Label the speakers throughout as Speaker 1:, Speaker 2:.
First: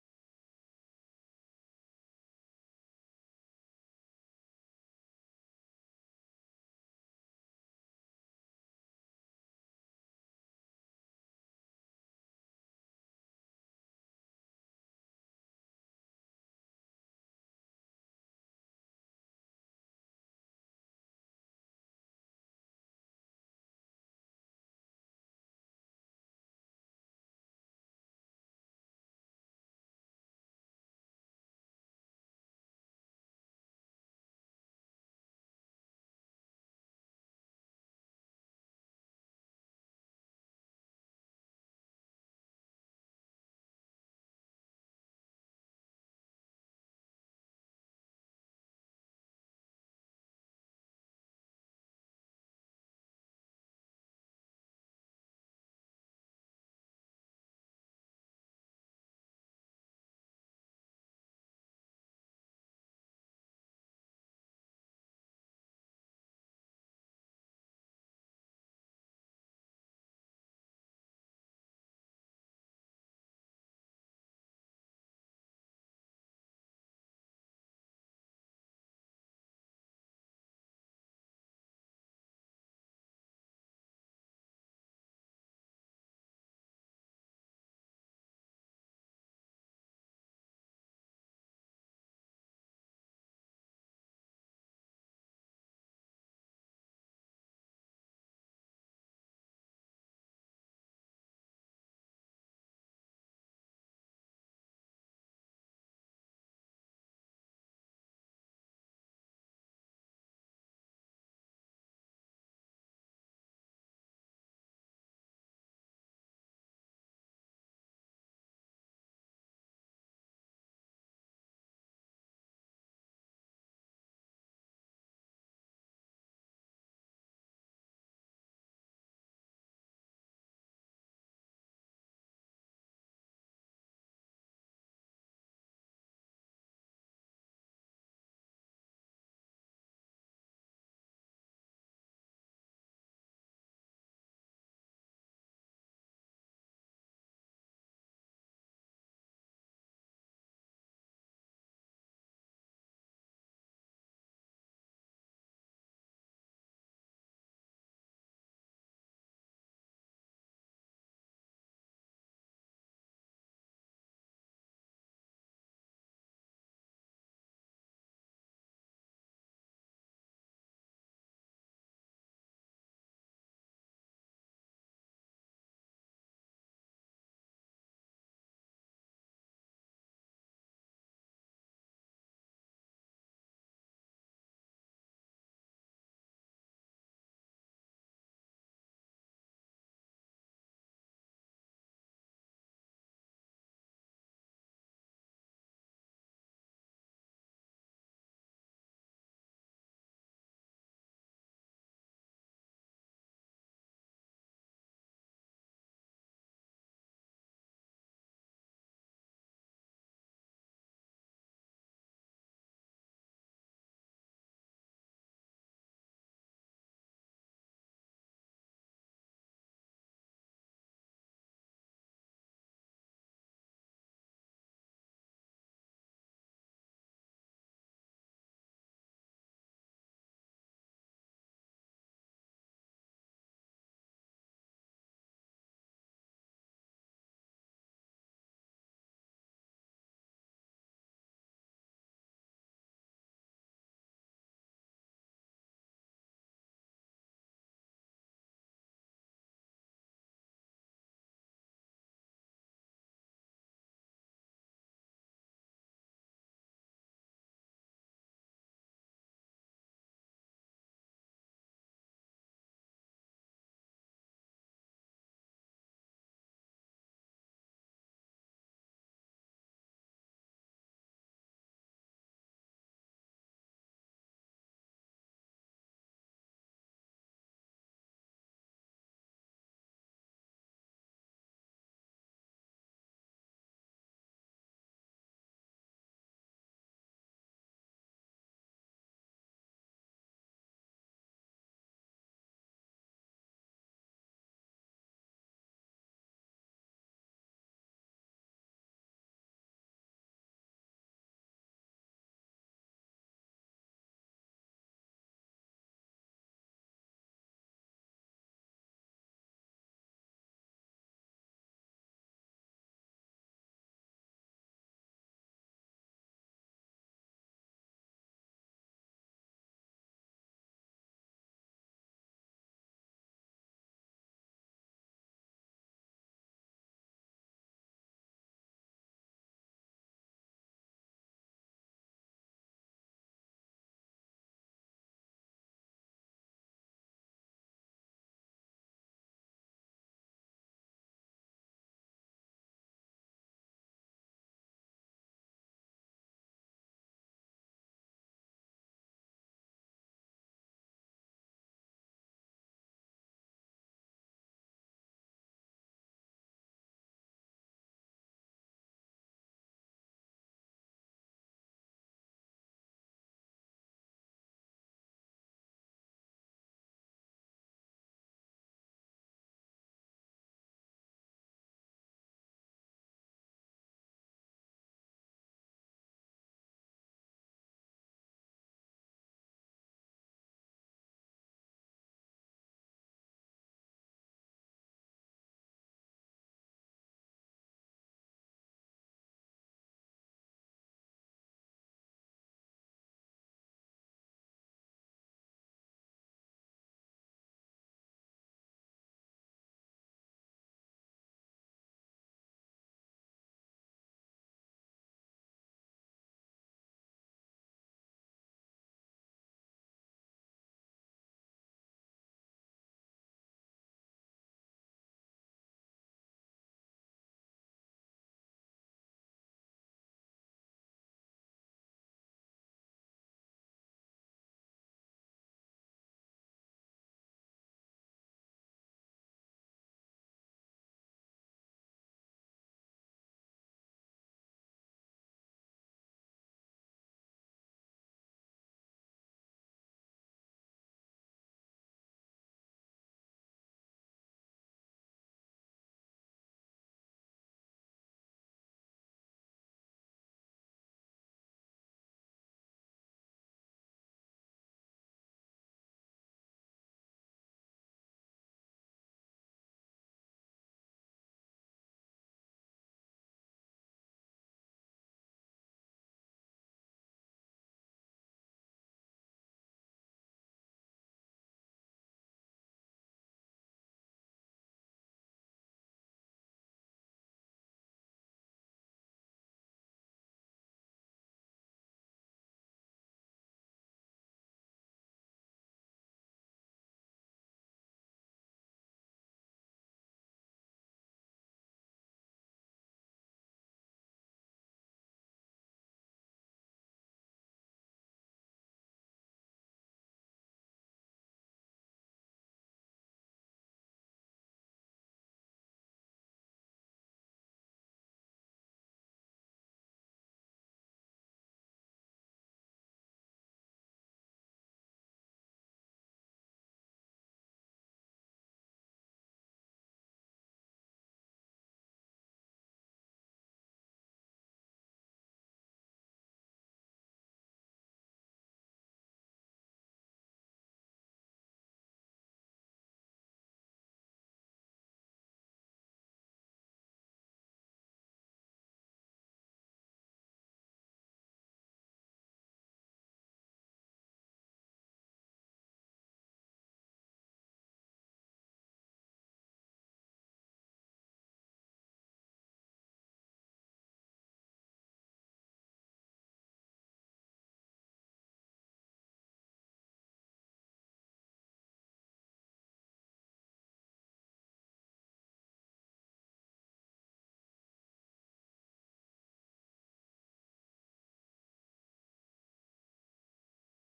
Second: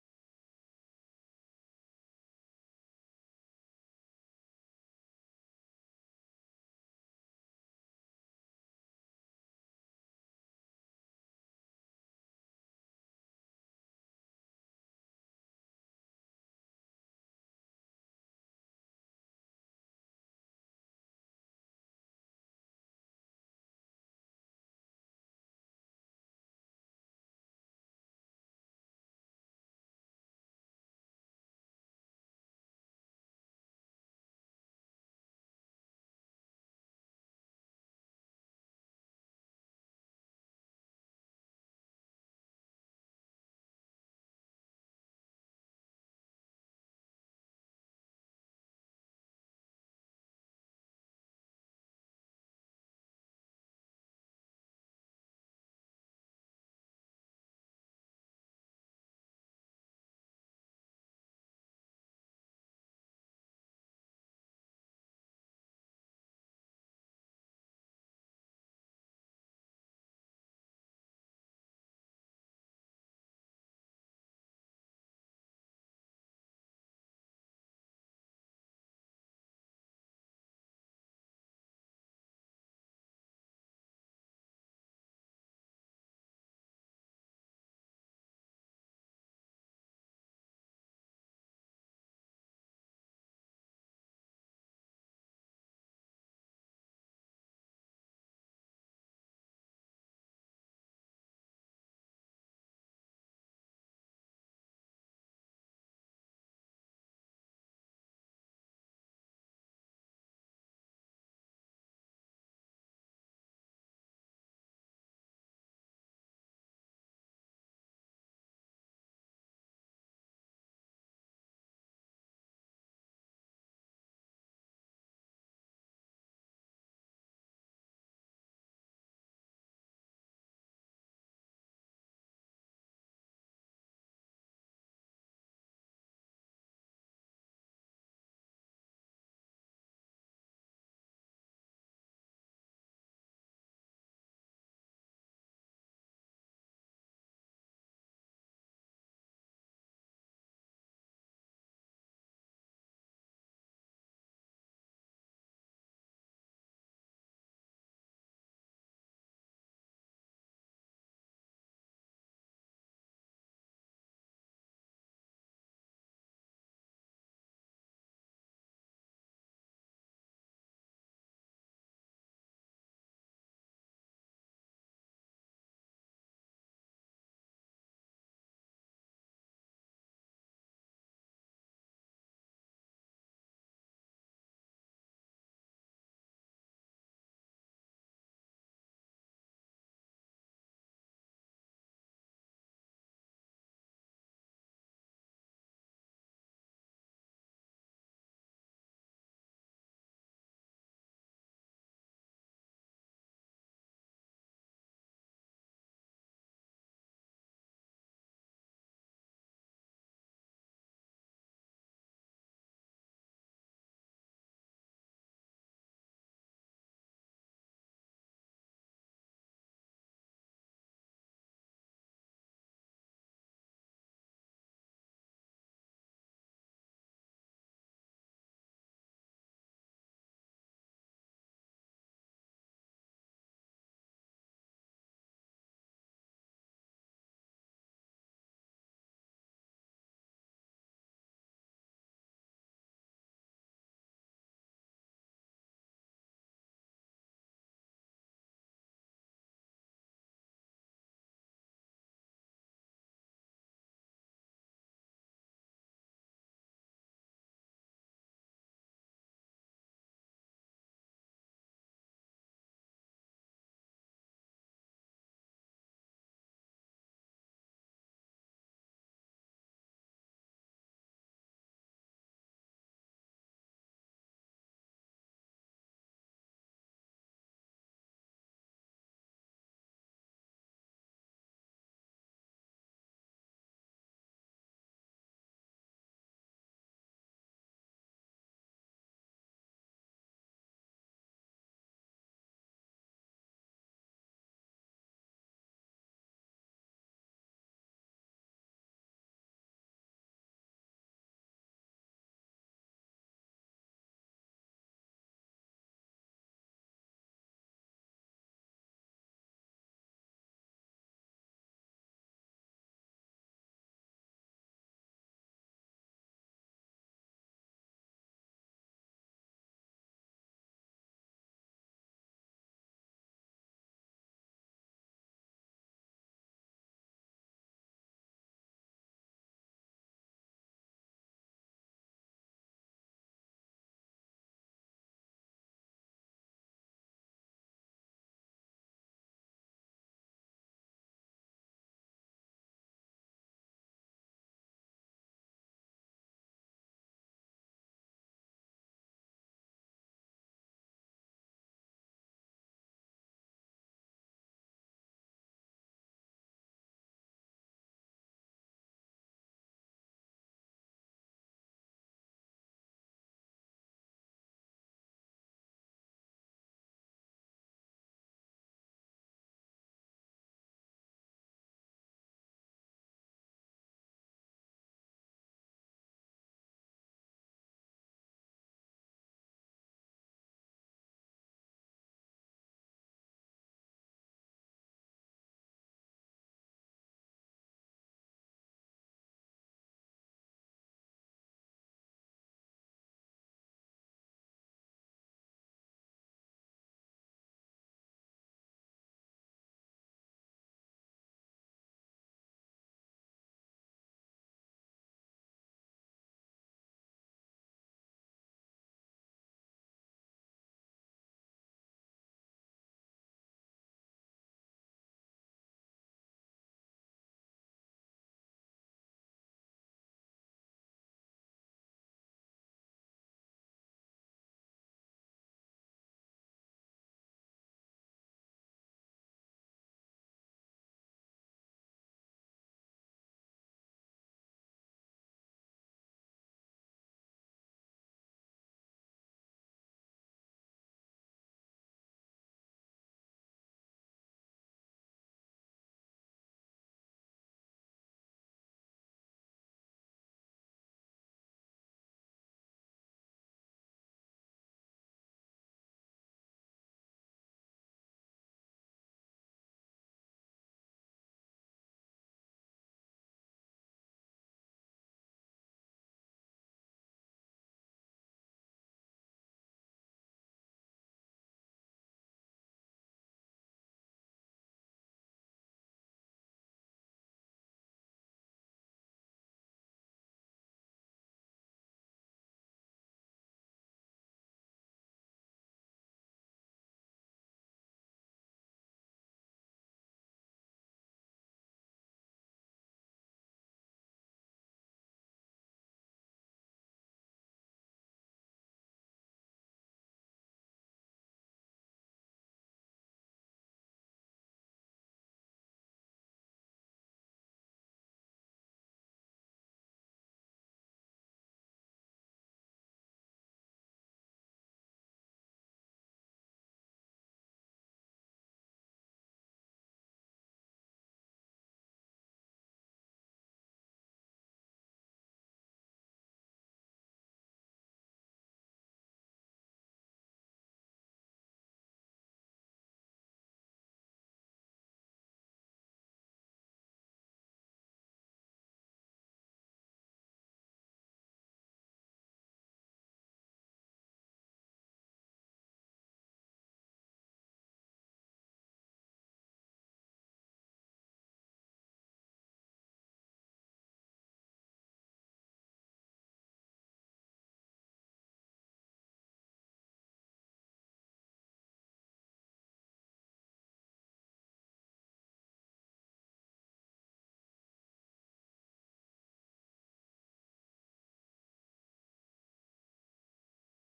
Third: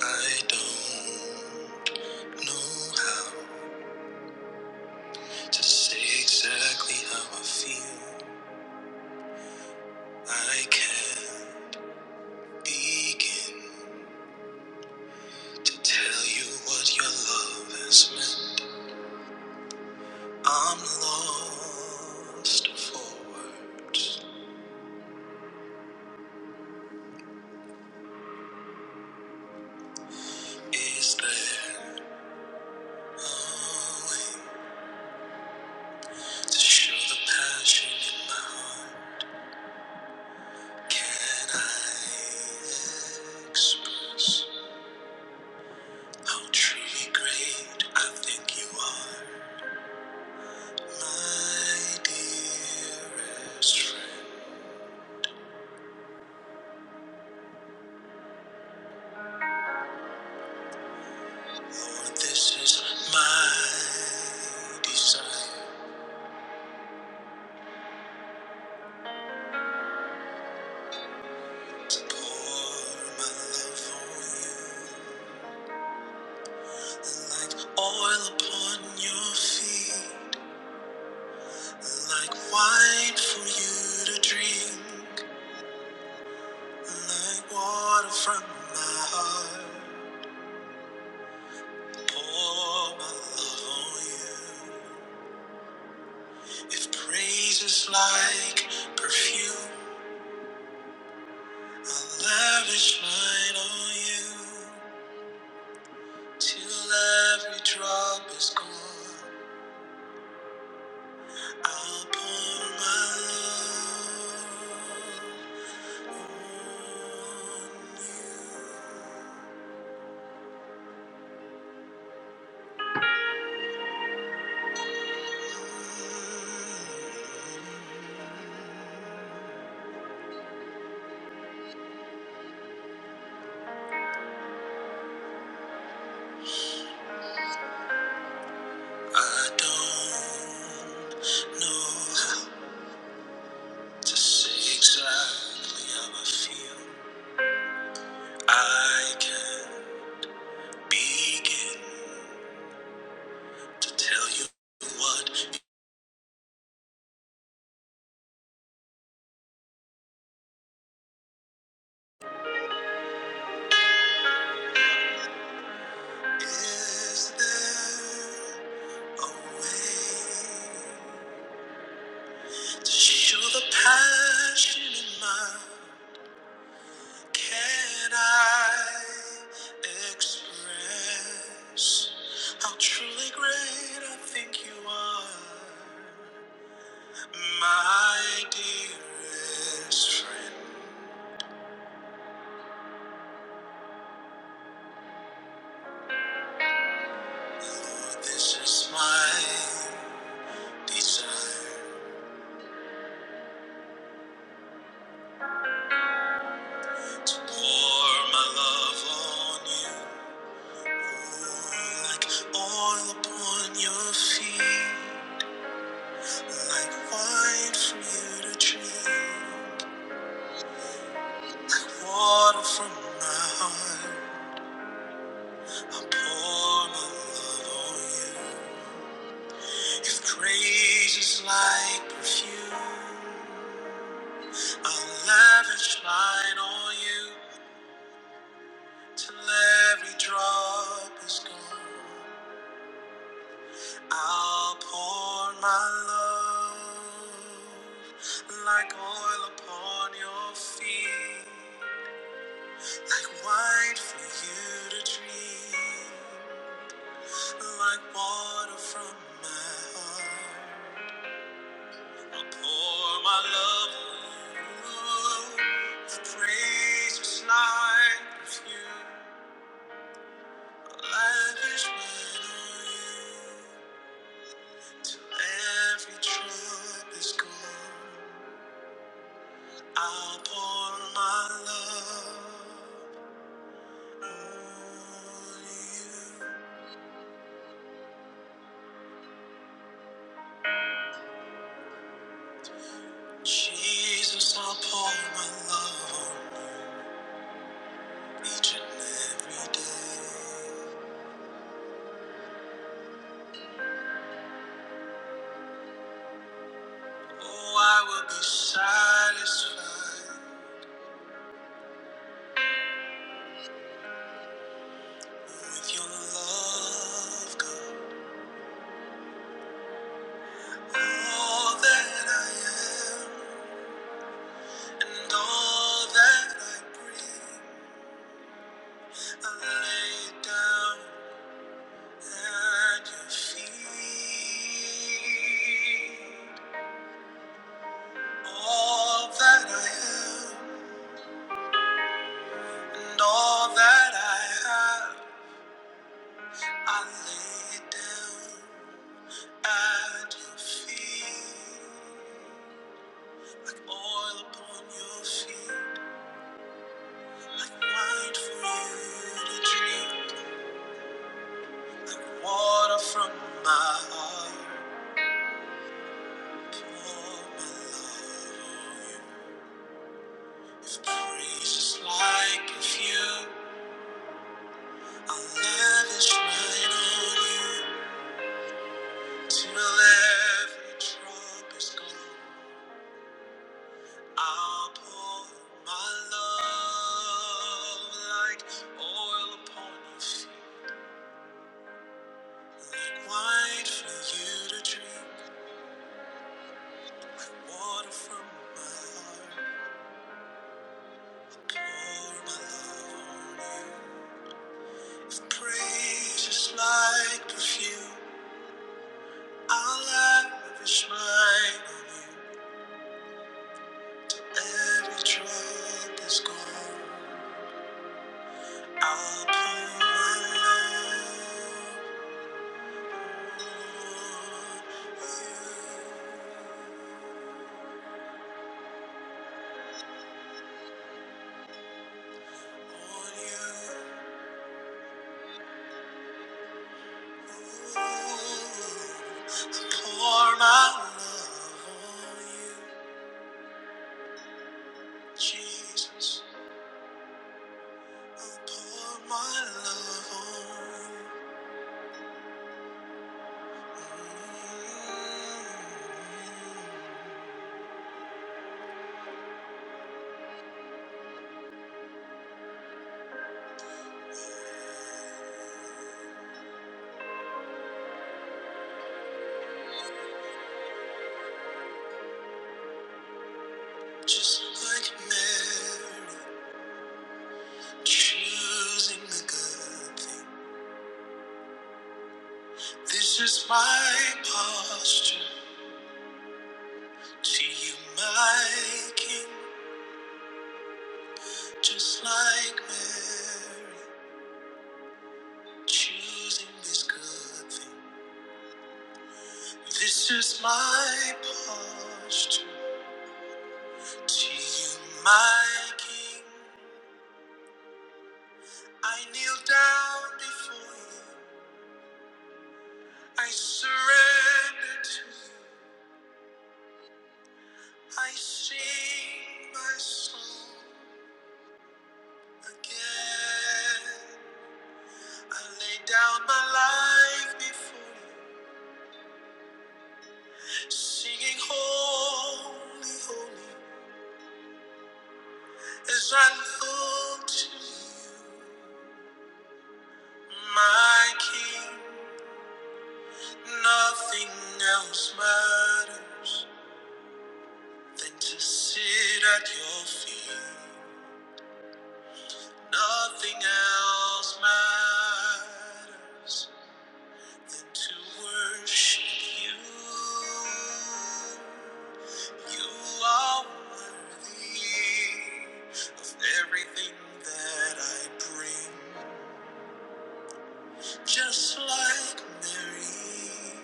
Speaker 1: I don't know how to say exactly how I feel. I can't begin to tell you what your love has meant. I'm lost for words. Is there a way to show the passion in my heart? Can I express how truly great I think you are? My dearest friend, Lord, this is my desire to pour my love on you, like oil upon your feet, like wine for you to drink, like water from my heart. Pour my love on you. If praise is like perfume. I'll lavish mine on you till every drop is gone. I'll pour my love on you. I don't know how to say exactly how I feel. I can begin to tell you what is there a way? To Show the passion in mine. Can I express how truly great I think you are, my dearest friend? Lord, this is my desire to pour my love on you, like oil upon your feet. Like wine for you to drink, like water from my heart, I will pour my love on you. If praise is like perfume, I'll lavish mine on you till every drop is gone. I'll pour my love like oil upon your feet. Like wine for you to drink, like water from my heart. I'll pour my love on you. With praise is like perfume, lavish when on you. Till every drop is gone, I'll pour my love on you. Jesus, I'll pour my love on you. each and every day. Oh, I will be satisfied with your love, God. All that I am and all that I bring, I lay it down at your feet. All that I am and all that I have, I lay it down. At your feet, like oil upon your feet, like wine for you to drink, like water from my heart. Pour my love on you. If praise is like a few, I'll lavish mine on you till every drop is gone. I'll pour my love like oil upon your feet. Wine for you to drink, like water from my heart. I pour my love on you. With Praise is like perfume. I'll lavish mine on you. Every drop is gone. I'll pour my love on you. On you. Ooh. I pour my love on you, Jesus. Just like Mary, choosing the good thing. This is my posture to you, my King. Just like Mary, choosing this good thing. This is my posture to you, my King. I kneel down before you. I surrender to you. I sing my soul again. I lay down my life before you, singing holy, holy. As I look to you, my King, nothing else matters than to sit at your feet. Nothing else matters. to worship you. You are worthy of everything that I bring, just like Mary.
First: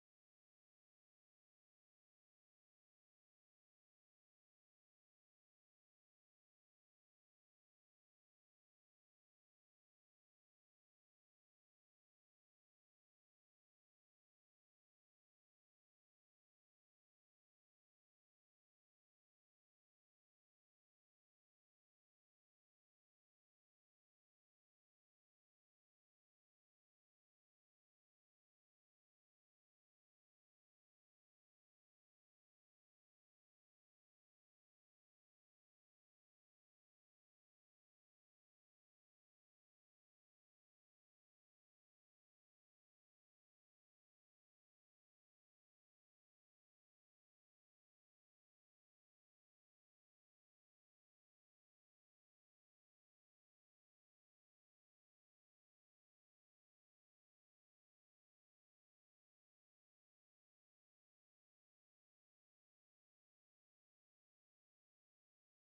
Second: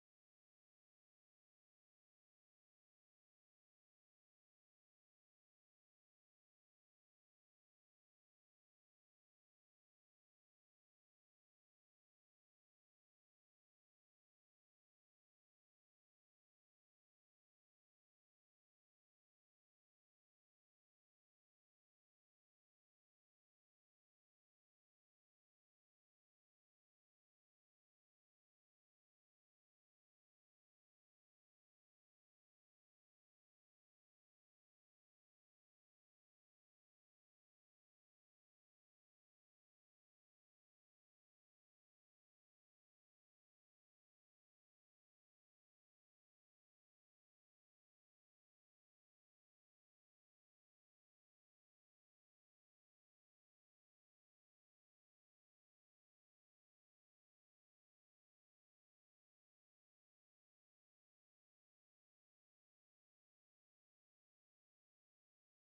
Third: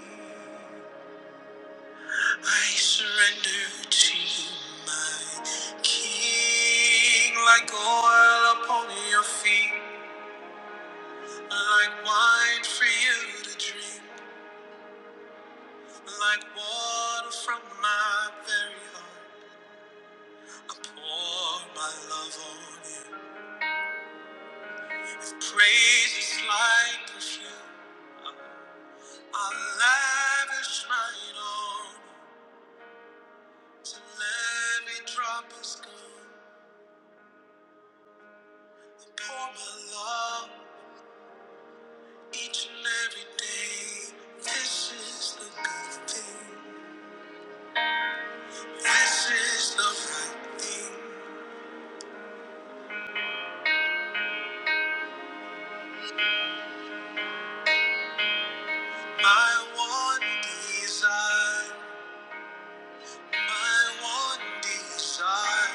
Speaker 1: I surrender to you, my King, like oil upon your feet, like wine for you to drink, like water from my very heart. I'll pour my love on you. With praises like perfume, I'll lavish mine on you. So every drop is gone. I pour my love each and every day. This is the good thing. This is the right thing. My one desire, my one desire.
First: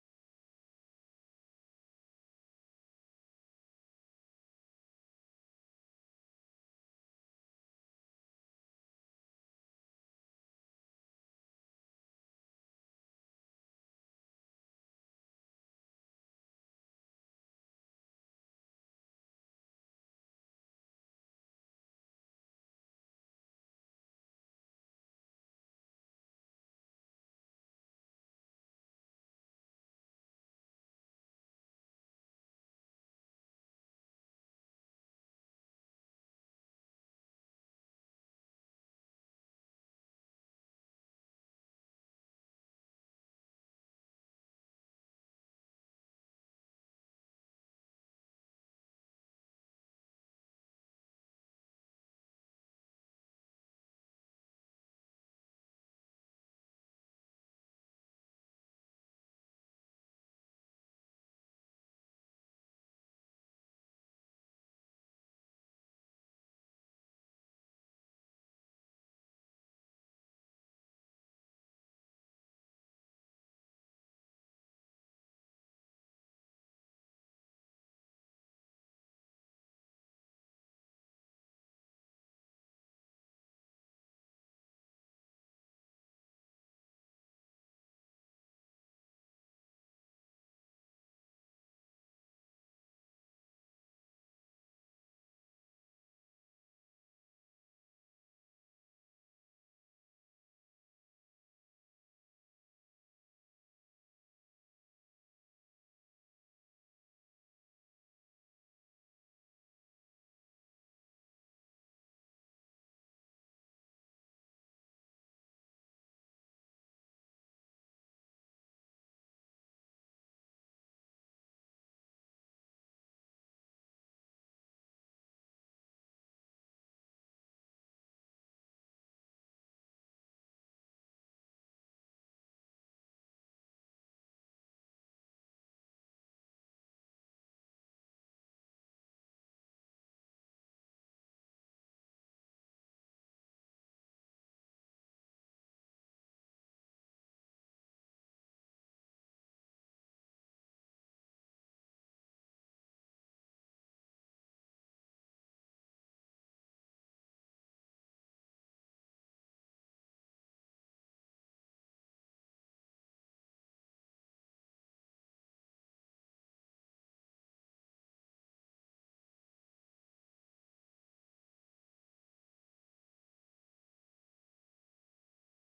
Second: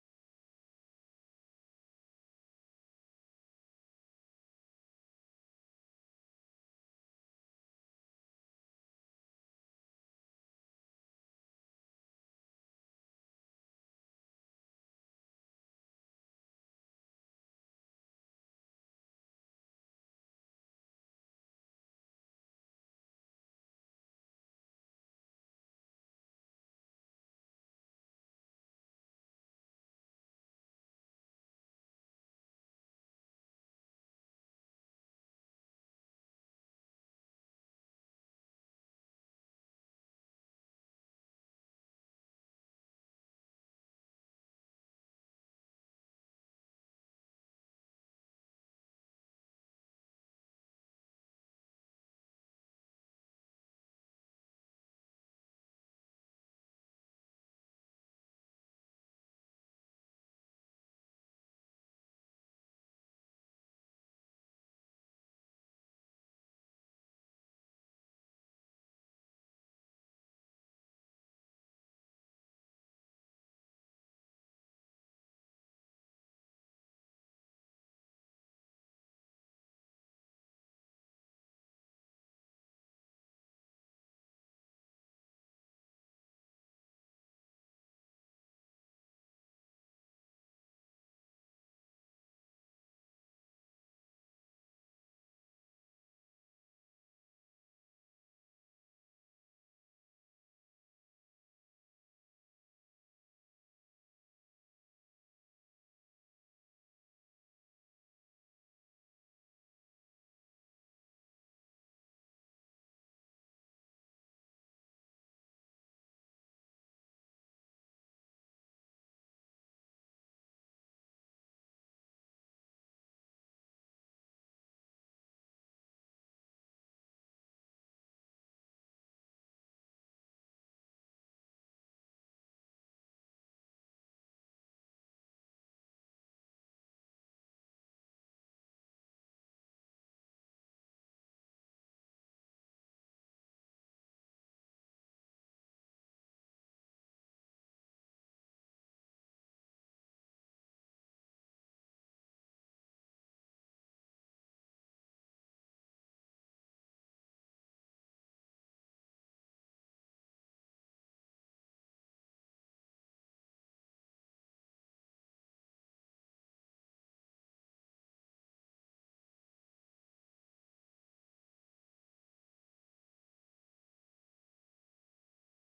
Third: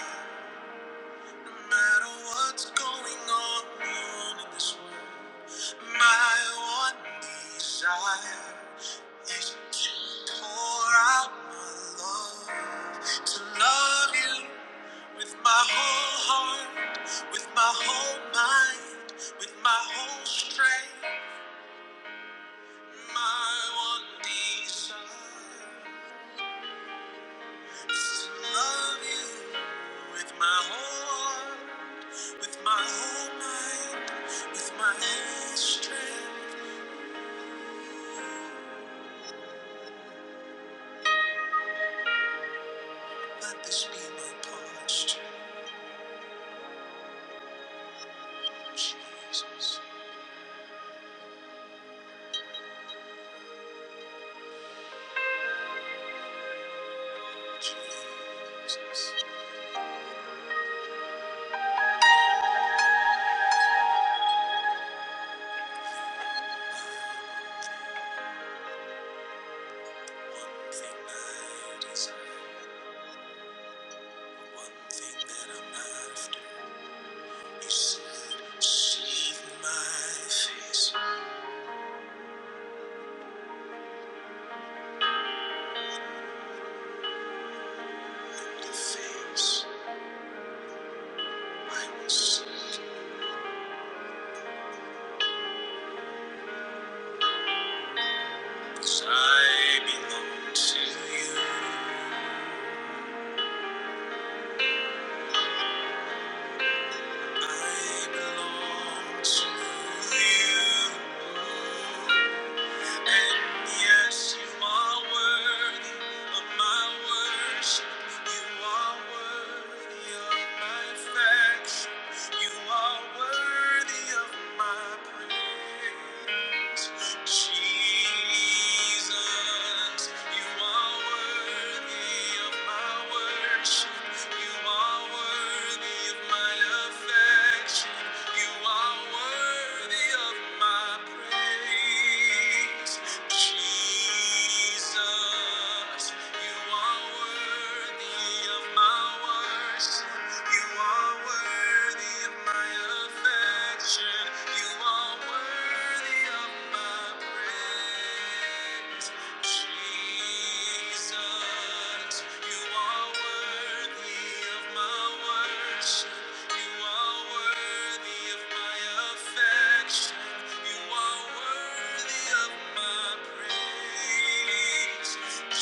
Speaker 1: No matter what's going on in this My one desire is to pour out my love, to love you with my whole heart, with my whole mind, with my whole strength. My one desire is to love you with my whole heart, with my whole mind, with my whole strength. Let this be my posture. Jesus, Jesus. One thing I desire, one thing that I'm after. You said, "See my face, and the face I will see." 'Cause I belong to you. I belong to you. And yes, you are worthy of my worship. You are worthy of my affection. You are worthy of my praise. Jesus, you are worthy of my worship. You are worthy of my affection. You are worthy of my praise. Jesus, you are worthy of my worship. You are worthy of my affection. You are worthy of my praise. Jesus, you are worthy of my worship. You are worthy of my affection. You are worthy of my praise. You are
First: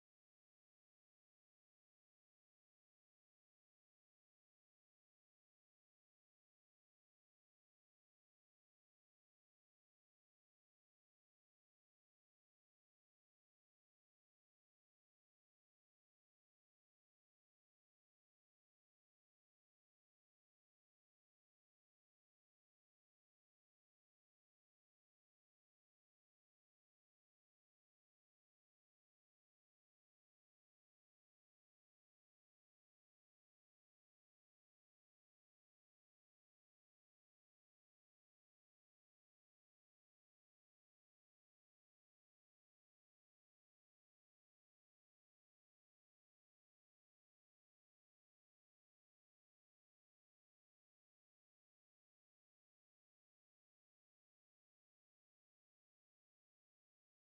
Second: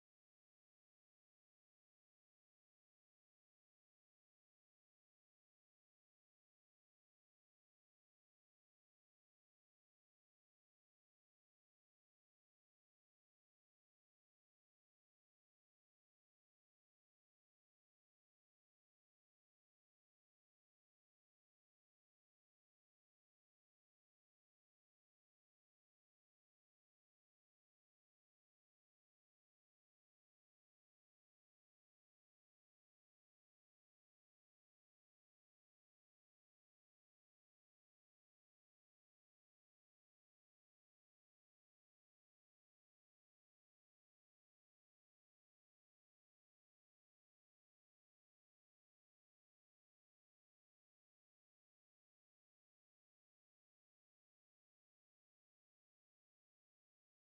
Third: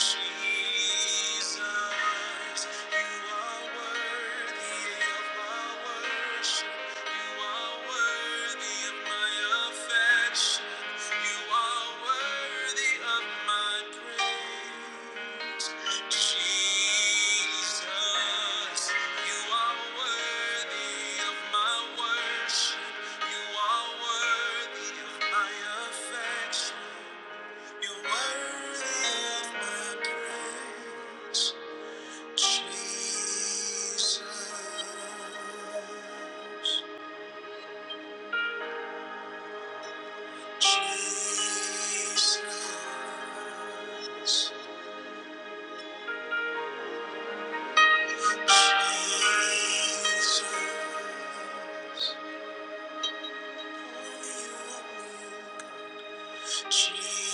Speaker 1: worthy of my affection. You're worthy of my praise, Jesus. Jesus. Jesus. Jesus.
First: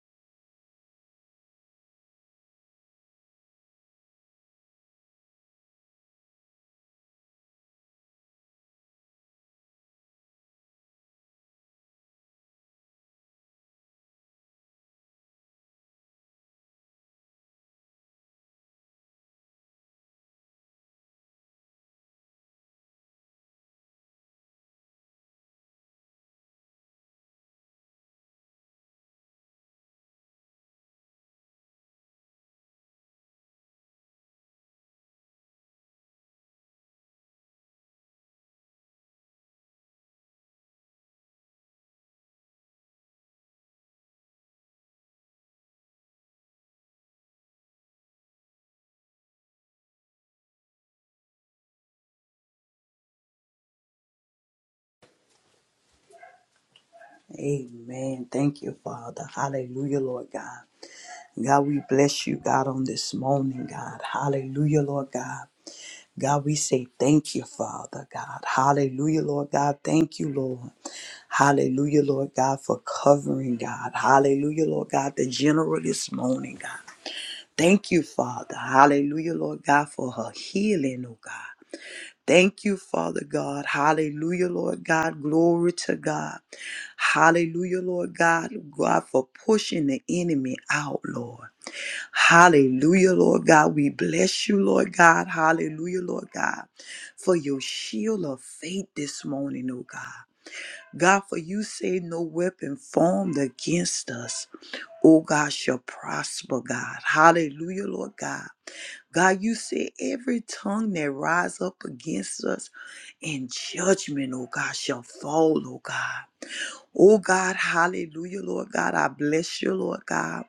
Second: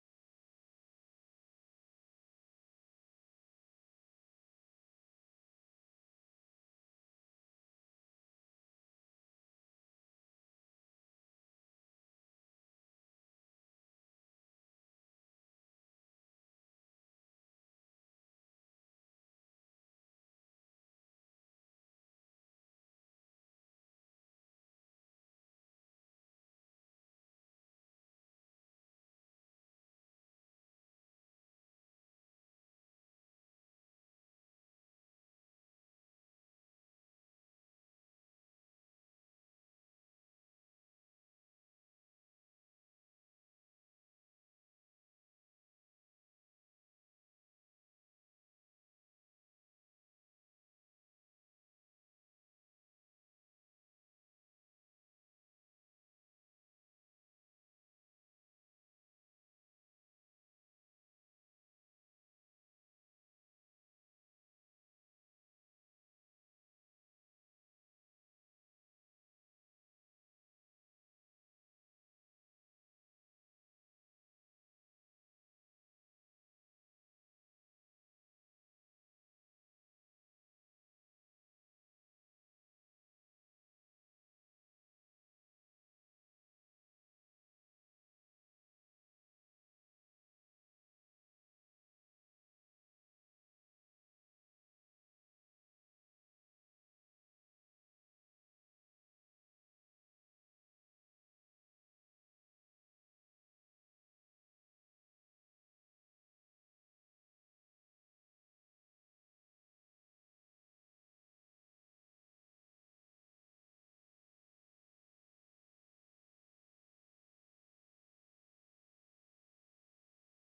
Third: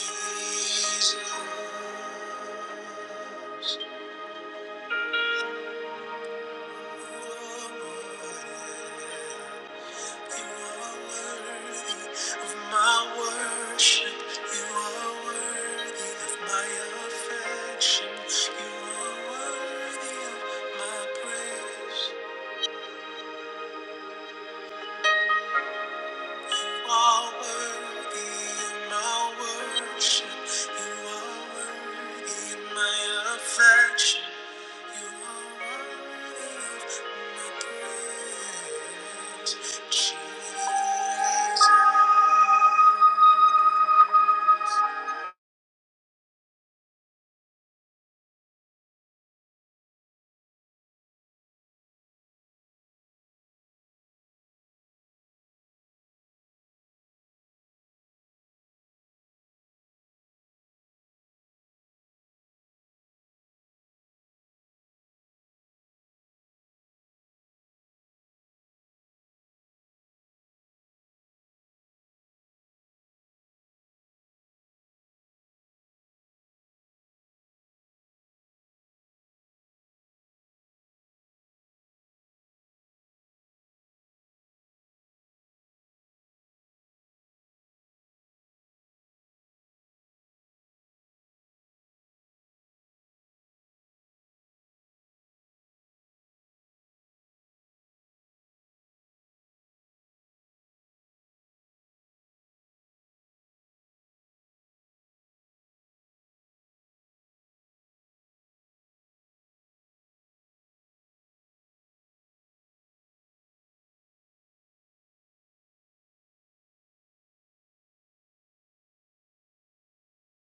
Speaker 1: You are worthy of my worship. You are worthy of my affection. You are worthy of my praise. You are worthy of my worship. You are worthy of my affection. You are worthy of my praise. Jesus.
Speaker 2: Amen. Thank you, Father. Hallelujah, Lord God. God, we bless you, God, on this morning, God. Hallelujah, Lord God. God, we say thank you, Father God. Hallelujah, Lord God. Thank you, Lord. Hallelujah, Lord God, for covering, God. Hallelujah, Lord God, the general this morning, God. Thank you, Father. Hallelujah, Lord God, for her healing, oh God. Thank you, Father God. Hallelujah, Lord God. Glory to God. Hallelujah, Lord God. God, for pushing the enemy out, Lord. Hallelujah, Lord God. We bless you, Lord God. Hallelujah, Lord God, for your shield of faith this morning, oh God. God, for you say no weapon formed against us, oh God, shall prosper, God. Hallelujah, Lord God. God, you said every tongue that rise up against us in judgment, oh God, shall fall, oh God. Oh God, hallelujah, Lord God. I bless you, Lord God.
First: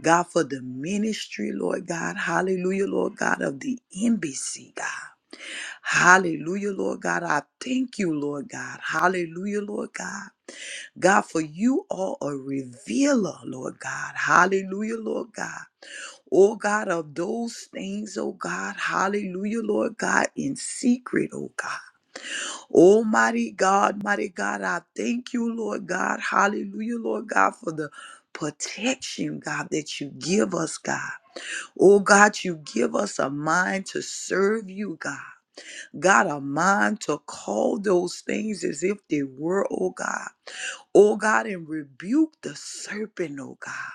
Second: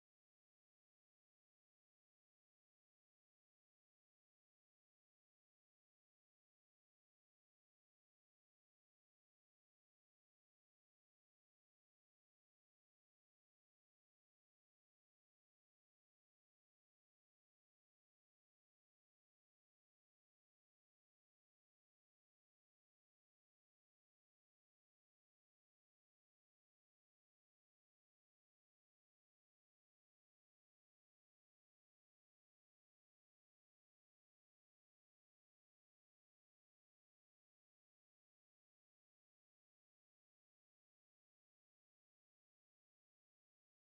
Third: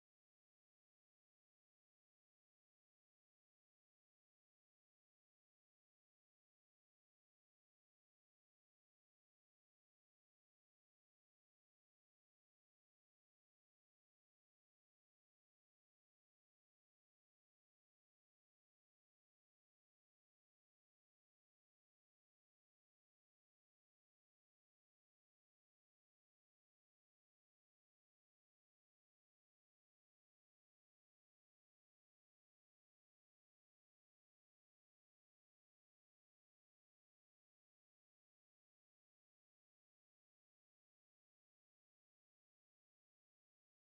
Speaker 2: God, for the ministry, Lord God. Hallelujah, Lord God, of the embassy, God. Hallelujah, Lord God. I thank you, Lord God. Hallelujah, Lord God. God, for you are a revealer, Lord God. Hallelujah, Lord God oh God, of those things, oh God, hallelujah, Lord God, in secret, oh God. Almighty God, mighty God, I thank you, Lord God, hallelujah, Lord God, for the protection, God, that you give us, God. Oh God, you give us a mind to serve you, God. God, a mind to call those things as if they were, oh God. Oh God, and rebuke the serpent, oh God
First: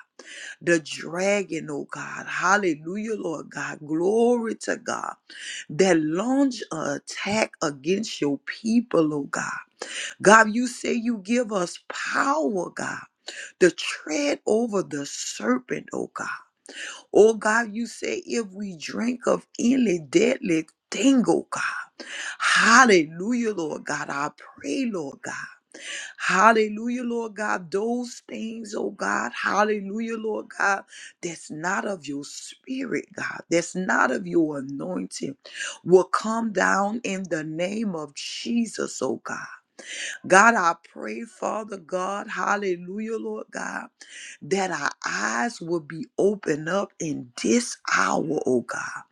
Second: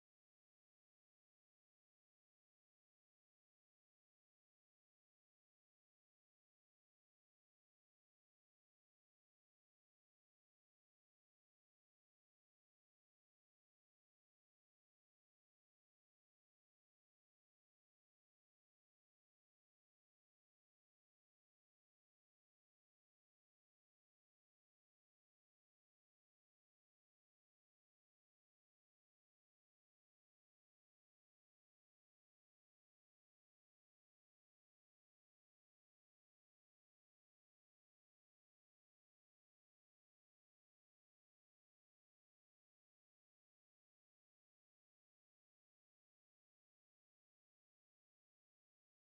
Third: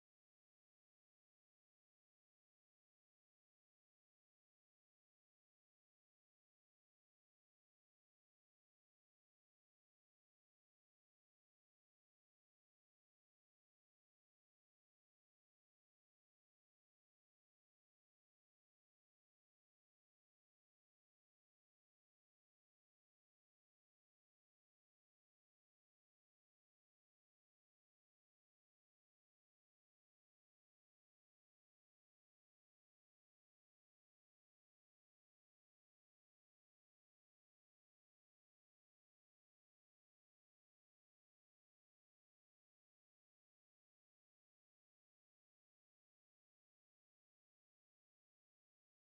Speaker 2: the dragon, oh God. Hallelujah, Lord God. Glory to God. That launch an attack against your people, oh God. God, you say you give us power, God, to tread over the serpent, oh God. Oh God, you say if we drink of any deadly thing, oh God. Hallelujah, Lord God. I pray, Lord God. Hallelujah, Lord God. Those things, oh God, hallelujah, Lord God, that's not of your spirit, God, that's not of your anointing, will come down in the name of Jesus, oh God. God, I pray, Father God, hallelujah, Lord God, that our eyes will be opened up in this hour, oh God,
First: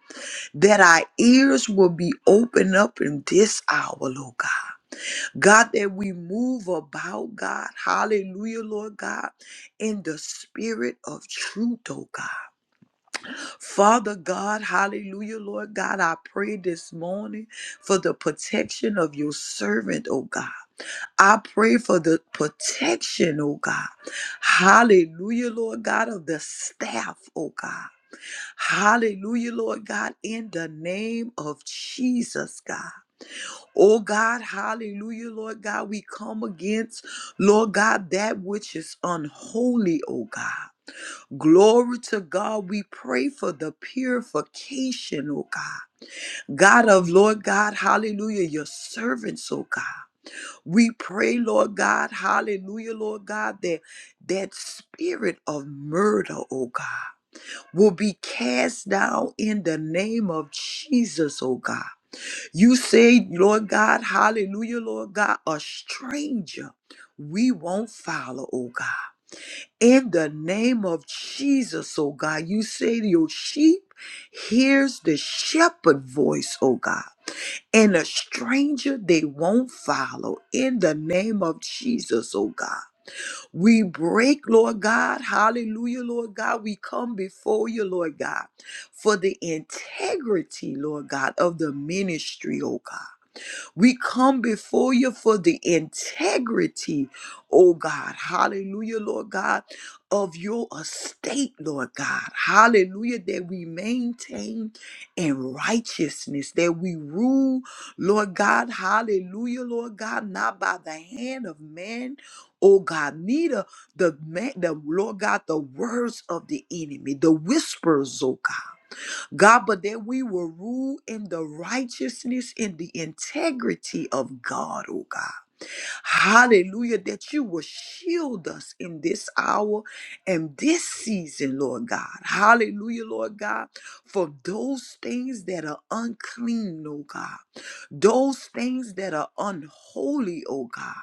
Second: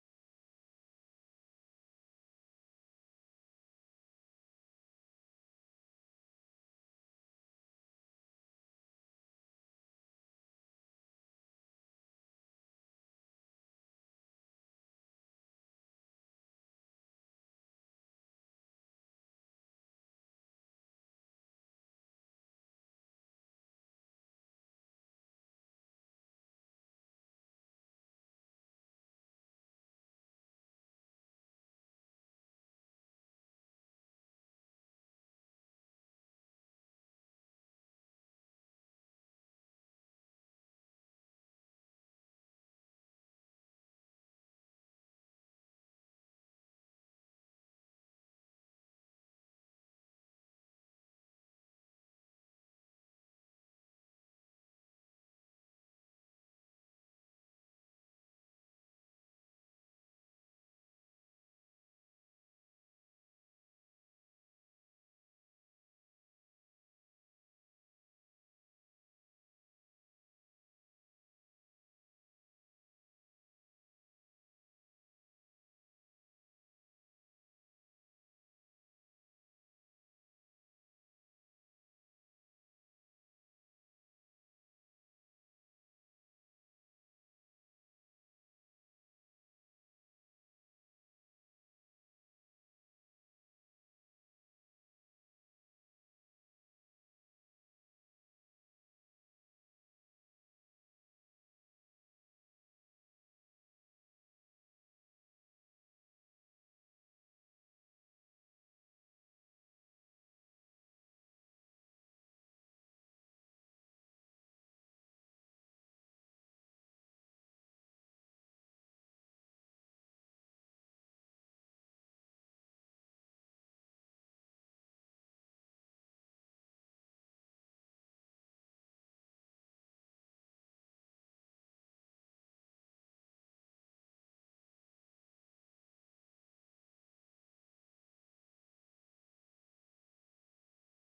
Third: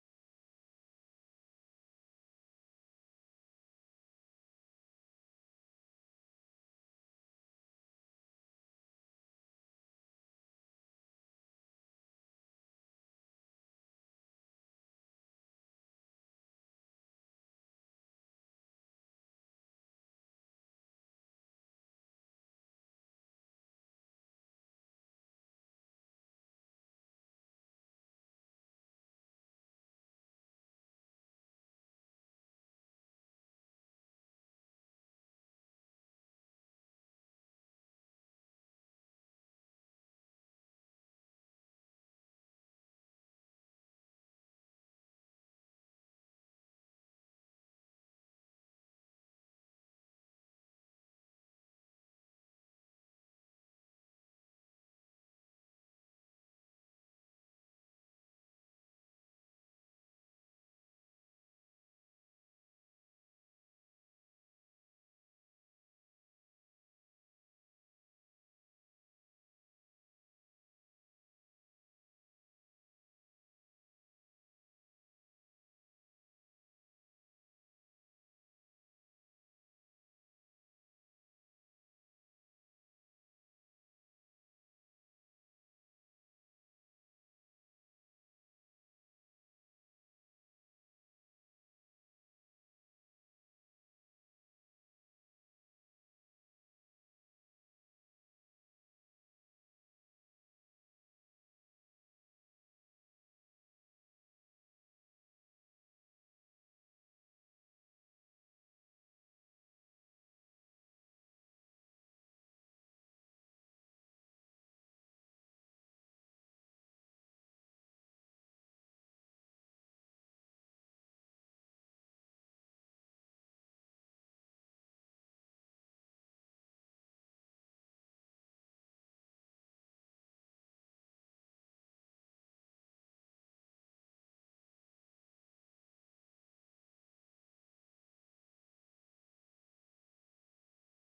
Speaker 2: that our ears will be opened up in this hour, Lord God. God, that we move about, God, hallelujah, Lord God, in the spirit of truth, oh God. Father God, hallelujah, Lord God, I pray this morning for the protection of your servant, oh God. I pray for the protection, oh God. Hallelujah, Lord God, of the staff, oh God. Hallelujah, Lord God, in the name of Jesus, God. Oh God, hallelujah, Lord God, we come against, Lord God, that which is unholy, oh God. Glory to God. We pray for the purification, oh God. God of Lord God, hallelujah, your servants, oh God. We pray, Lord God, hallelujah, Lord God, that that spirit of murder, oh God, will be cast down in the name of Jesus, oh God. You say, Lord God, hallelujah, Lord God, a stranger we won't follow, oh God. In the name of Jesus, oh God, you say your sheep hears the shepherd voice, oh God and a stranger they won't follow in the name of Jesus, oh God. We break, Lord God, hallelujah, Lord God. We come before you, Lord God, for the integrity, Lord God, of the ministry, oh God. We come before you for the integrity, oh God. Hallelujah, Lord God, of your estate, Lord God. Hallelujah, that we maintain in righteousness, that we rule, Lord God. Hallelujah, Lord God, not by the hand of man. Oh God, neither the man, the Lord God, the words of the enemy, the whispers, oh God. God, but that we will rule in the righteousness, in the integrity of God, oh God. Hallelujah, that you will shield us in this hour and this season, Lord God. Hallelujah, Lord God, for those things that are unclean, oh God. Those things that are unholy, oh God.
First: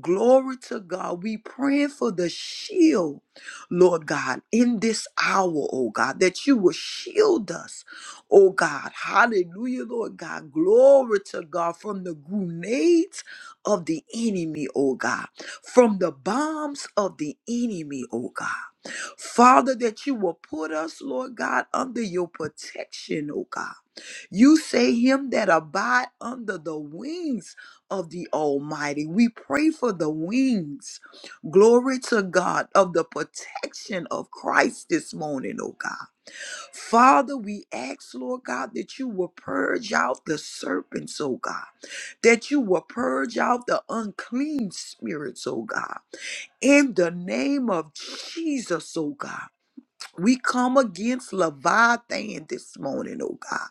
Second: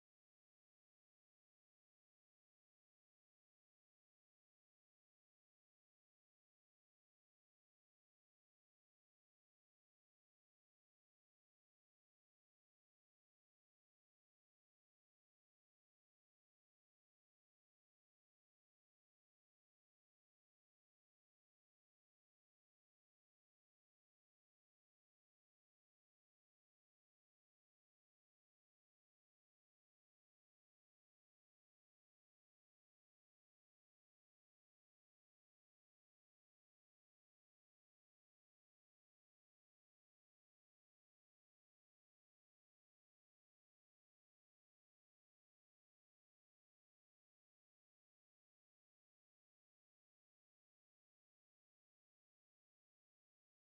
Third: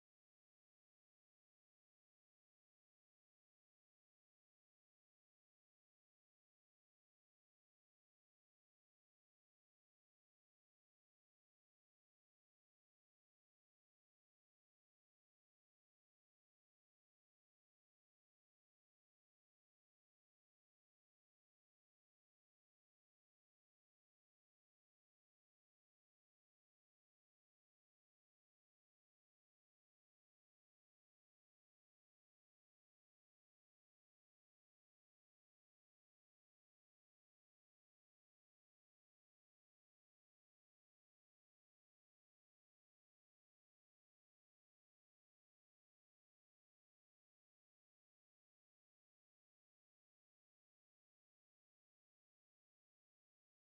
Speaker 2: Glory to God. We praying for the shield, Lord God, in this hour, oh God, that you will shield us, oh God. Hallelujah, Lord God. Glory to God from the grenades of the enemy, oh God, from the bombs of the enemy, oh God. Father, that you will put us, Lord God, under your protection, oh God. You say him that abide under the wings of the Almighty. We pray for the wings. Glory to God of the protection of Christ this morning, oh God. Father, we ask, Lord God, that you will purge out the serpents, oh God, that you will purge out the unclean spirits, oh God. In the name of Jesus, oh God, we come against Leviathan this morning, oh God.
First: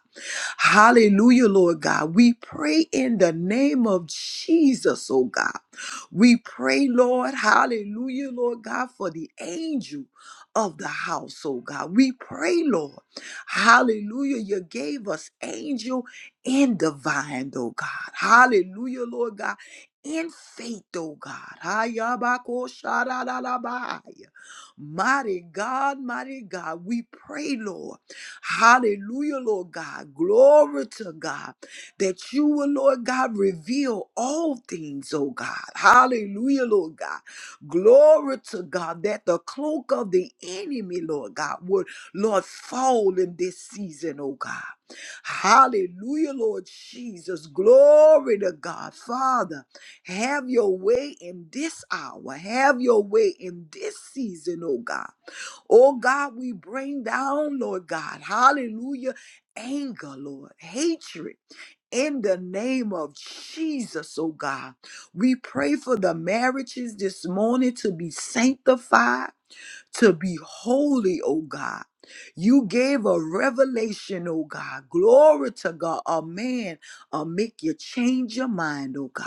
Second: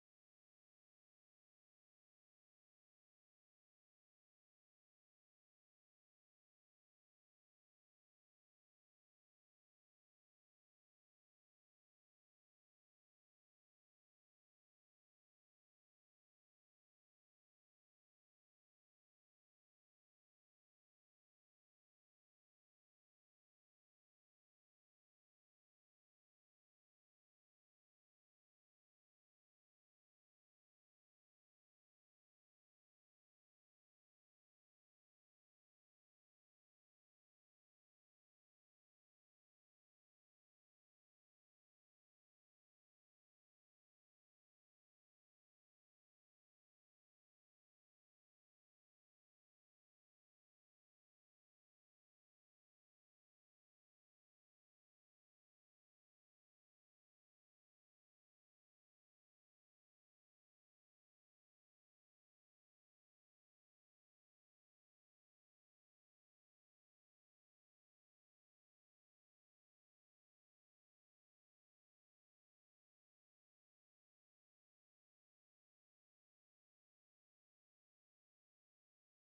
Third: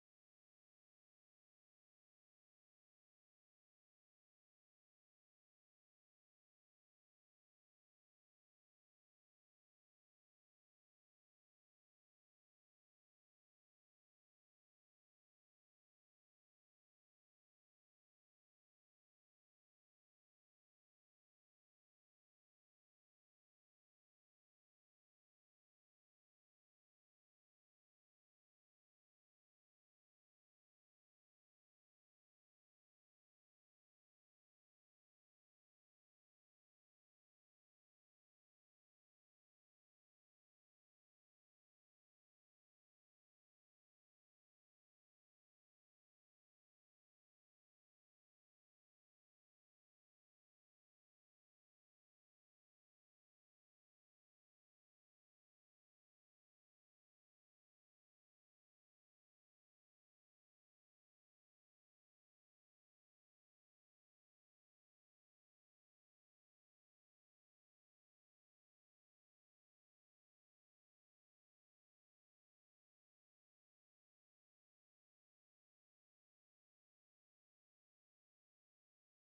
Speaker 2: Hallelujah, Lord God. We pray in the name of Jesus, oh God. We pray, Lord, hallelujah, Lord God, for the angel of the house, oh God. We pray, Lord, hallelujah, you gave us angel and divine, oh God. Hallelujah, Lord God. In faith, oh God. Hayabako Mighty God, mighty God, we pray, Lord. Hallelujah, Lord God. Glory to God that you will, Lord God, reveal all things, oh God. Hallelujah, Lord God. Glory to God that the cloak of the enemy, Lord God, would, Lord, fall in this season, oh God. Hallelujah, Lord Jesus. Glory to God. Father, have your way in this hour. Have your way in this season, oh God. Oh God, we bring down, Lord God, hallelujah, anger, Lord, hatred. In the name of Jesus, oh God, we pray for the marriages this morning to be sanctified, to be holy, oh God. You gave a revelation, oh God. Glory to God. A man, uh, make you change your mind, oh God.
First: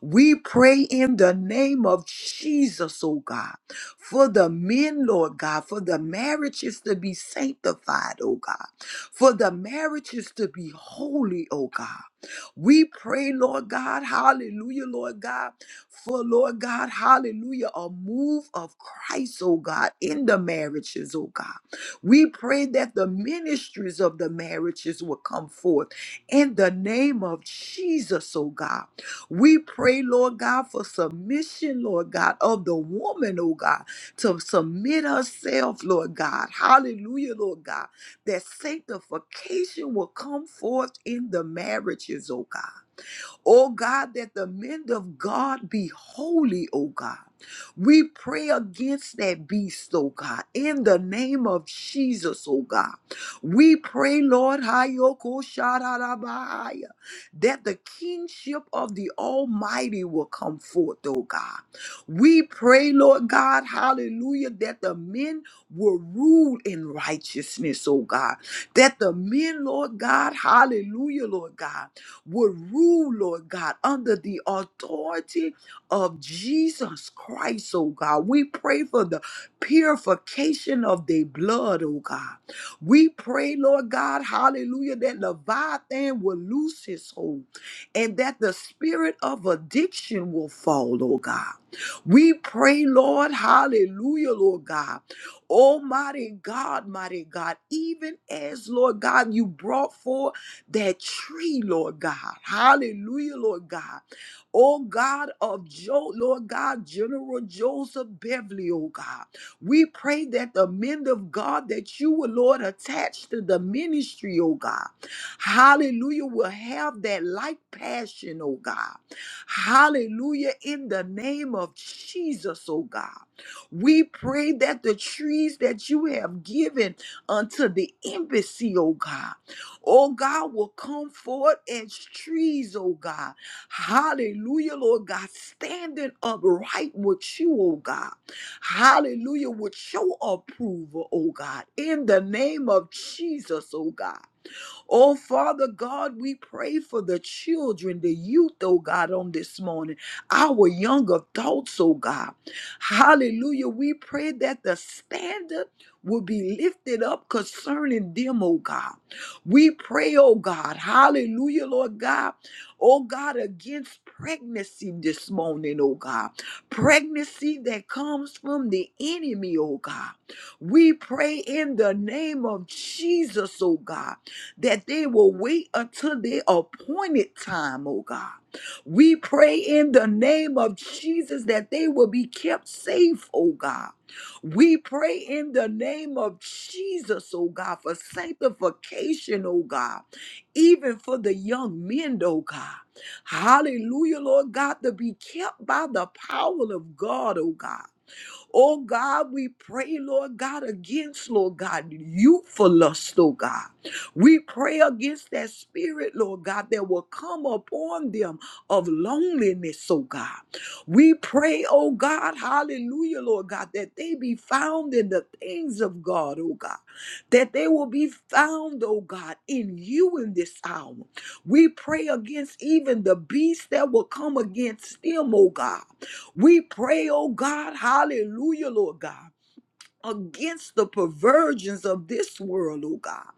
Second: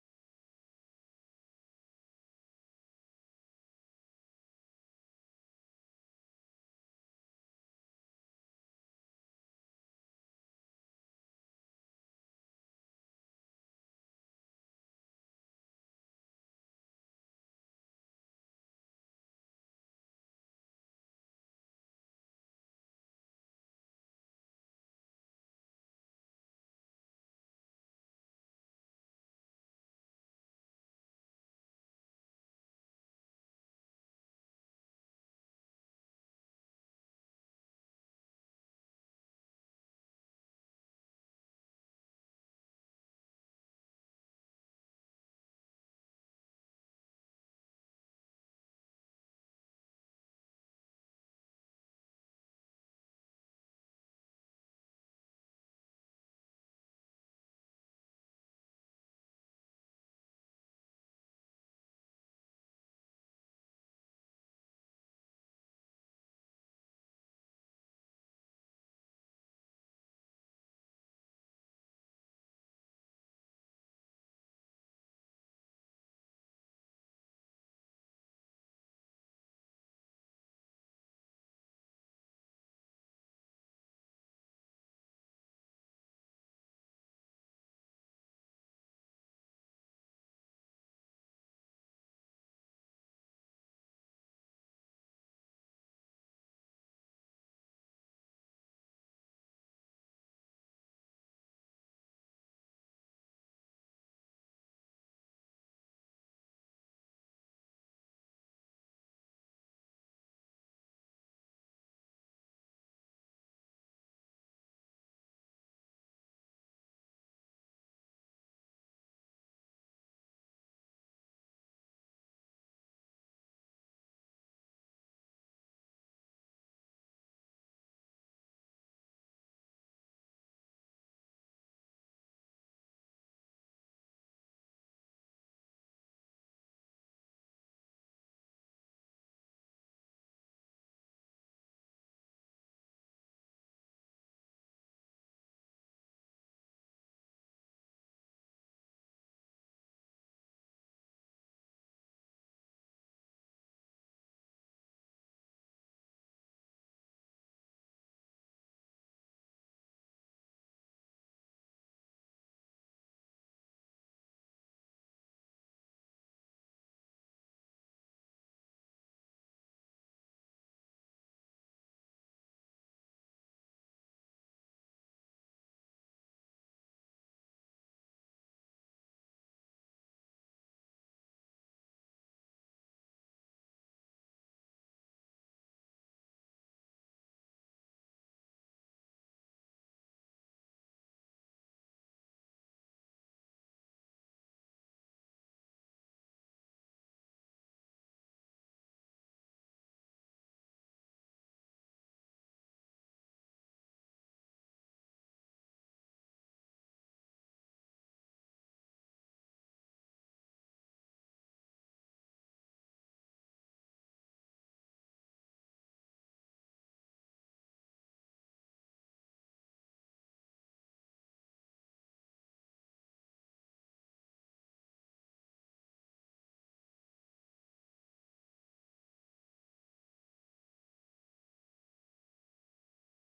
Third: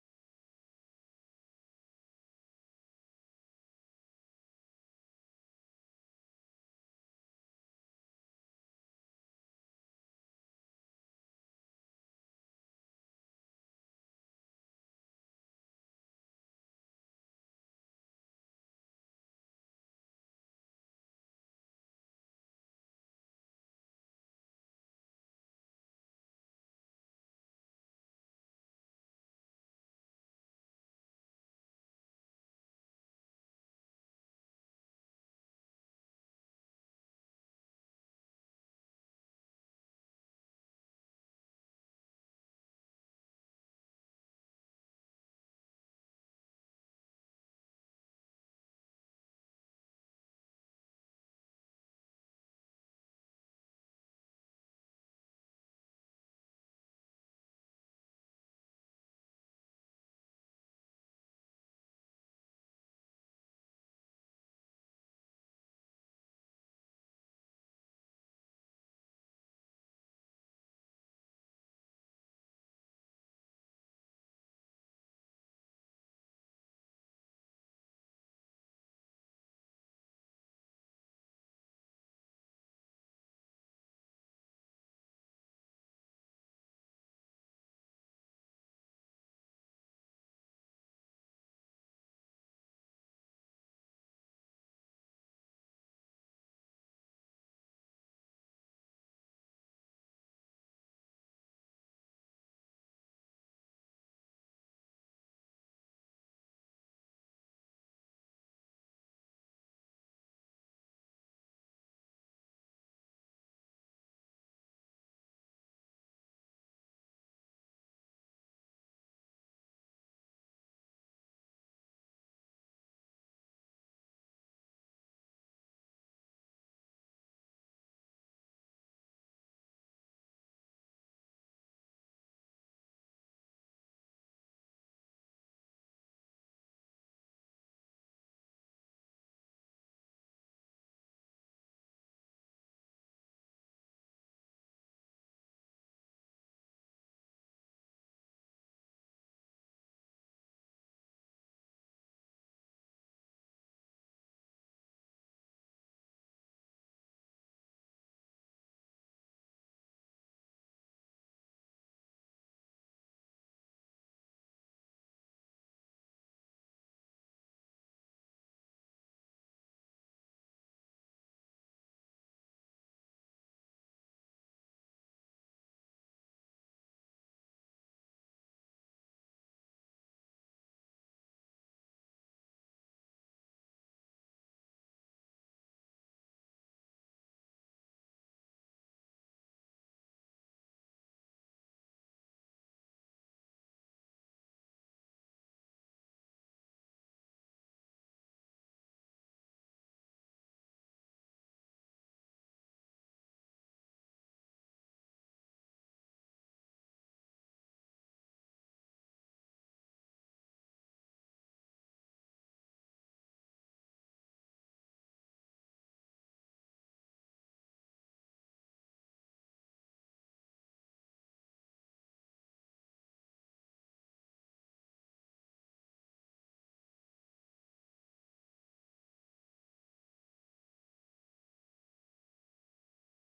Speaker 2: We pray in the name of Jesus, oh God, for the men, Lord God, for the marriages to be sanctified, oh God, for the marriages to be holy, oh God. We pray, Lord God, hallelujah, Lord God, for Lord God, hallelujah, a move of Christ, oh God, in the marriages, oh God. We pray that the ministries of the marriages will come forth in the name of Jesus, oh God. We pray, Lord God, for submission, Lord God, of the woman, oh God, to submit herself, Lord God. Hallelujah, Lord God, that sanctification will come forth in the marriages, oh God. Oh God, that the men of God be holy, oh God. We pray against that beast, oh God, in the name of Jesus, oh God. We pray, Lord, Hayoko Shararabahaya, that the kingship of the Almighty will come forth, oh God. We pray, Lord God, hallelujah, that the men will rule in righteousness, oh God. That the men, Lord God, hallelujah, Lord God would rule, Lord God, under the authority of Jesus Christ, oh God. We pray for the purification of their blood, oh God. We pray, Lord God, hallelujah, that Leviathan will loose his hold and that the spirit of addiction will fall, oh God. We pray, Lord, hallelujah, Lord God. Almighty God, mighty God, even as, Lord God, you brought forth that tree, Lord God. Hallelujah, Lord God. Oh God of Joe, Lord God, General Joseph Beverly, oh God. We pray that the men of God that you will, Lord, attach to the ministry, oh God. Hallelujah, will have that like passion, oh God. Hallelujah, in the name of Jesus, oh God. We pray that the trees that you have given unto the embassy, oh God oh God, will come forth as trees, oh God. Hallelujah, Lord God, standing upright with you, oh God. Hallelujah, with your approval, oh God, in the name of Jesus, oh God. Oh, Father God, we pray for the children, the youth, oh God, on this morning, our young adults, oh God. Hallelujah. We pray that the standard will be lifted up concerning them, oh God. We pray, oh God, hallelujah, Lord God, oh God, against pregnancy this morning, oh God. Pregnancy that comes from the enemy, oh God. We pray in the name of Jesus, oh God that they will wait until their appointed time, oh God. We pray in the name of Jesus that they will be kept safe, oh God. We pray in the name of Jesus, oh God, for sanctification, oh God, even for the young men, oh God. Hallelujah, Lord God, to be kept by the power of God, oh God. Oh God, we pray, Lord God, against, Lord God, youthful lust, oh God. We pray against that spirit, Lord God, that will come upon them of loneliness, oh God. We pray, oh God, hallelujah, Lord God, that they be found in the things of God, oh God, that they will be found, oh God, in you in this hour. We pray against even the beast that will come against them, oh God. We pray, oh God, hallelujah, Lord God, against the perversions of this world, oh God,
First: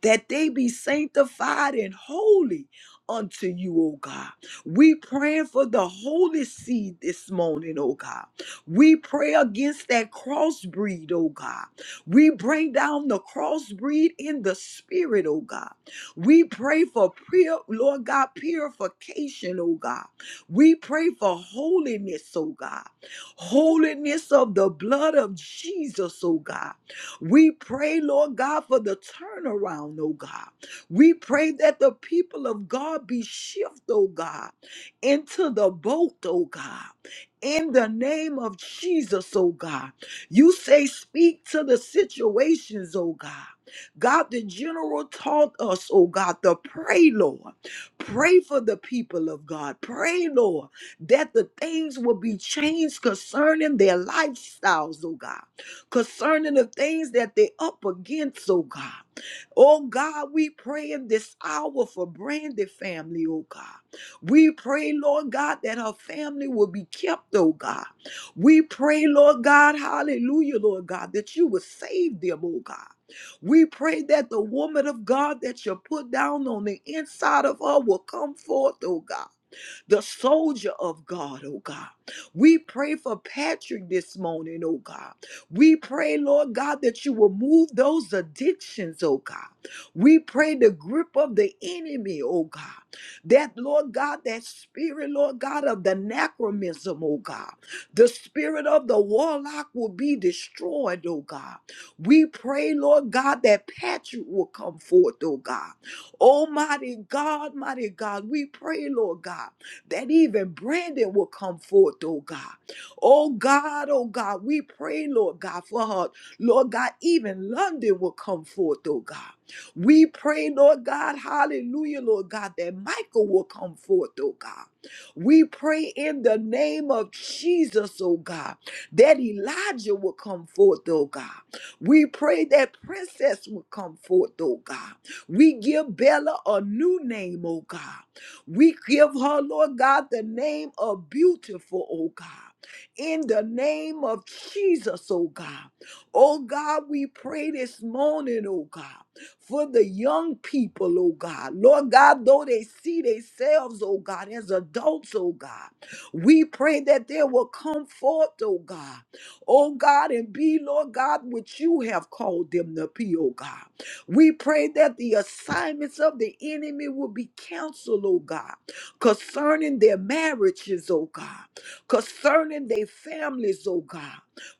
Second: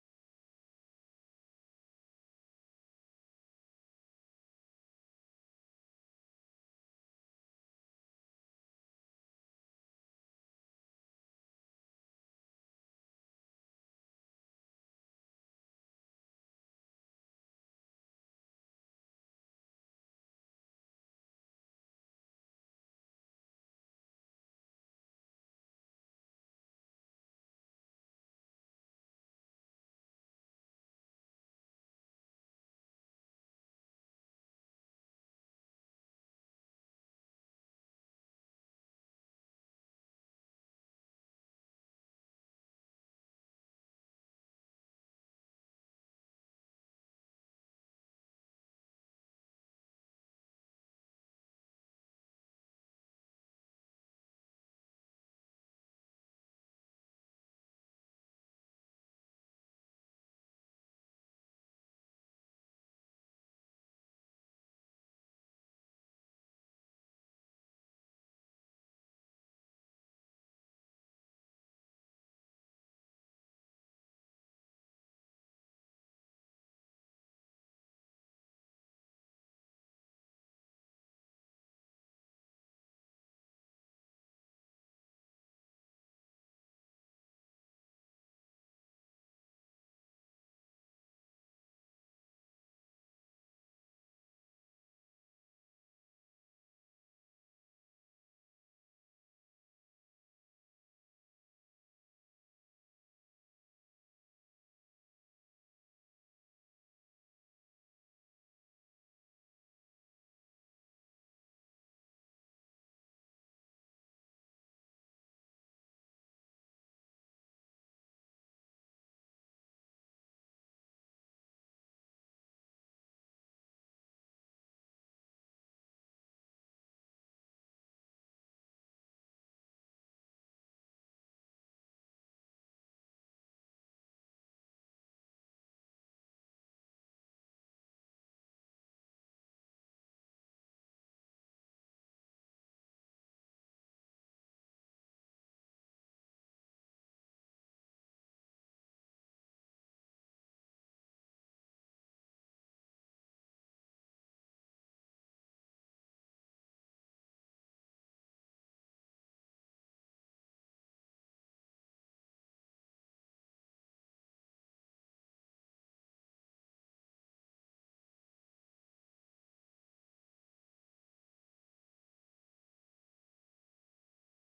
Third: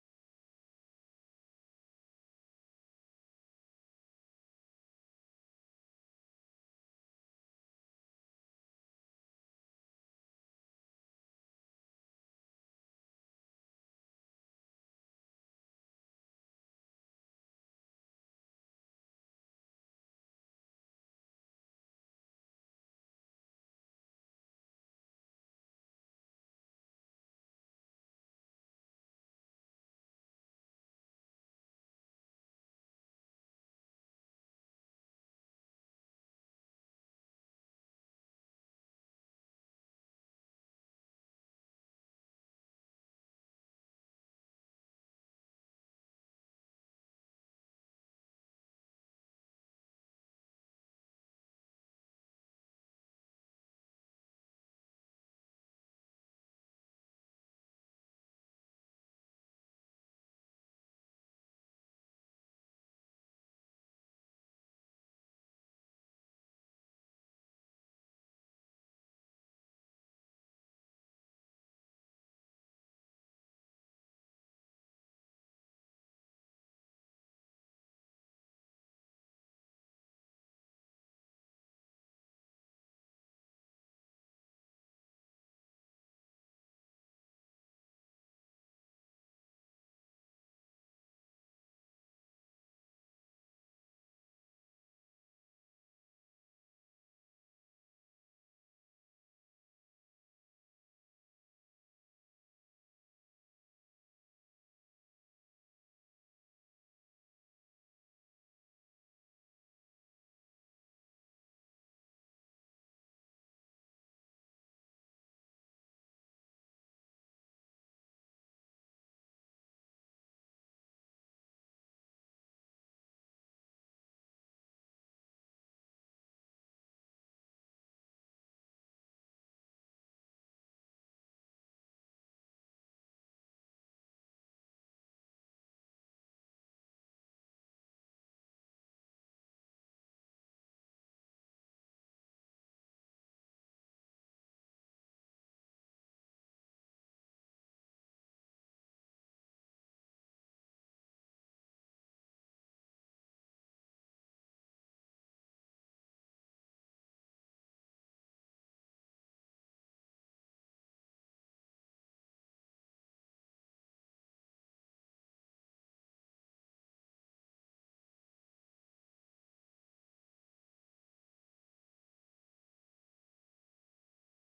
Speaker 2: that they be sanctified and holy unto you, oh God. We praying for the holy seed this morning, oh God. We pray against that crossbreed, oh God. We bring down the crossbreed in the spirit, oh God. We pray for pure, Lord God, purification, oh God. We pray for holiness, oh God holiness of the blood of Jesus, oh God. We pray, Lord God, for the turnaround, oh God. We pray that the people of God be shifted, oh God, into the boat, oh God. In the name of Jesus, oh God. You say, speak to the situations, oh God. God, the general taught us, oh God, to pray, Lord. Pray for the people of God. Pray, Lord that the things will be changed concerning their lifestyles, oh God, concerning the things that they're up against, oh God. Oh God, we pray in this hour for Brandy family, oh God. We pray, Lord God, that her family will be kept, oh God. We pray, Lord God, hallelujah, Lord God, that you will save them, oh God. We pray that the woman of God that you put down on the inside of her will come forth, oh God the soldier of God, oh God. We pray for Patrick this morning, oh God. We pray, Lord God, that you will move those addictions, oh God. We pray the grip of the enemy, oh God. That, Lord God, that spirit, Lord God, of the anachronism, oh God. The spirit of the warlock will be destroyed, oh God. We pray, Lord God, that Patrick will come forth, oh God. Almighty God, mighty God, we pray, Lord God that even Brandon will come forth, oh God. Oh God, oh God, we pray, Lord God, for her. Lord God, even London will come forth, oh God. We pray, Lord God, hallelujah, Lord God, that Michael will come forth, oh God. We pray in the name of Jesus, oh God, that Elijah will come forth, oh God. We pray that Princess will come forth, oh God. We give Bella a new name, oh God. We give her, Lord God, the name of beautiful, oh God. In the name of Jesus, oh God. Oh God, we pray this morning, oh God, for the young people, oh God. Lord God, though they see themselves, oh God, as adults, oh God, we pray that they will come forth, oh God. Oh God, and be, Lord God, what you have called them to be, oh God. We pray that the assignments of the enemy will be canceled, oh God, concerning their marriages, oh God, concerning their families, oh God,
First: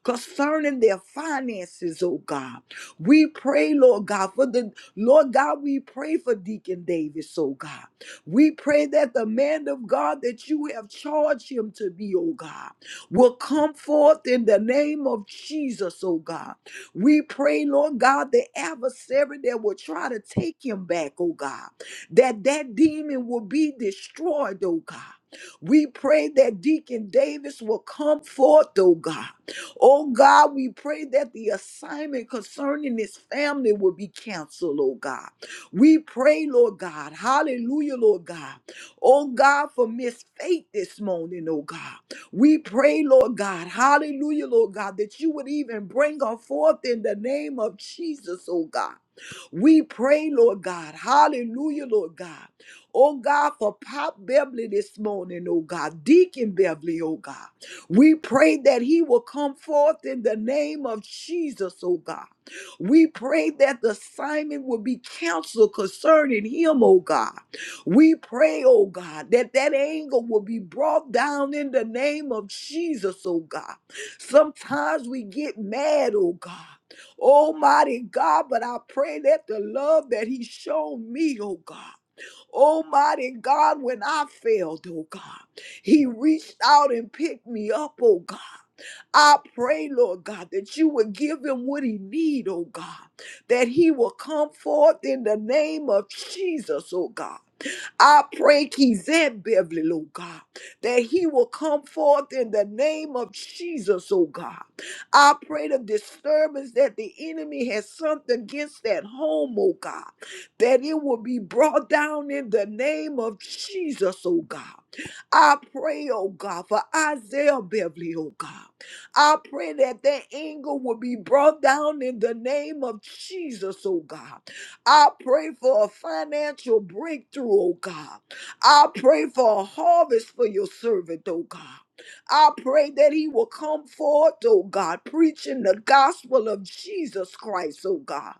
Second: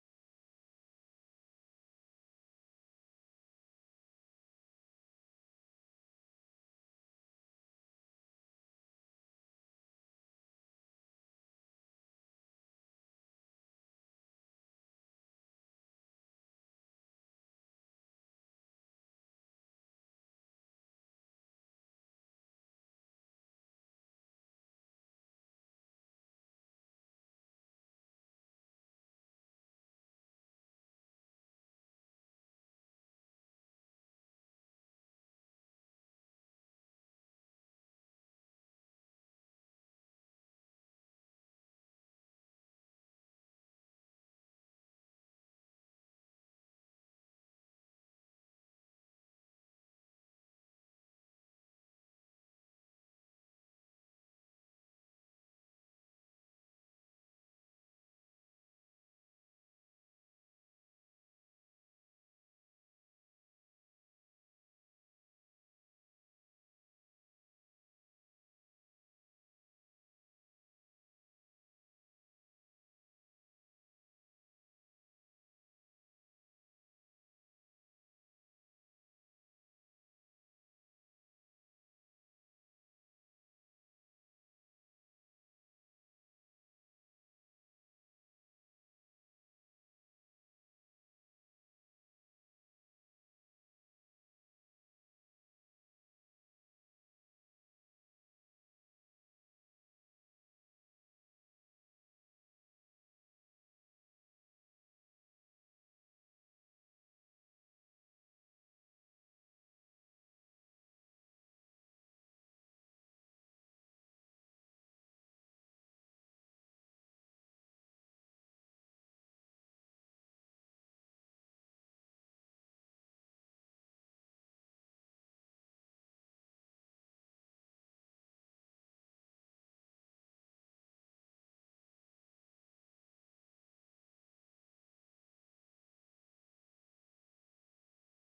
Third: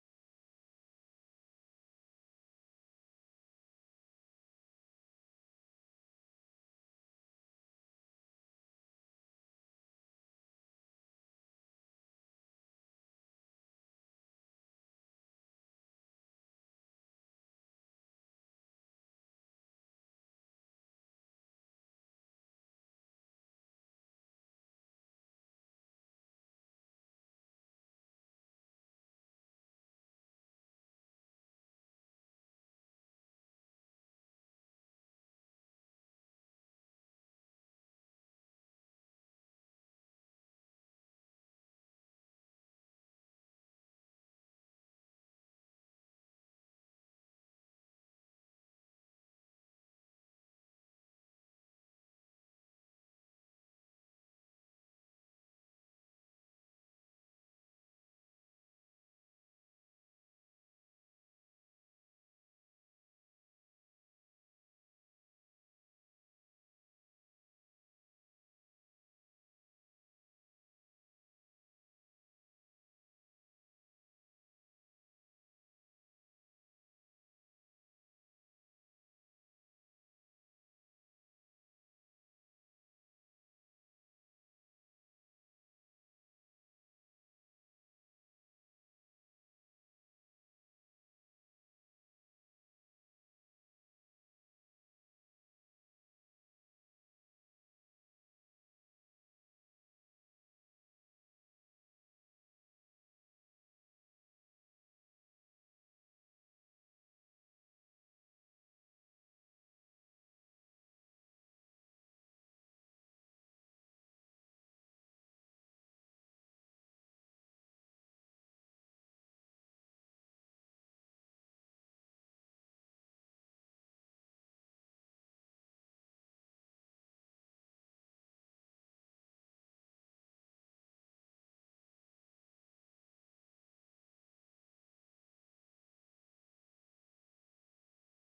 Speaker 2: concerning their finances, oh God. We pray, Lord God, for the Lord God, we pray for Deacon Davis, oh God. We pray that the man of God that you have charged him to be, oh God, will come forth in the name of Jesus, oh God we pray, Lord God, the adversary that will try to take him back, oh God, that that demon will be destroyed, oh God. We pray that Deacon Davis will come forth, oh God. Oh God, we pray that the assignment concerning his family will be canceled, oh God. We pray, Lord God. Hallelujah, Lord God. Oh God, for Miss Faith this morning, oh God. We pray, Lord God, hallelujah, Lord God, that you would even bring her forth in the name of Jesus, oh God. We pray, Lord God, hallelujah, Lord God. Oh God, for Pop Beverly this morning, oh God, Deacon Beverly, oh God. We pray that he will come forth in the name of Jesus, oh God. We pray that the Simon will be counseled concerning him, oh God. We pray, oh God, that that anger will be brought down in the name of Jesus, oh God. Sometimes we get mad, oh God. Almighty God, but I pray that the love that He showed me, oh God. Almighty God, when I failed, oh God, He reached out and picked me up, oh God. I pray, Lord God, that you would give him what he need, oh God, that he will come forth in the name of Jesus, oh God I pray Kizan Beverly, Lord God, that he will come forth in the name of Jesus, oh God. I pray the disturbance that the enemy has sent against that home, oh God, that it will be brought down in the name of Jesus, oh God. I pray, oh God, for Isaiah Beverly, oh God. I pray that that anger will be brought down in the name of Jesus, oh God. I pray for a financial breakthrough, oh God. I pray for a harvest for your servant, oh God. I pray that he will come forth, oh God, preaching the gospel of Jesus Christ, oh God.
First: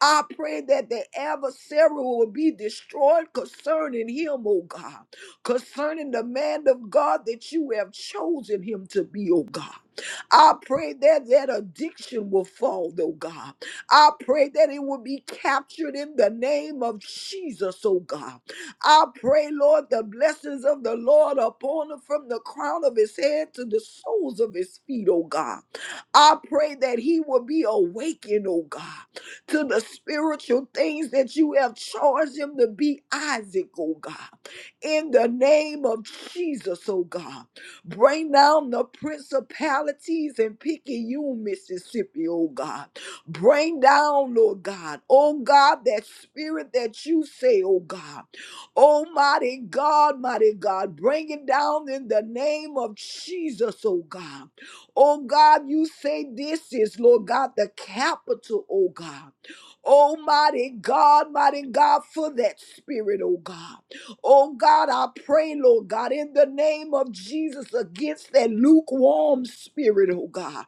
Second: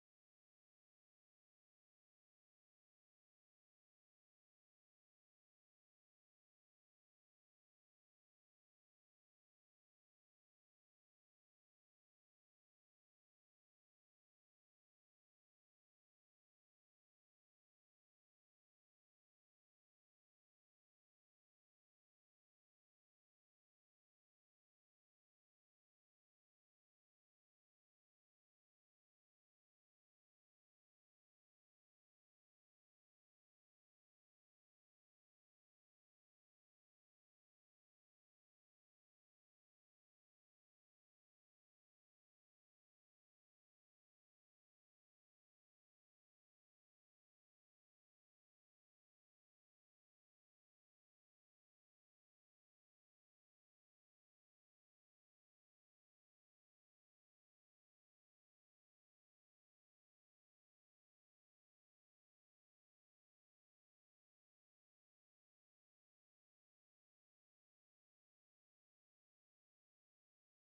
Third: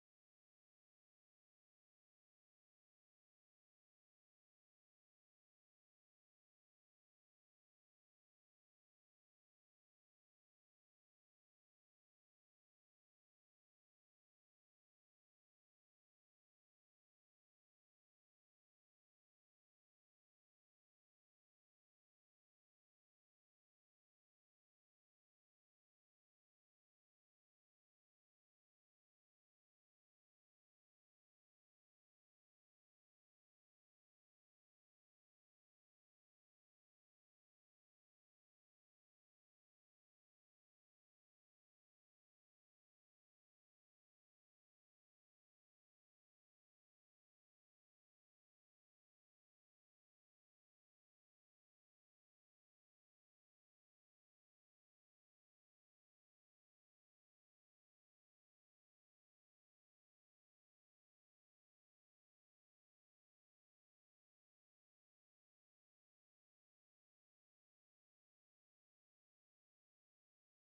Speaker 2: I pray that the adversary will be destroyed concerning him, oh God, concerning the man of God that you have chosen him to be, oh God. I pray that that addiction will fall, oh God. I pray that it will be captured in the name of Jesus, oh God. I pray, Lord, the blessings of the Lord upon him from the crown of his head to the soles of his feet, oh God. I pray that he will be awakened, oh God, to the spiritual things that you have charged him to be Isaac, oh God. In the name of Jesus, oh God. Bring down the principalities in Picayune, Mississippi, oh God Bring down, Lord God, oh God, that spirit that you say, oh God. Almighty God, mighty God, bring it down in the name of Jesus, oh God. Oh God, you say this is, Lord God, the capital, oh God. Almighty God, mighty God, for that spirit, oh God. Oh God, I pray, Lord God, in the name of Jesus, against that lukewarm spirit, oh God.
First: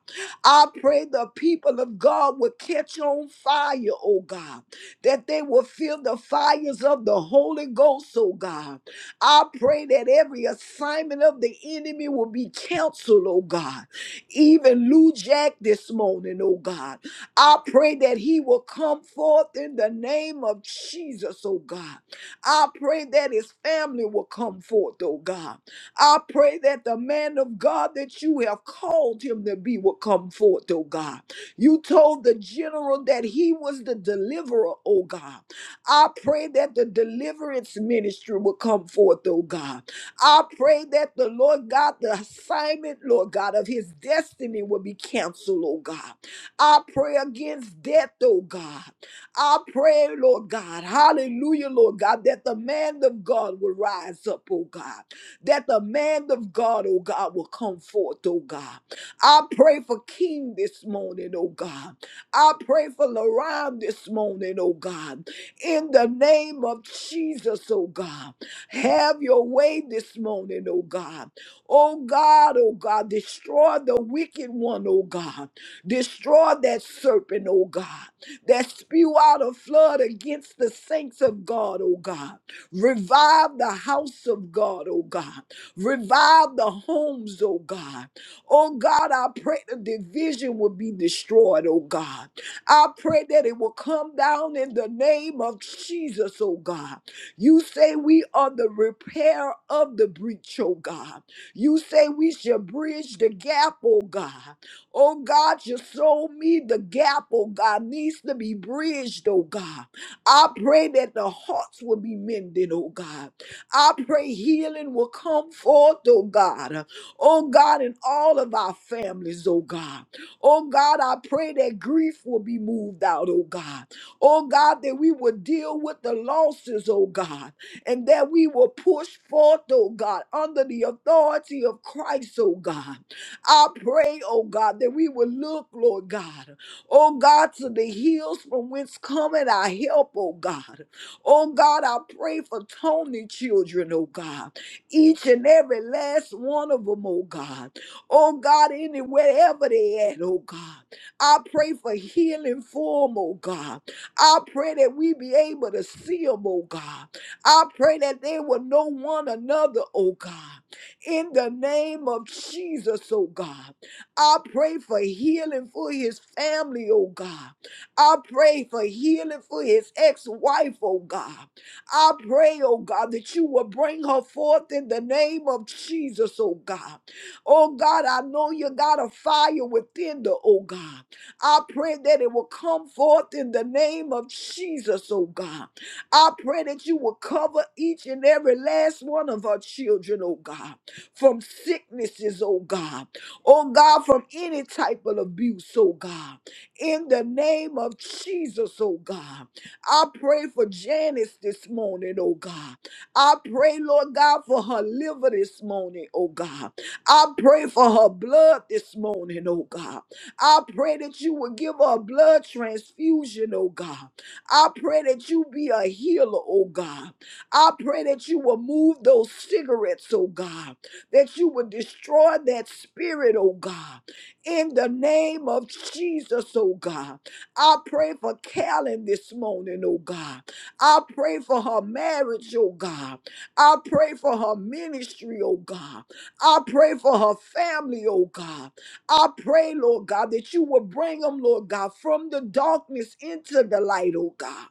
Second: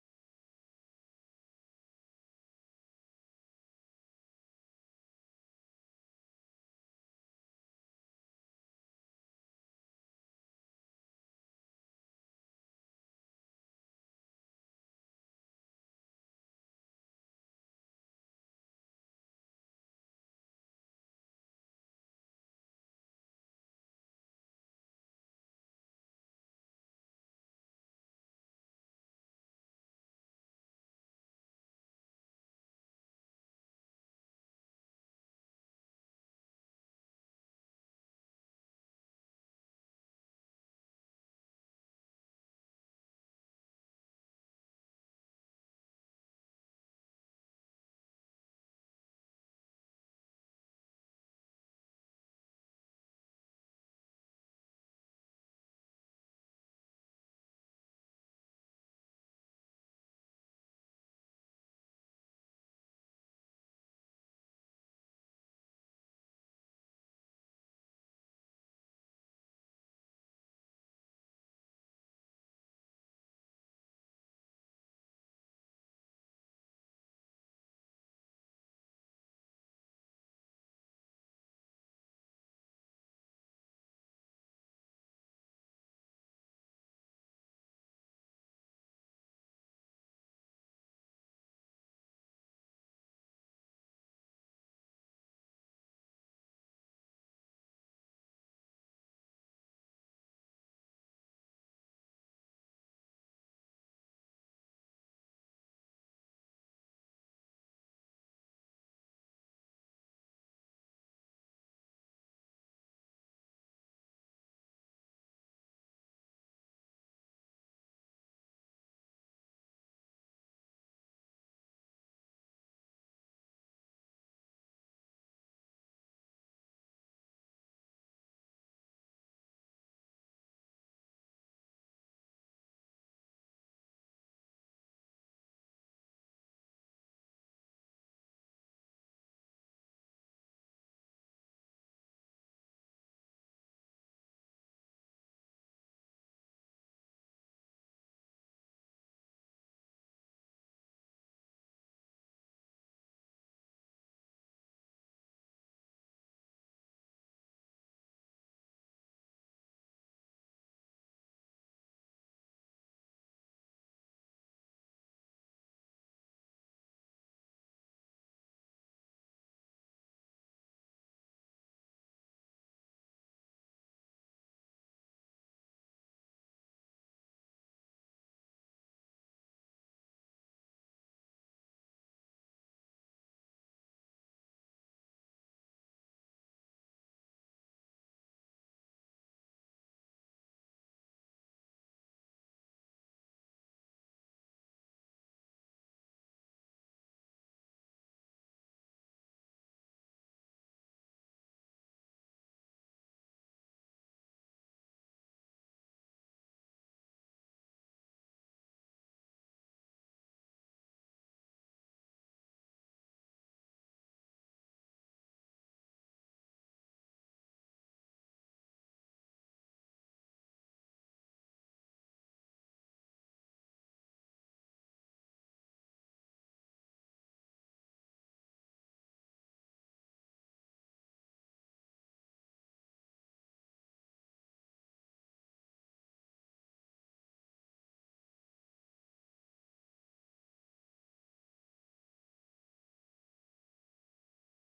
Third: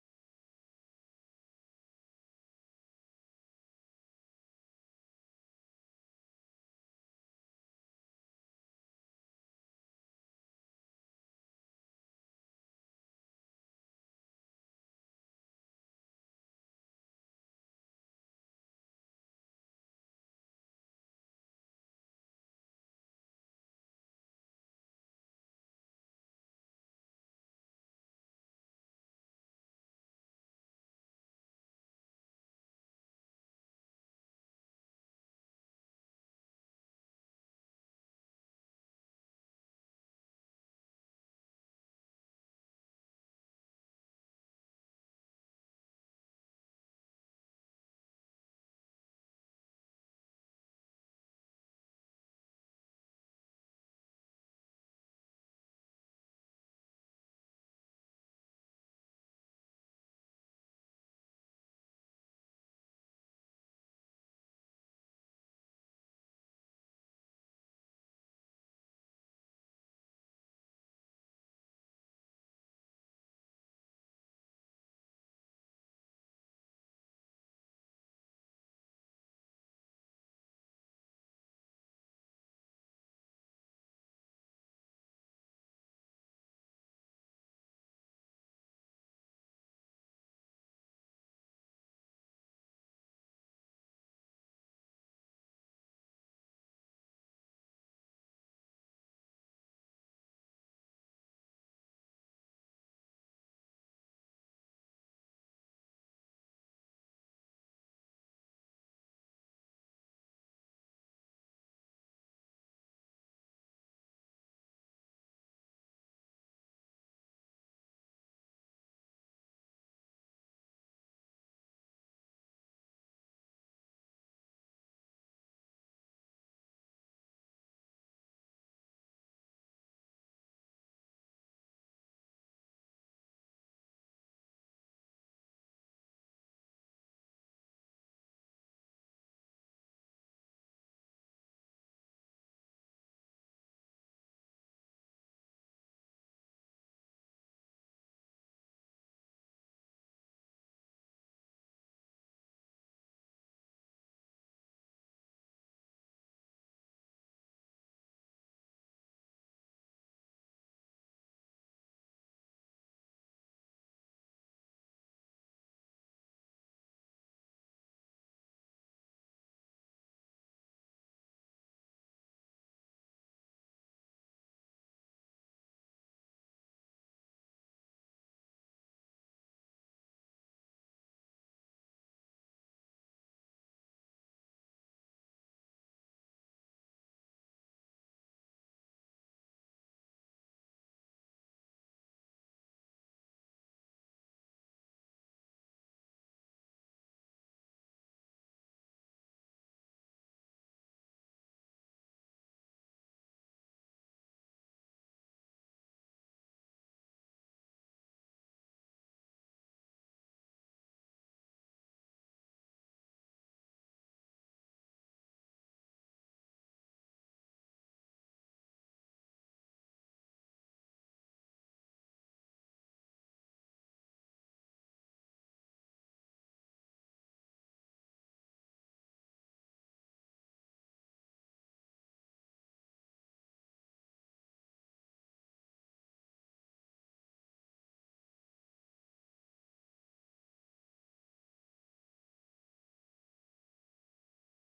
Speaker 2: I pray the people of God will catch on fire, oh God, that they will feel the fires of the Holy Ghost, oh God. I pray that every assignment of the enemy will be canceled, oh God. Even Lou Jack this morning, oh God. I pray that he will come forth in the name of Jesus, oh God. I pray that his family will come forth, oh God. I pray that the man of God that you have called him to be will come forth, oh God. You told the general that he was the deliverer, oh God. I pray that the deliverance ministry will come forth, oh God. I pray that the Lord God, the assignment, Lord God, of his destiny will be canceled, oh God. I pray against death, oh God. I pray, Lord God, hallelujah, Lord God, that the man of God will rise up, oh God that the man of God, oh God, will come forth, oh God. I pray for King this morning, oh God. I pray for Laron this morning, oh God. In the name of Jesus, oh God. Have your way this morning, oh God. Oh God, oh God, destroy the wicked one, oh God. Destroy that serpent, oh God, that spew out a flood against the saints of God, oh God. Revive the house of God, oh God. Revive the homes, oh God. Oh God, I pray the division will be destroyed, oh God. I pray that it will come down in the name of Jesus, oh God. You say we are the repair of the breach, oh God. You say we shall bridge the gap, oh God. Oh God, you showed me the gap, oh God, needs to be bridged, oh God. I pray that the hearts will be mended, oh God. I pray healing will come forth, oh God. Oh God, in all of our families, oh God. Oh God, I pray that grief will be moved out, oh God. Oh God, that we will deal with the losses, oh God, and that we will push forth, oh God, under the authority of Christ, oh God. I pray, oh God, that we will look, Lord God. Oh God, to the hills from whence cometh our help, oh God. Oh God, I pray for Tony children, oh God. Each and every last one of them, oh God. Oh God, anywhere ever they at, oh God. I pray for healing for them, oh God. I pray that we be able to see them, oh God. I pray that they will know one another, oh God. In the name of Jesus, oh God. I pray for healing for his family, oh God. I pray for healing for his ex wife, oh God. I pray, oh God, that you will bring her forth in the name of Jesus, oh God. Oh God, I know you got a fire within the, oh God. I pray that it will come forth in the name of Jesus, oh God. I pray that you will cover each and every last one of our children, oh God, from sicknesses, oh God oh God, from any type of abuse, oh God. In the name of Jesus, oh God. I pray for Janice this morning, oh God. I pray, Lord God, for her liver this morning, oh God. I pray for her blood this morning, oh God. I pray that you would give her a blood transfusion, oh God. I pray that you be a healer, oh God. I pray that you will move those cigarettes, oh God that you would destroy that spirit, oh God. In the name of Jesus, oh God. I pray for Callan this morning, oh God. I pray for her marriage, oh God. I pray for her ministry, oh God. I pray for her family, oh God. I pray, Lord God, that you will bring them, Lord God, from the darkness into the light, oh God.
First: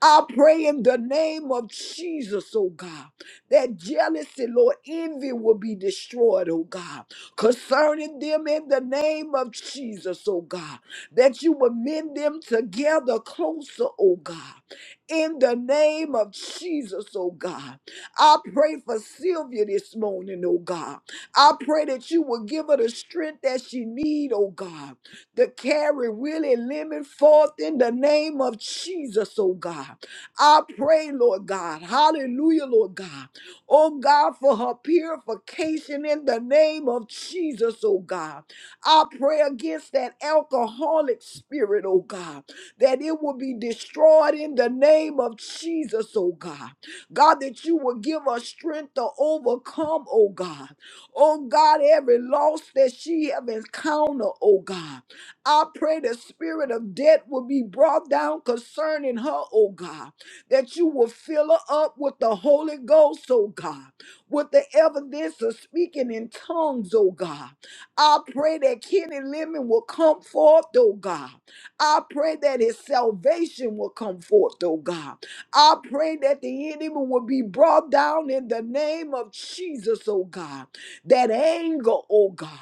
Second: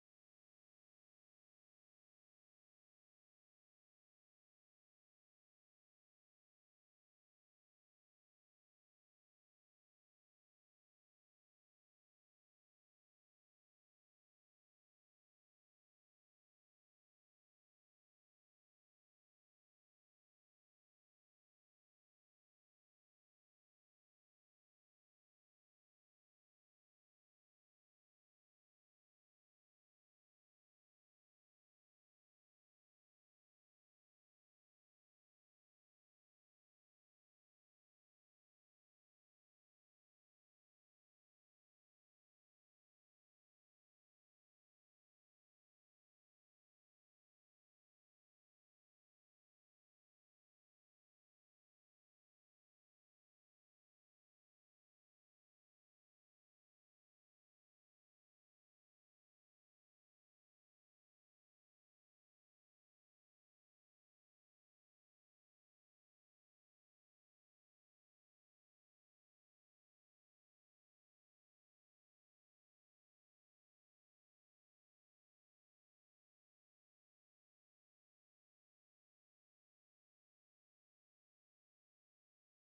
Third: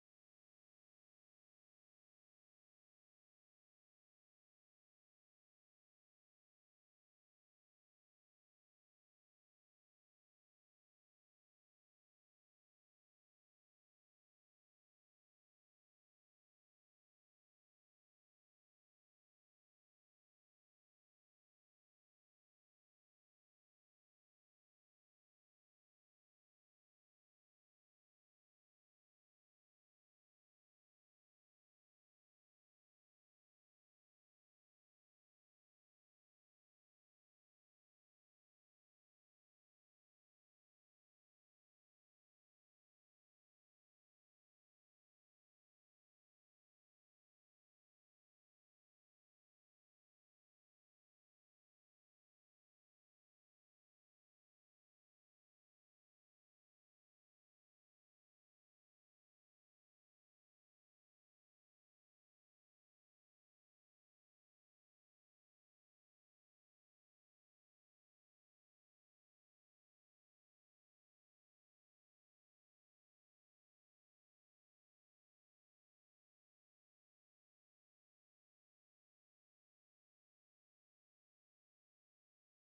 Speaker 2: I pray in the name of Jesus, oh God. That jealousy, Lord, envy will be destroyed, oh God. Concerning them in the name of Jesus, oh God. That you will mend them together closer, oh God. In the name of Jesus, oh God. I pray for Sylvia this morning, oh God. I pray that you will give her the strength that she need, oh God, to carry Willie Lemon forth in the name of Jesus, oh God. I pray, Lord God, hallelujah, Lord God, oh God, for her purification in the name of Jesus, oh God. I pray against that alcoholic spirit, oh God, that it will be destroyed in the name of Jesus, oh God. God, that you will give her strength to overcome, oh God. Oh God, every loss that she have encountered, oh God. I pray the spirit of death will be brought down concerning her, oh God that you will fill her up with the Holy Ghost, oh God, with the evidence of speaking in tongues, oh God. I pray that Kenny Lemon will come forth, oh God. I pray that his salvation will come forth, oh God. I pray that the enemy will be brought down in the name of Jesus, oh God. That anger, oh God,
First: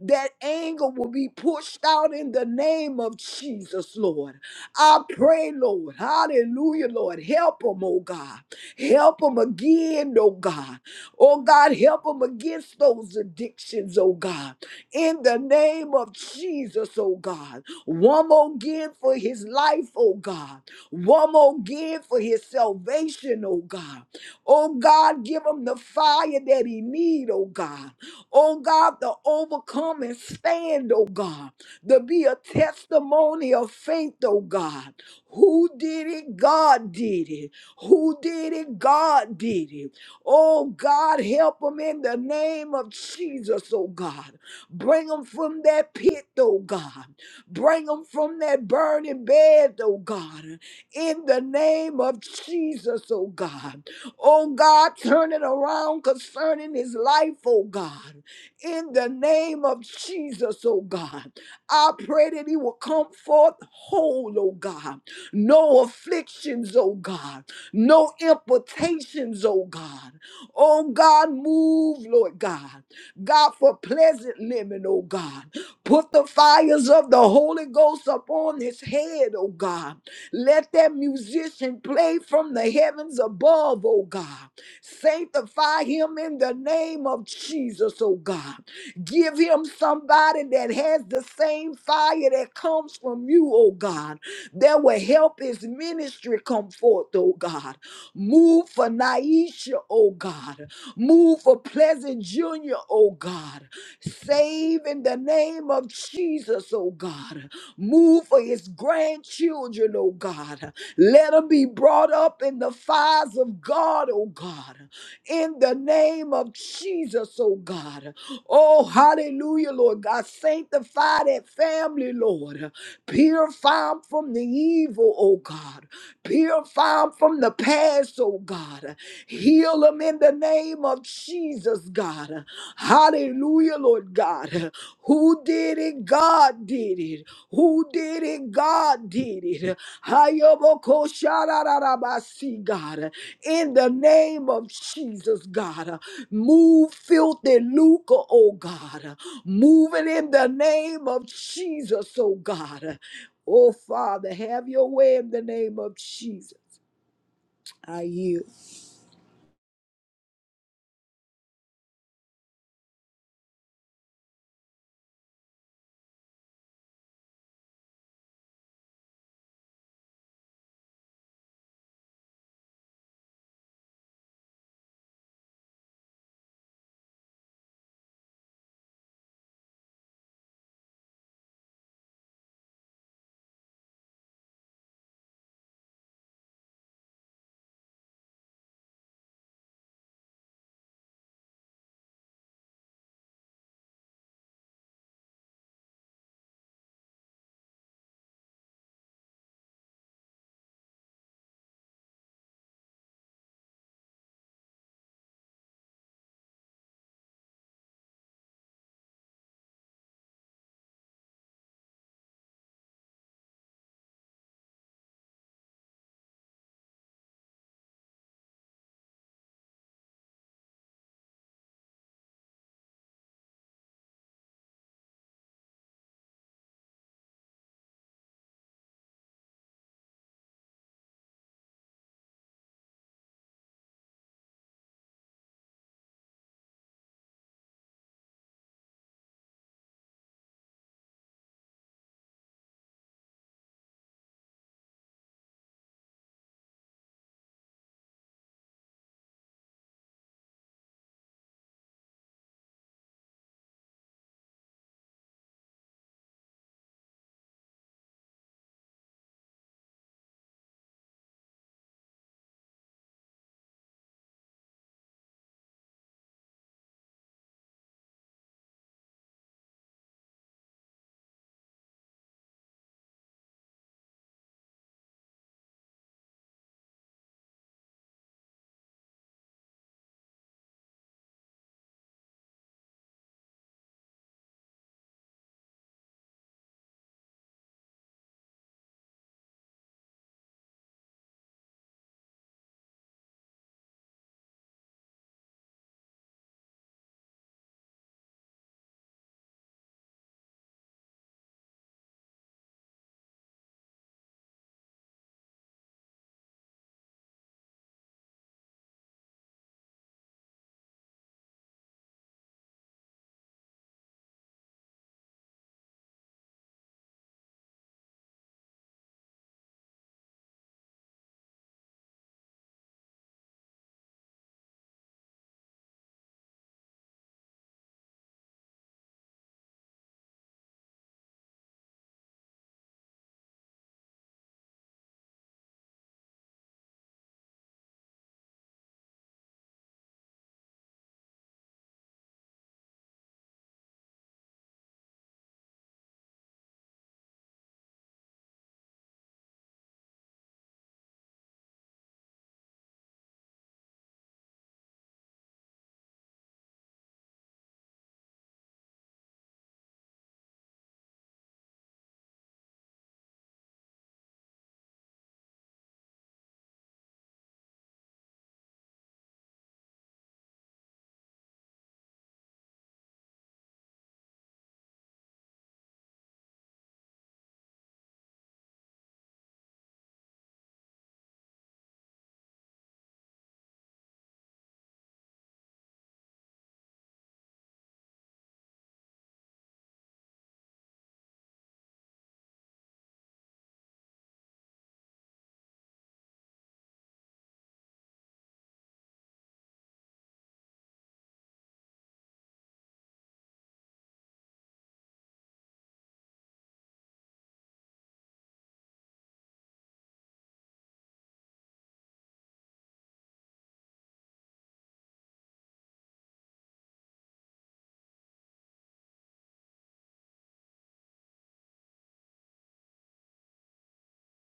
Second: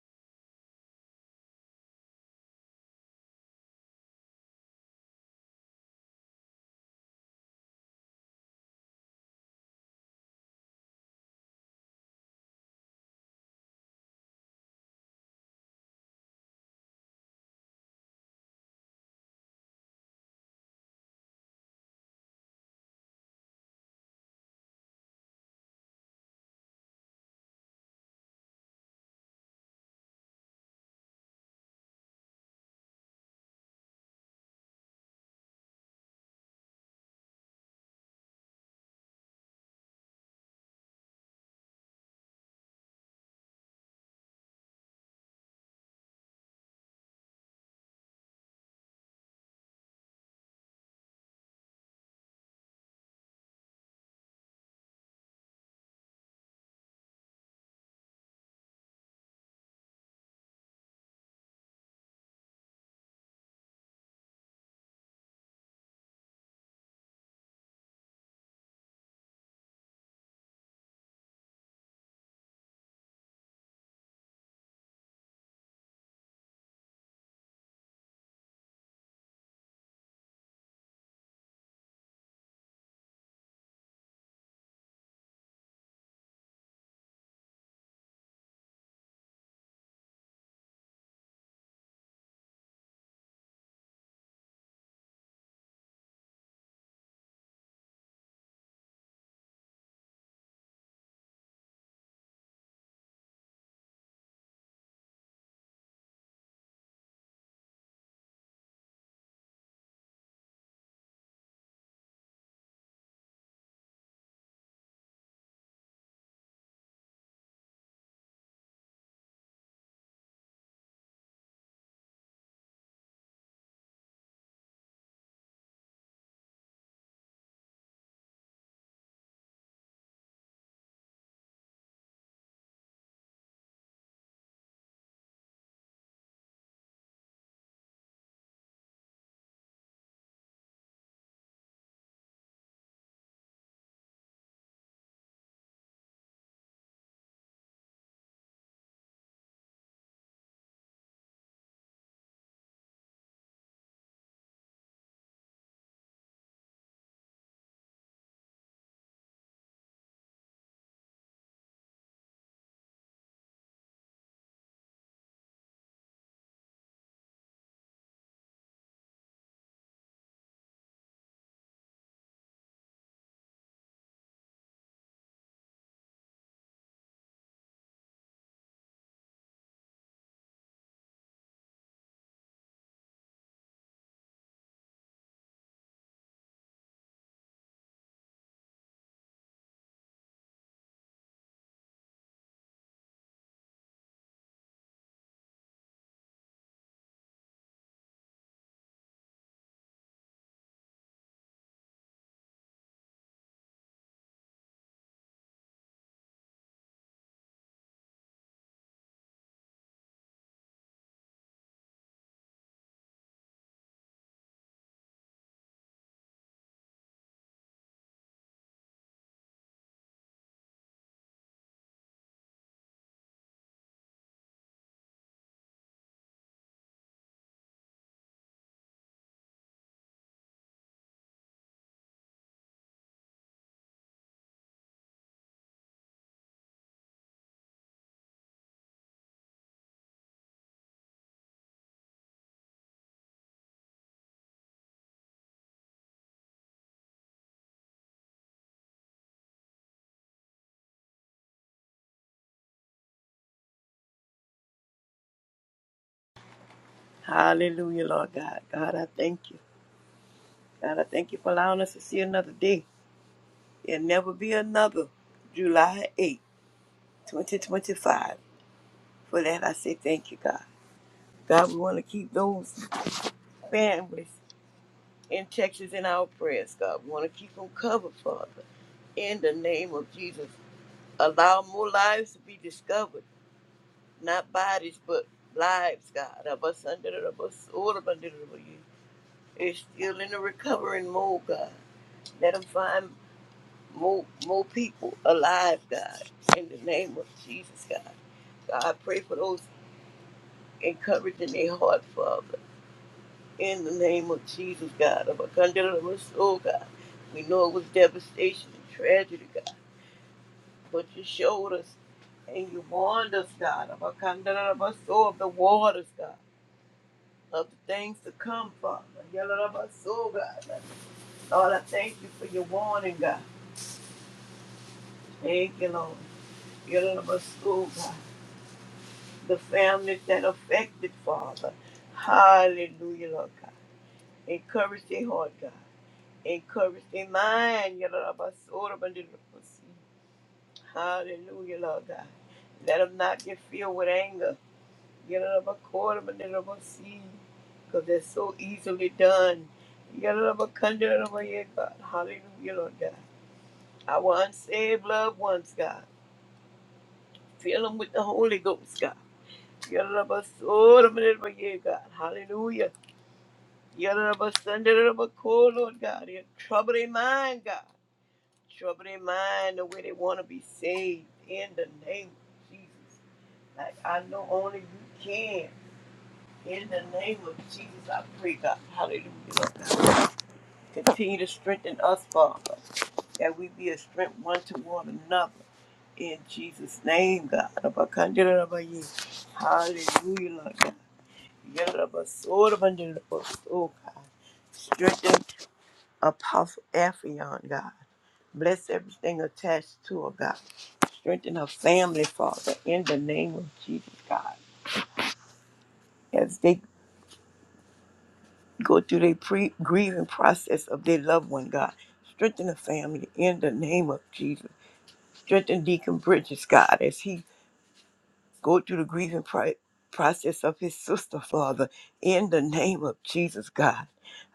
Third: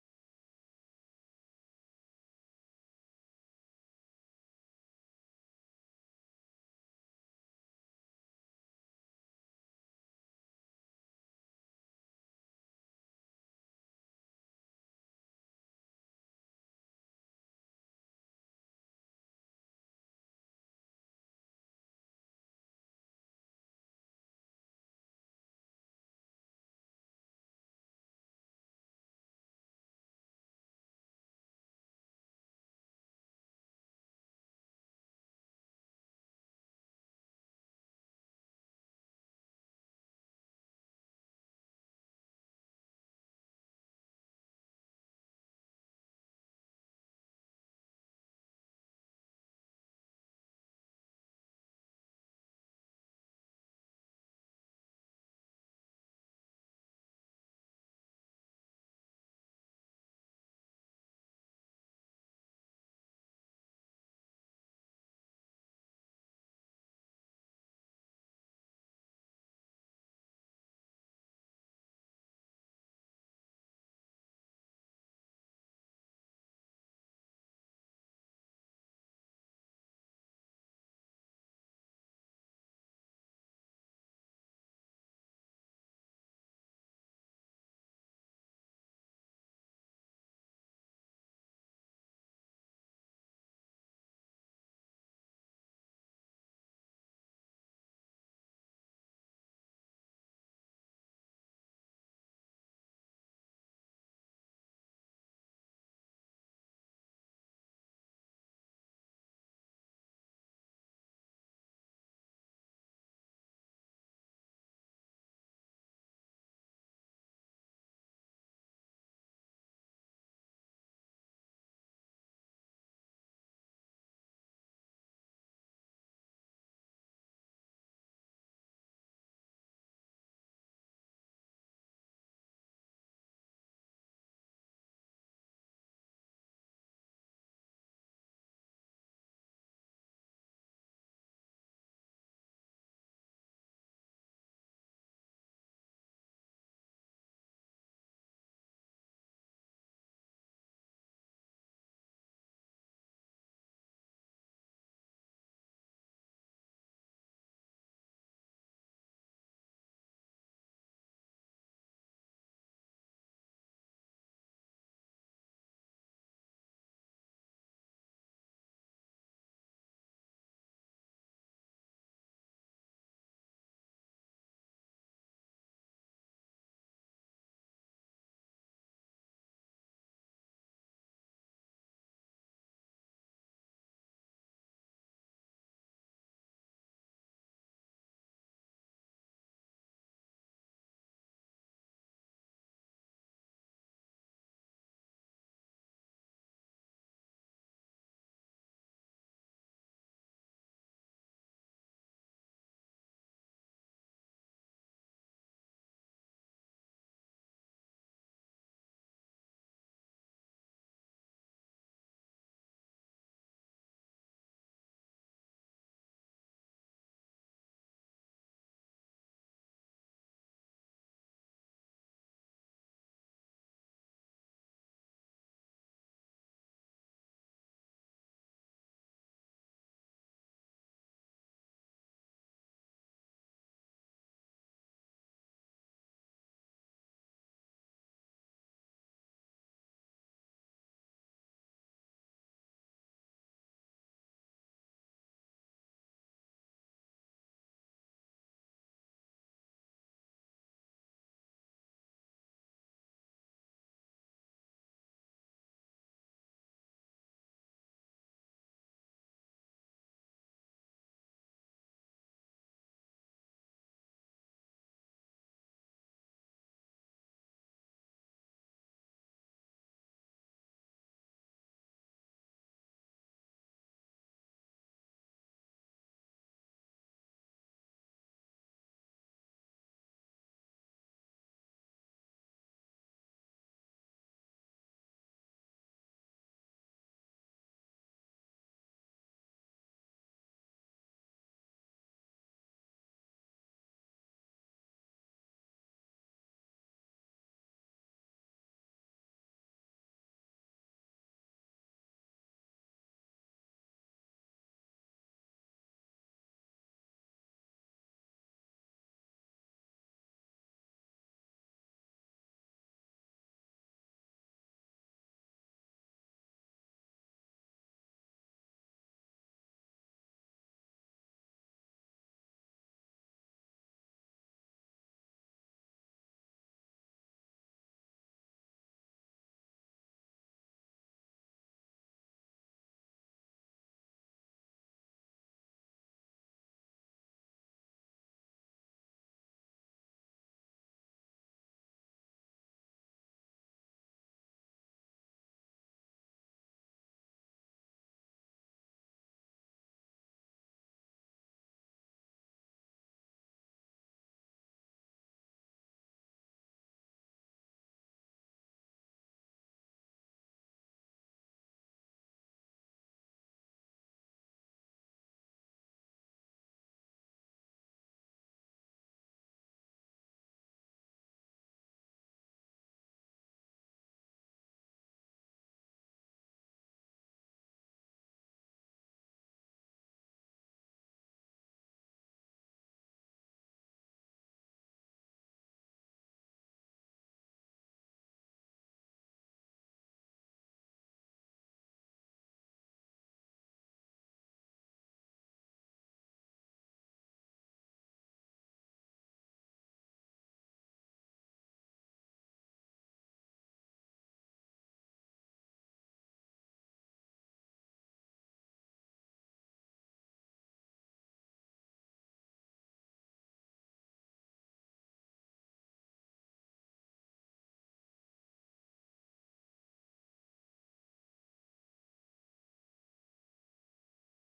Speaker 2: that anger will be pushed out in the name of Jesus, Lord. I pray, Lord, hallelujah, Lord, help them, oh God. Help them again, oh God. Oh God, help them against those addictions, oh God. In the name of Jesus, oh God. One more again for his life, oh God. One more again for his salvation, oh God. Oh God, give him the fire that he need, oh God. Oh God, to overcome and stand, oh God to be a testimony of faith, oh God. Who did it? God did it. Who did it? God did it. Oh God, help them in the name of Jesus, oh God. Bring them from that pit, oh God. Bring them from that burning bed, oh God. In the name of Jesus, oh God. Oh God, turn it around concerning his life, oh God. In the name of Jesus, oh God. I pray that he will come forth whole, oh God. No afflictions, oh God. No implications, oh God. Oh God, move, Lord God. God, for pleasant living, oh God. Put the fires of the Holy Ghost upon his head, oh God. Let that musician play from the heavens above, oh God. Sanctify him in the name of Jesus, oh God. Give him somebody that has the same fire that comes from you, oh God that will help his ministry come forth, oh God. Move for Naisha, oh God. Move for Pleasant Jr., oh God. Save in the name of Jesus, oh God. Move for his grandchildren, oh God. Let them be brought up in the fires of God, oh God. In the name of Jesus, oh God. Oh, hallelujah, Lord God. Sanctify that family, Lord. Purify Purify them from the evil, oh God. Purify them from the past, oh God. Heal them in the name of Jesus, God. Hallelujah, Lord God. Who did it? God did it. Who did it? God did it. Hayoboko sharararabasi, God. In the name of Jesus, God. Move filthy Luca, oh God. Move it in the name of Jesus, oh God. Oh, Father, have your way in the name of Jesus. I yield.
Speaker 3: Hallelujah, Lord God. God, I thank you. God, I thank you for allowing us to see another day. There'll never be another July eighth, twenty 2025. For that, I say thank you, God. God, we want to keep those families in Texas in our prayers, God. We want to keep them covered, Father. In the name of Jesus, allow more lives to be discovered, not bodies, but lives, God. Of us under the of us all of us under the bus. It's still in the recovering mode, God. Let them find more more people alive, God, in the name of Jesus, God. God, I pray for those encouraging their heart, Father, in the name of Jesus, God, of a condemned soul, God. We know it was devastation and tragedy, God, but you showed us and you warned us, God, of a condemned soul, of the waters, God, of the things to come, Father. Yellow of our soul, God. Lord, I thank you for your warning, God. Thank you, Lord. Yellow of our soul, God. the families that affected, Father. Hallelujah, Lord God. Encourage their heart, God. Encourage their mind. Yadadabasorabandidabasi. Hallelujah, Lord God. Let them not get filled with anger. Because they're so easily done. Yadadabakandadabaya, God. Hallelujah, Lord God. Our unsaved loved ones, God. Fill them with the Holy Ghost, God. Yadadabasorabandidabaya, God. Hallelujah. Yoruba, Sunday, call, Lord God. Yeah, Trouble their mind, God. Trouble their mind the way they want to be saved in the name of Jesus. Like I know only you can. In the name of Jesus, I pray, God. Hallelujah. Lord God. Continue to strengthen us, Father, that we be a strength one to one another. In Jesus' name, God. Abakandirabaye. Hallelujah, Lord God. Yoruba, Soda, Bandirabaso, God. Strengthen Apostle Ephion, God. Bless everything attached to her, God. Strengthen her family, Father, in the name of Jesus, God. As they go through their pre- grieving process of their loved one, God. Strengthen the family in the name of Jesus. Strengthen Deacon Bridges, God, as he go through the grieving pri- process of his sister, Father, in the name of Jesus, God.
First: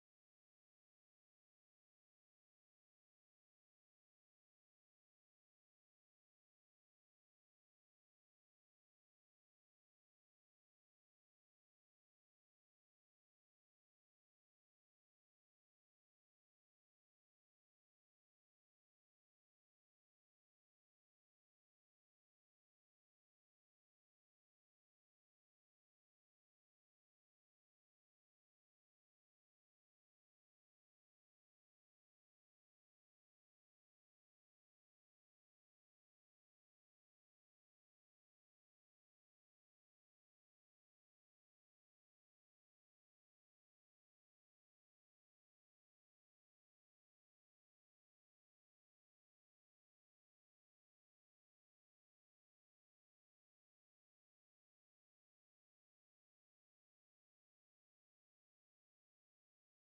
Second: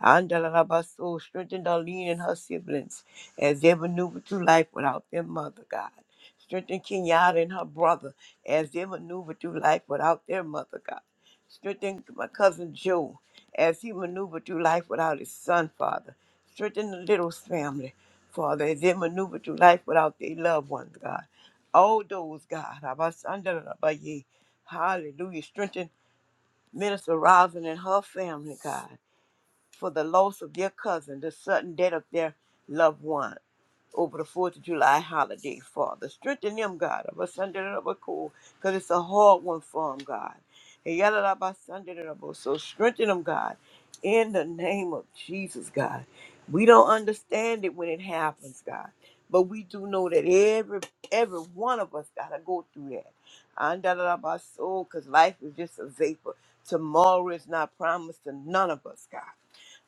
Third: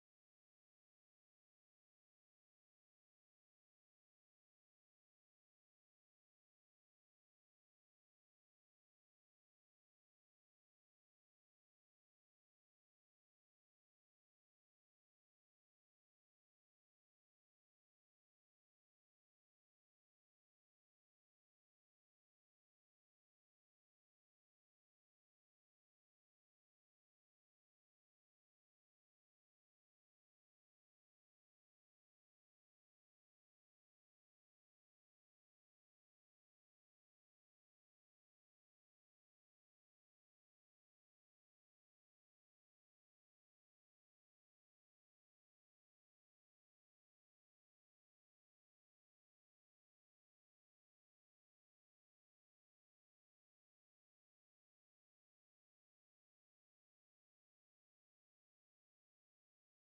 Speaker 3: Andalabaso, strengthen Darlene and her siblings as they maneuver through life without their mother, God. Strengthen Kenyatta and her brother as they maneuver through life without their mother, God. Strengthen my cousin Joe as he maneuvered through life without his son, Father. Strengthen the Littles family, Father, as they maneuver through life without their loved ones, God all those, God. Abasandarabaye. Hallelujah. Strengthen Minister Rosin and her family, God for the loss of their cousin, the sudden death of their loved one over the 4th of July holiday, Father. Strengthen them, God, of a Sunday and of a cool, because it's a hard one for them, God. And yada da ba Sunday da da bo. So strengthen them, God, in the name of Jesus, God. We don't understand it when it happens, God. But we do know that every every one of us gotta go through that. And da da da ba soul, because life is just a vapor. Tomorrow is not promised to none of us, God.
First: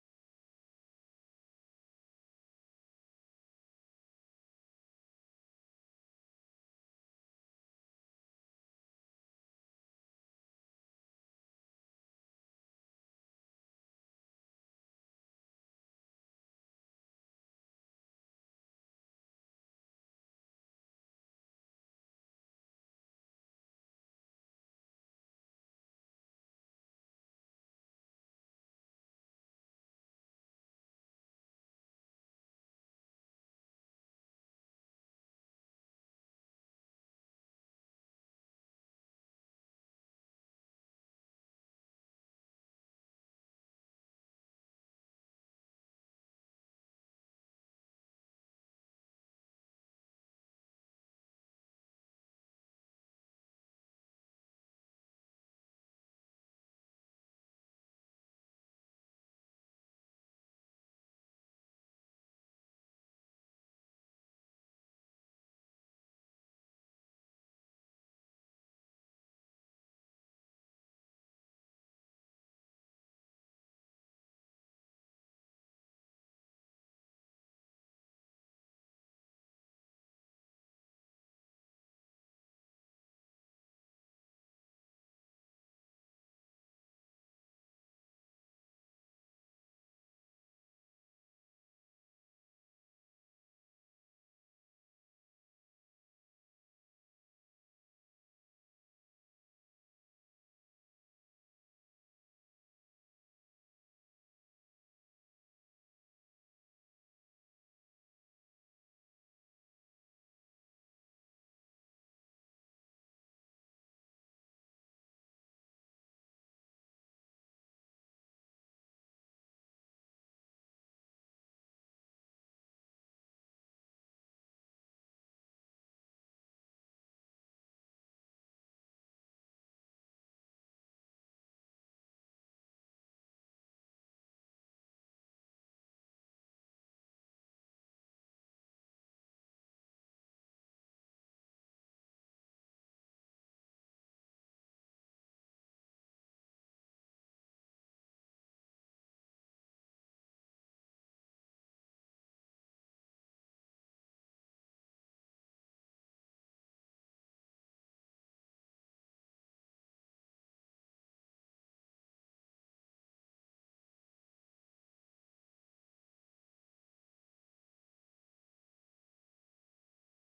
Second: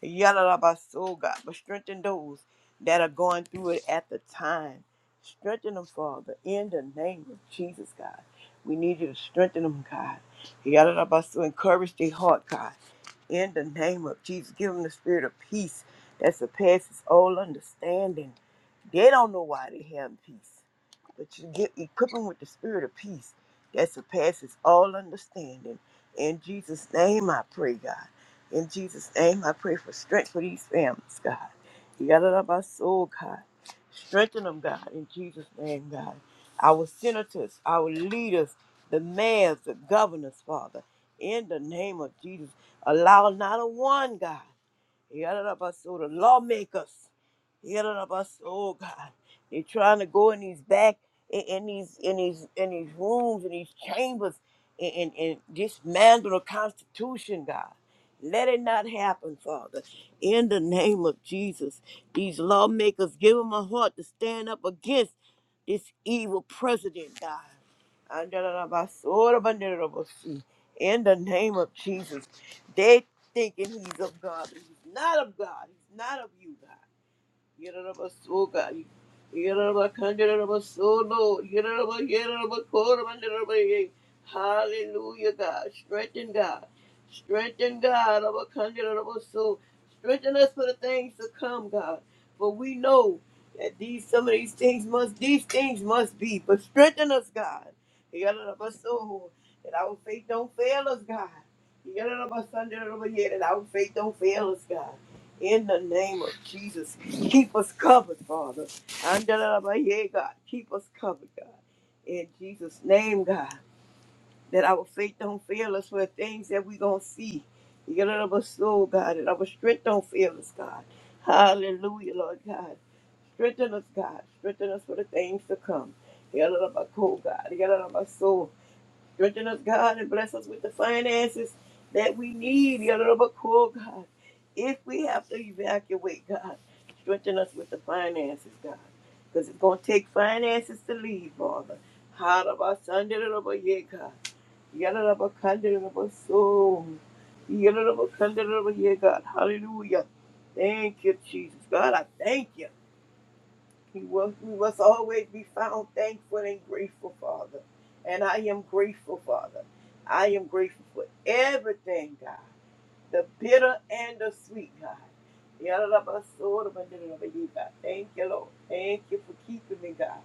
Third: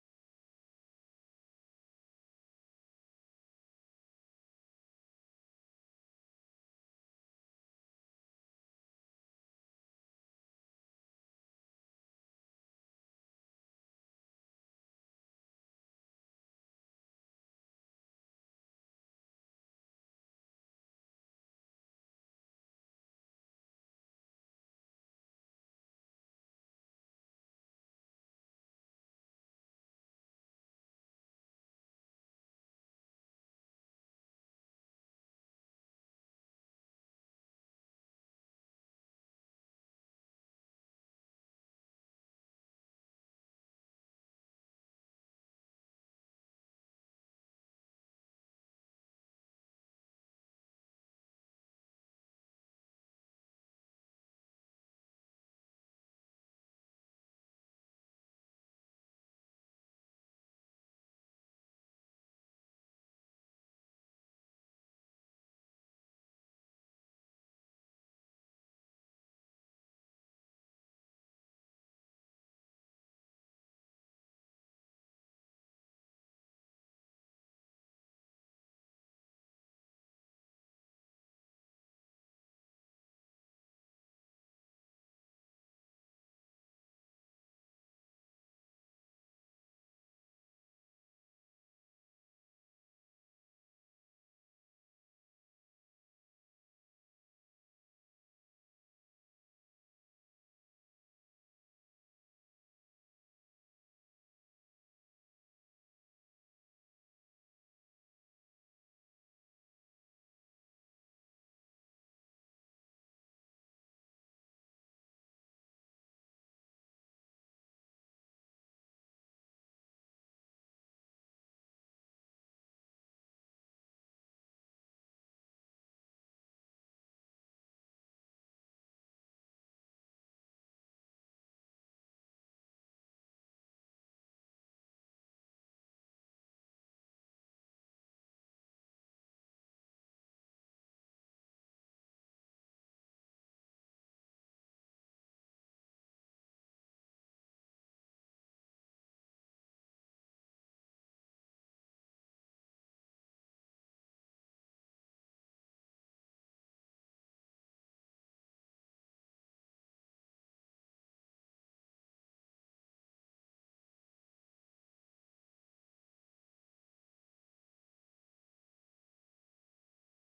Speaker 3: Yalabaso, God, but strengthen those that are going through it at the time. Strengthen them, Father, in the name of Jesus, God. We need you to strengthen them, God. Yalabaso, encourage their heart, God, in the name of Jesus. Give them the spirit of peace that surpasses all understanding. They don't know why they have peace but you get equip them with the spirit of peace that surpasses all understanding. In Jesus' name I pray, God. In Jesus' name I pray for strength for these families, God. You got it up our soul, God. Strengthen them, God, in Jesus' name, God. Our senators, our leaders, the mayors, the governors, Father, in the name of Jesus. Allow not a one, God. Yadadabaso, the lawmakers. Yadadabaso, oh God. They're trying to go in these back in, in these in these in these rooms in these chambers and, and, and dismantle the Constitution, God. Let it not happen, Father. In the name of Jesus, these lawmakers give them a heart to stand up against this evil president, God. Andalabasora banderabasi. In the name of Jesus, thinking he's of God, but he's not of God. He's not of you, God. Yerabasuka, Yerabakanderabasodo, Yeraba, Yerabakorabanderabay. Hallelujah, God. Strengthen God. Strengthen God. Abakanderabaso. Strengthen us for the things to come, God. For we know that these some of these things must these things must be. But strengthen us, God. Yerabaso. That our faith don't fail us, God. Yerabasanderabayeh, That our faith don't fail us, God. In the name of Jesus, keep us covered, Father. Andalabaya, God, keep us covered, God. In Jesus' name, God, that our faith don't fail us for the things that we gonna see. get out of our soul, God, and our strength don't fail us, God. Hallelujah, Lord God. Strengthen us, God. Strengthen us for the things to come. get out of our soul, God. get out of our soul. Strengthen us, God, and bless us with the finances that we need. Yalabako, God. If we have to evacuate, God, strengthen us with the finances, God. Because it's going to take finances to leave, Father. Harabasandalabaye, God. Yalalabakandalabaso. Yalalabakandalabaye, God. Hallelujah. Thank you, Jesus. God, I thank you. He will, we must always be found thankful and grateful, Father. And I am grateful, Father. I am grateful for everything, God. The bitter and the sweet, God. Thank you, Lord. Thank you for keeping me, God.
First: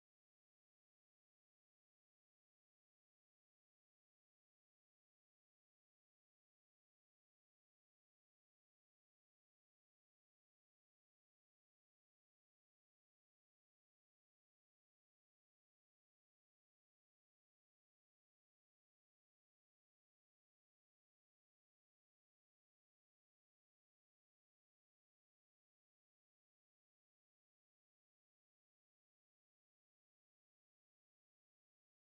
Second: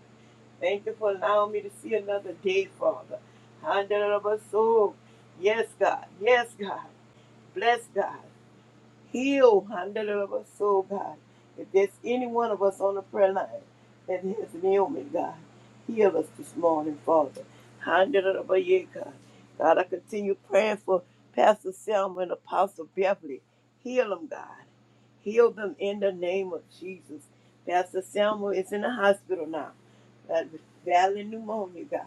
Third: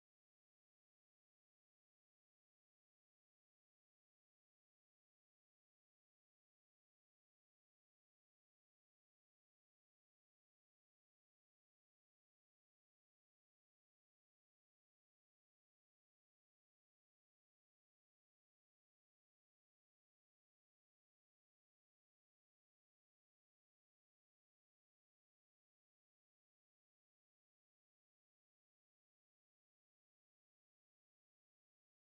Speaker 3: Thank you for allowing me to see another day, Father. Yes, God. Yes, God. Bless God. Heal, hundred of us, so God. If there's any one of us on the prayer line that has an ailment, God, heal us this morning, Father. Hundred of us, yeah, God. God, I continue praying for Pastor Selma and Apostle Beverly. Heal them, God. Heal them in the name of Jesus. Pastor Selma is in the hospital now. That valley pneumonia, God.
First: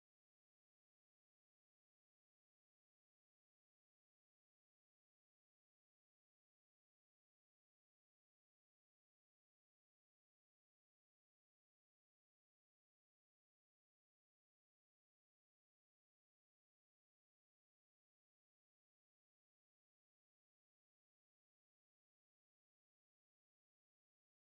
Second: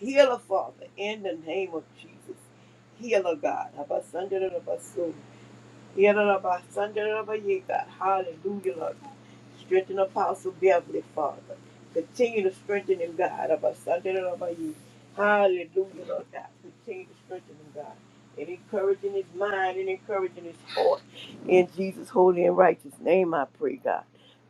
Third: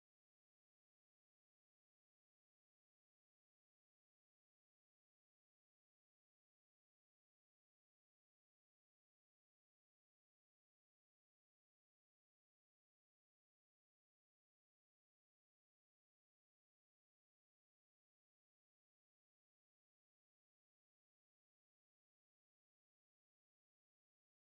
Speaker 3: Heal her, Father, in the name of Jesus. Heal her, God. Abasundere Yadarabba, Sundarabba, Yea, God. Hallelujah, Lord. Strengthen Apostle Beverly, Father. Continue to strengthen him, God. Abba, Sundarabba, Yea. Hallelujah, Lord God. Continue to strengthen him, God. And encouraging his mind and encouraging his heart. In Jesus' holy and righteous name, I pray, God.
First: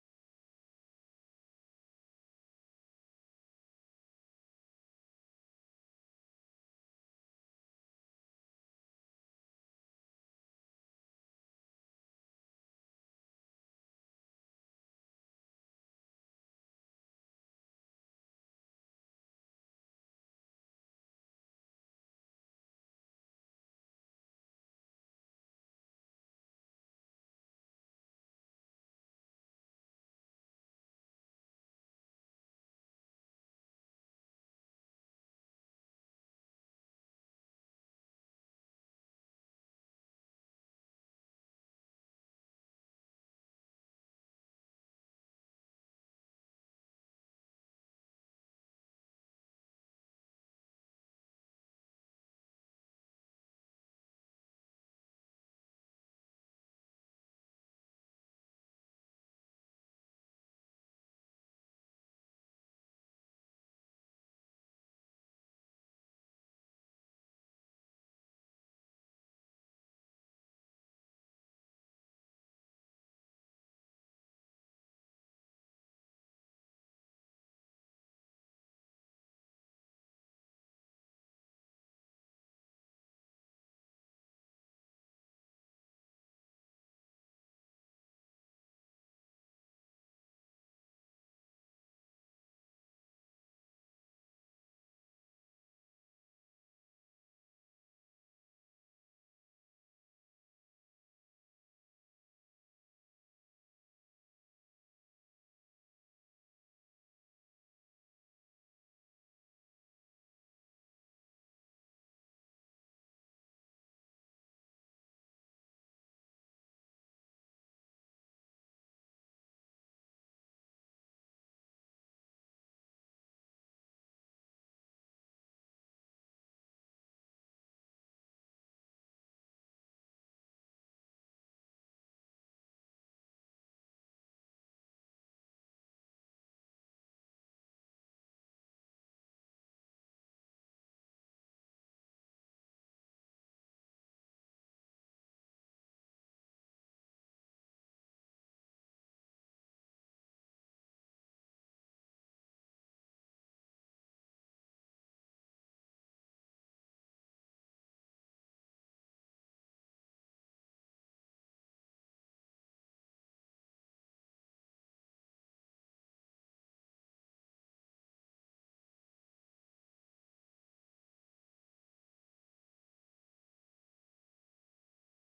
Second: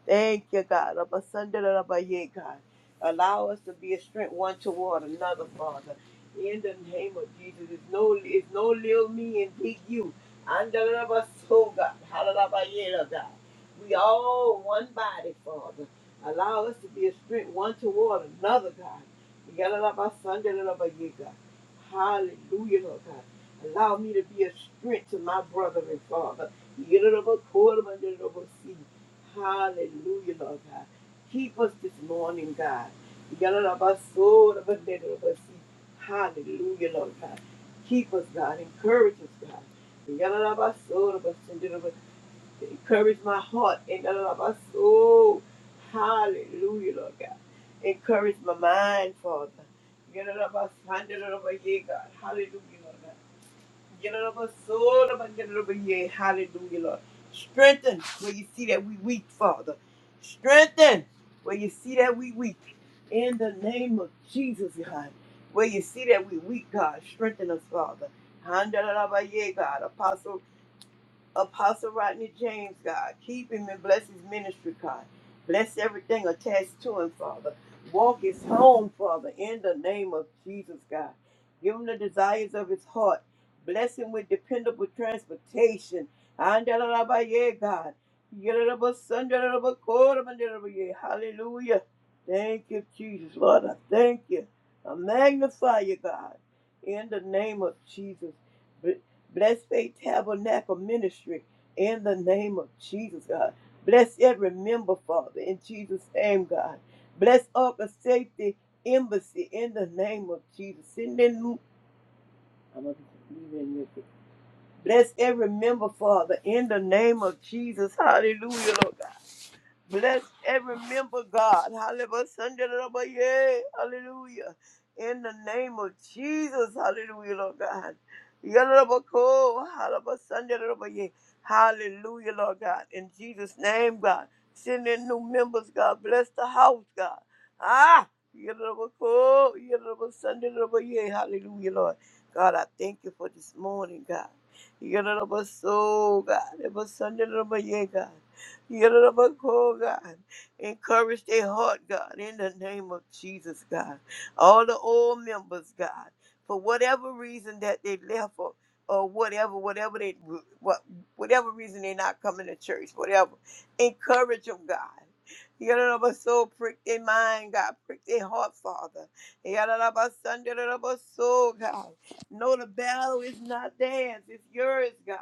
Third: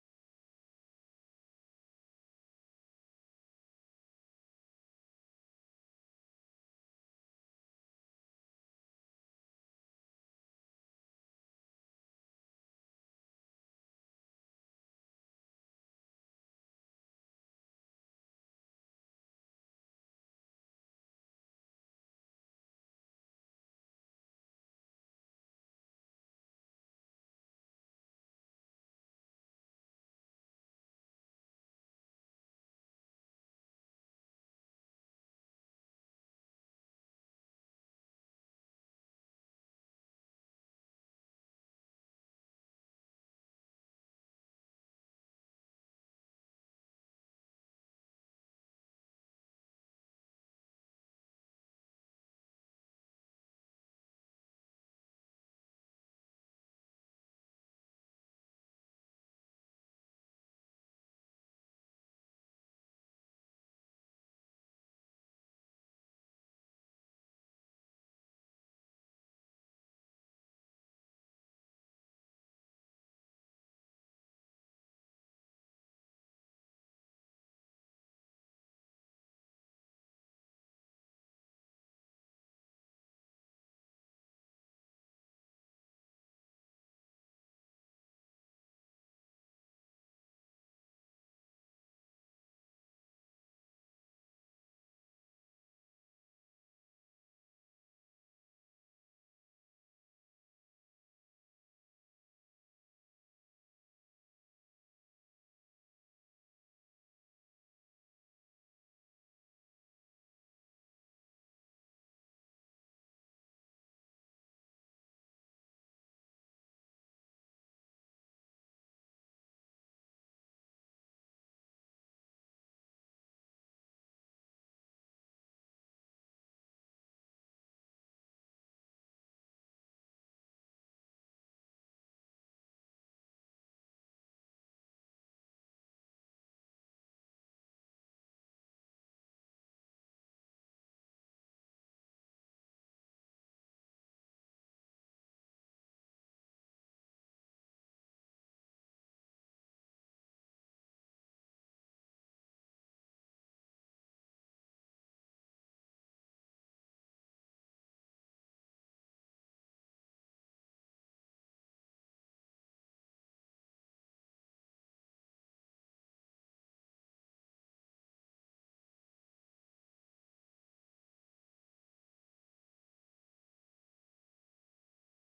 Speaker 3: Thank you, God. Abba, Sundarabba, Yea, God. Allow us to be a strength one toward another, Father. In the name of Jesus, it's no, it's no little me and big you. Andalaba so God. Halalaba God. We all one body, Father. Allow us to be a strength one toward another, God. Yalalaba sandalaba God. Hallelujah, Lord God. Allow me to be a strength to my brother and father. Yalalaba koraba yalalaba si. Hallelujah, Lord God. Keep us this morning, God. Yalalaba soraba yalalaba si. Hallelujah, Lord God. Keep us, God. Encourage us, God. Encourage my heart. Hallelujah, Lord God. Encourage my mind, Father. Hallelujah, Lord God. Hallelujah, Lord. Strengthen where you see that we weak, Father. Strengthen where you see that we weak. In the name of Jesus, God. Where you see that we weak, God. Strengthen us, Father. Handalabaye, God. Apostle Apostle Rodney James, God. Keep him and bless his ministry, God. Bless everything attached to him, Father. Walk his home, Father, in the name of Jesus, God. Give him the desires of his heart. Bless him with dependable transportation. Andalalabaye, God. Yalalabasandalalabakoromandelalabaye. Hallelujah. Thank you, Jesus, Lord. I thank you. I magnify you, God. In the name of Jesus. Bless Faith Tabernacle Ministry in the name of Jesus, God. Bless every member, Father, in Jesus' name, God. Bless Upper Safety Embassy in the name of Jesus. Send in, I'm gonna leave it in your- Bless every member, Father, in the name of Jesus. Hallelujah, Lord God. Bless every member, God. Hallelujah. Sunday, Lord, yeah. Hallelujah. In the name of Jesus. Hallelujah, Lord God. Yeah, Lord, cool. Hallelujah. Sunday, Lord, yeah. Hallelujah, Lord God. In Jesus' name, God. Send in new members, God. Bless the house, God. Ah. Yeah, Lord, cool. Yeah, Lord, Sunday, Lord, yeah. Hallelujah, Lord. God, I thank you for this morning, God. Yeah, Lord, so, God. Yeah, Lord, Sunday, Lord, yeah, God. Yalabako, God. Encourage their heart, God, in the name of Jesus, God. All the old members, God, for whatever reason that they left or, or whatever, whatever they, what, whatever reason they're not coming to church, whatever. Encourage them, God. Yalabaso, prick their mind, God. Prick their heart, Father. Yalabaso, God. No, the battle is not theirs, it's yours, God.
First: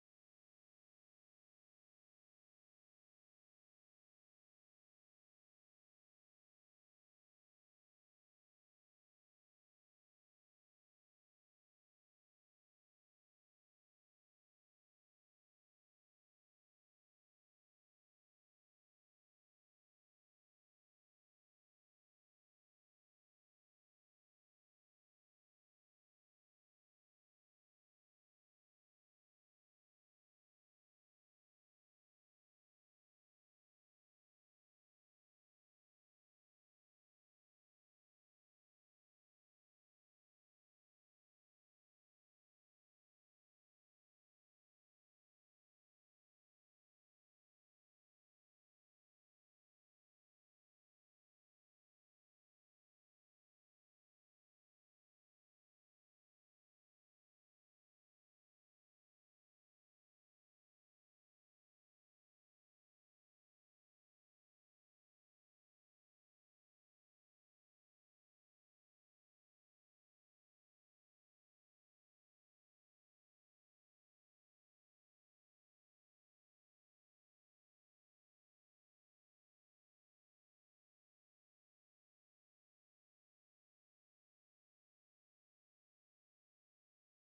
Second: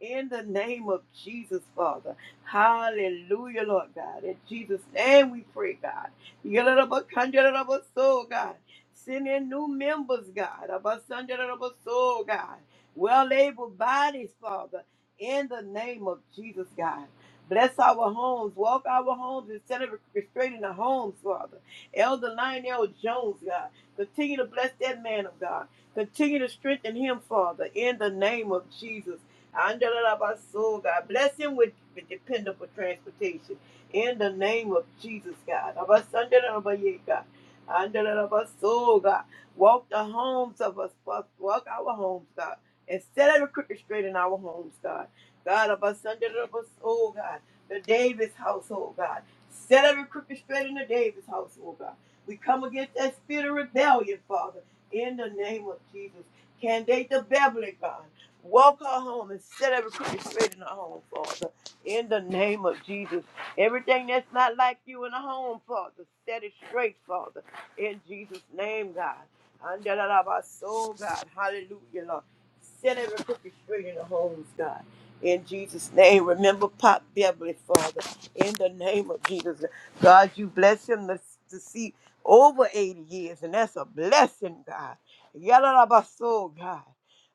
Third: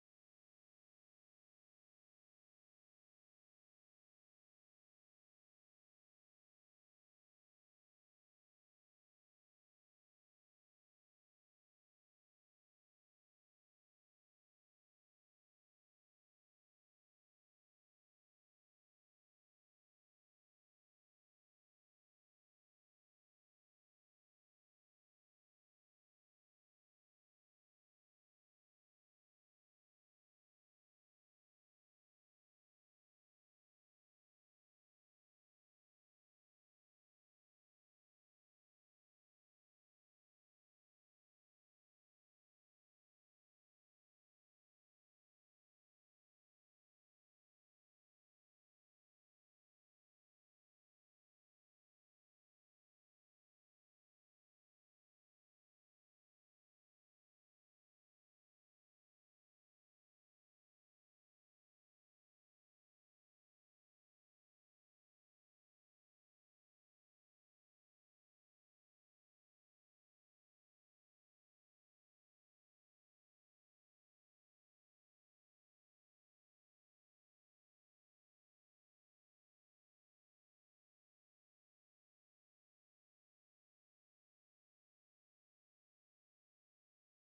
Speaker 3: In the name of Jesus, Father. Hallelujah, Lord God. In Jesus' name we pray, God. Yalalabakanjalalabaso, God. Send in new members, God. Abasanjalalabaso, God. Well able bodies, Father, in the name of Jesus, God. Bless our homes. Walk our homes instead of restraining the homes, Father. Elder Lionel Jones, God. Continue to bless that man of God. Continue to strengthen him, Father, in the name of Jesus. Andalabaso, God. Bless him with, with dependable transportation. In the name of Jesus, God. Abasandalabaye, God. Andalabaso, God. Walk the homes of us. Walk walk our homes, God. And set every crooked straight in our homes, God. God, Abasandalabaso, God. The Davis household, God. Set every crooked straight in the Davis household, God. We come against that spirit of rebellion, Father, in the name of Jesus. Can they the Beverly God? Walk her home and set every crooked straight in her home, Father. In the name of Jesus. Everything that's not like you in the home, Father, set it straight, Father. In Jesus' name, God. And that out of our soul, God. Hallelujah, Lord. Set every crooked straight in the homes, God. In Jesus' name, remember Pop Beverly, Father. In the name of Jesus, God, you bless him to, to see over 80 years, and that's a blessing, God. Yalalabaso, God.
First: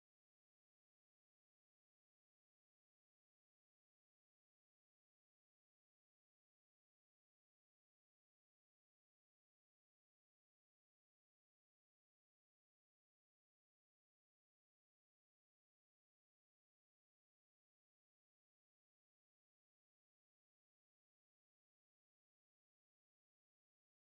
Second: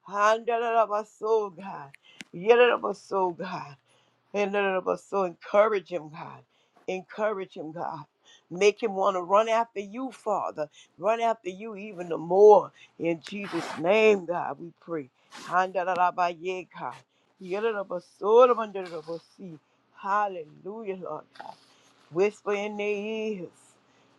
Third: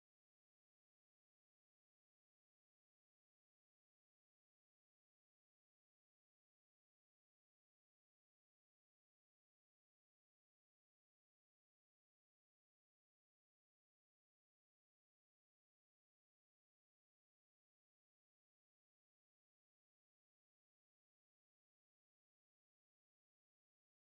Speaker 3: Handalabaso, God. Yelalabaso, God. And none of us. So encourage him, God. Encourage him, God. Make him want to run after you, Father. Run after you even the more. In Jesus' name, God, we pray. Handalalabaye, God. Yadadabasorabandadabasi. Hallelujah, Lord God. Whisper in their ears.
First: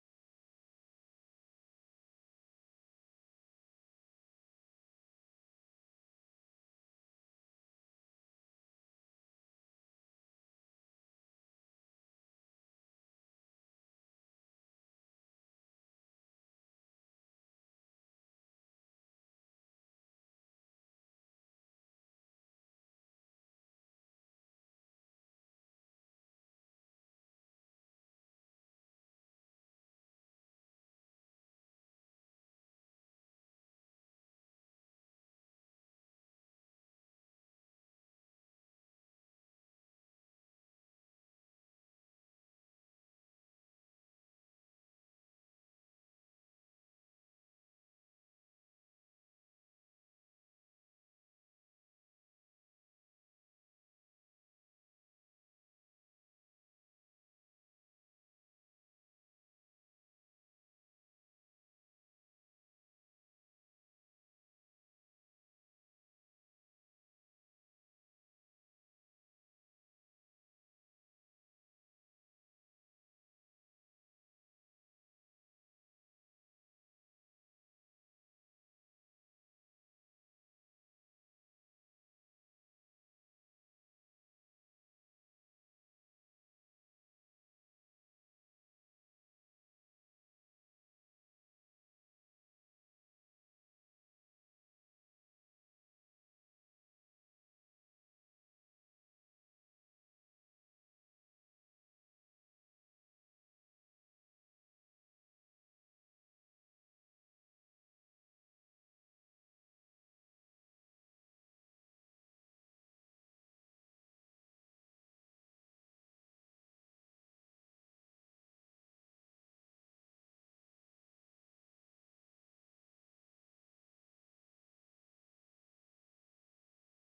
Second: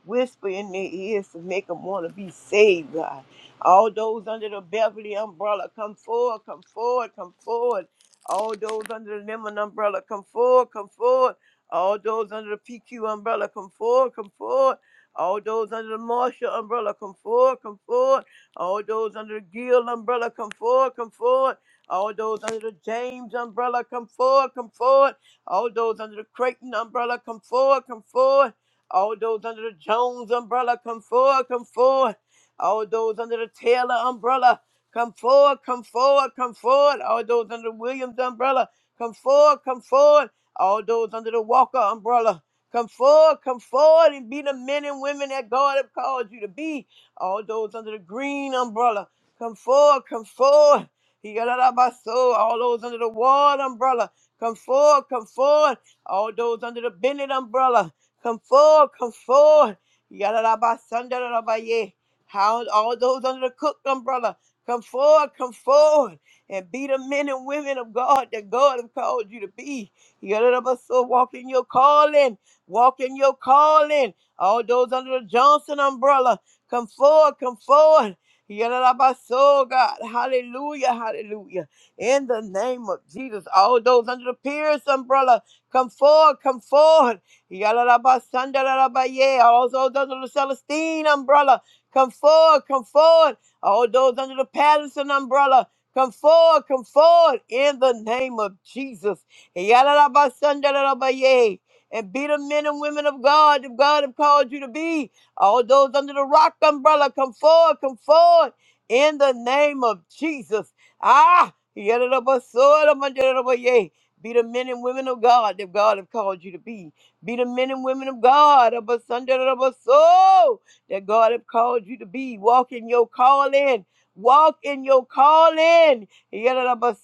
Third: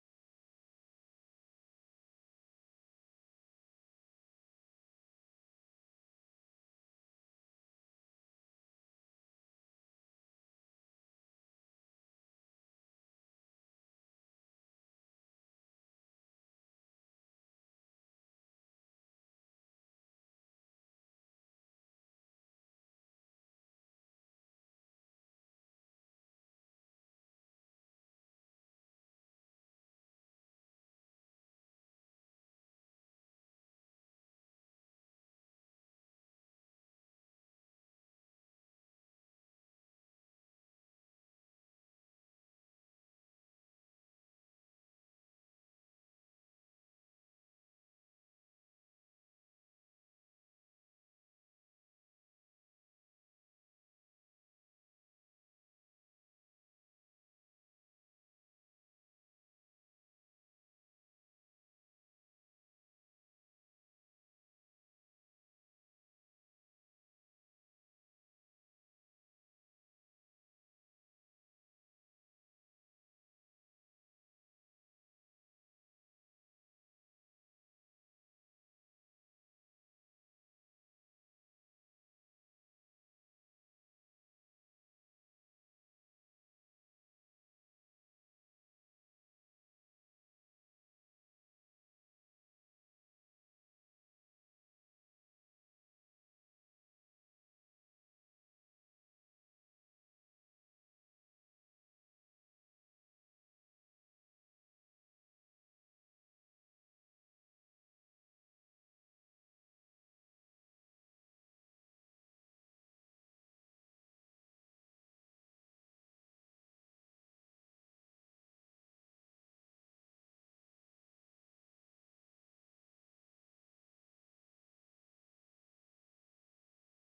Speaker 3: Whisper in their ears to make them want to be saved, God. All those under the Beverly umbrella, come forward, come forward, come forward. All those under the Lemon umbrella, come forward, come forward. All those under the PQ umbrella, come forward, come forward. All those under the Marshall umbrella, come forward, come forward. All those under the Gill umbrella, come forward, come forward. All those under the James umbrella, come forward, come forward. All those under the Creighton umbrella, come forward, come forward. All those under the Jones umbrella, come forward, come forward. All those under the Taylor umbrella, Come forward, come forward, come forward. All those under the Williams umbrella, come forward, come forward. All those under the Walker umbrella, come forward, come forward and be the men and women that God have called you to be. All those under the Green umbrella, come forward, come forward. He got out of my soul. All those under the Ward umbrella, come forward, come forward. All those under the Bennett umbrella, come forward, come forward. He got out of my Sunday, out of my yeah. How all those under the Cook umbrella. Come forward, come forward, and be the men and women of God that God has called you to be. so walk in your calling, walk in your calling. All those under the Johnson umbrella, come forward, come forward. so God, hallelujah, hallelujah. In the name of Jesus, all those under the Pierce umbrella, come forward, come forward. Yalalabasandarabaya, All those under the Celestine umbrella, come forward, come forward. All those under the Patterson umbrella, come forward, come forward in the name of Jesus. Yadadabasandaradabaya. And be the men and women of God that God have called you to be. All those under the rock umbrella, come forward, come forward in the name of Jesus. Ah, yadadabasodamandaradabaya. be the men and women of God that God have called you to be. Be the men and women of God. Abasandaradabasoo that God have called you to be. Walk in your calling. Walk in your calling.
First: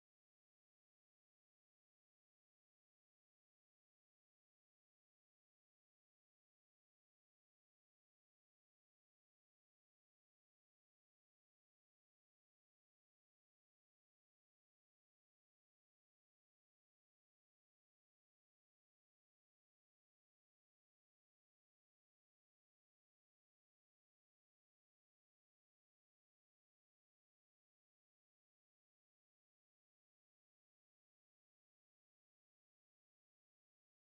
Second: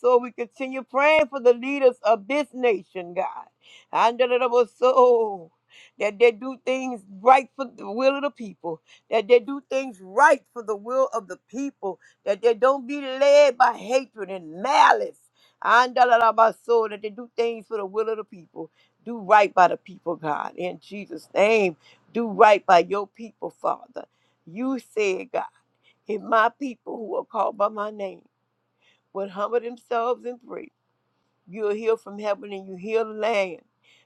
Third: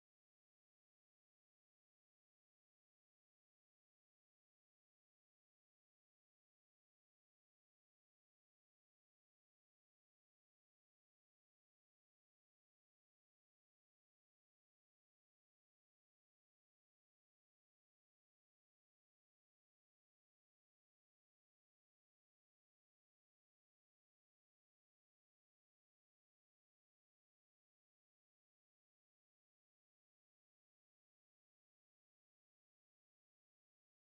Speaker 3: So we continue praying for the leaders of this nation, God. And so that they do things right for the will of the people, that they do things right for the will of the people, that they don't be led by hatred and malice. And so that they do things for the will of the people. Do right by the people, God, in Jesus' name do right by your people, Father. You said, God, if my people who are called by my name would humble themselves and pray You'll hear from heaven and you heal the land.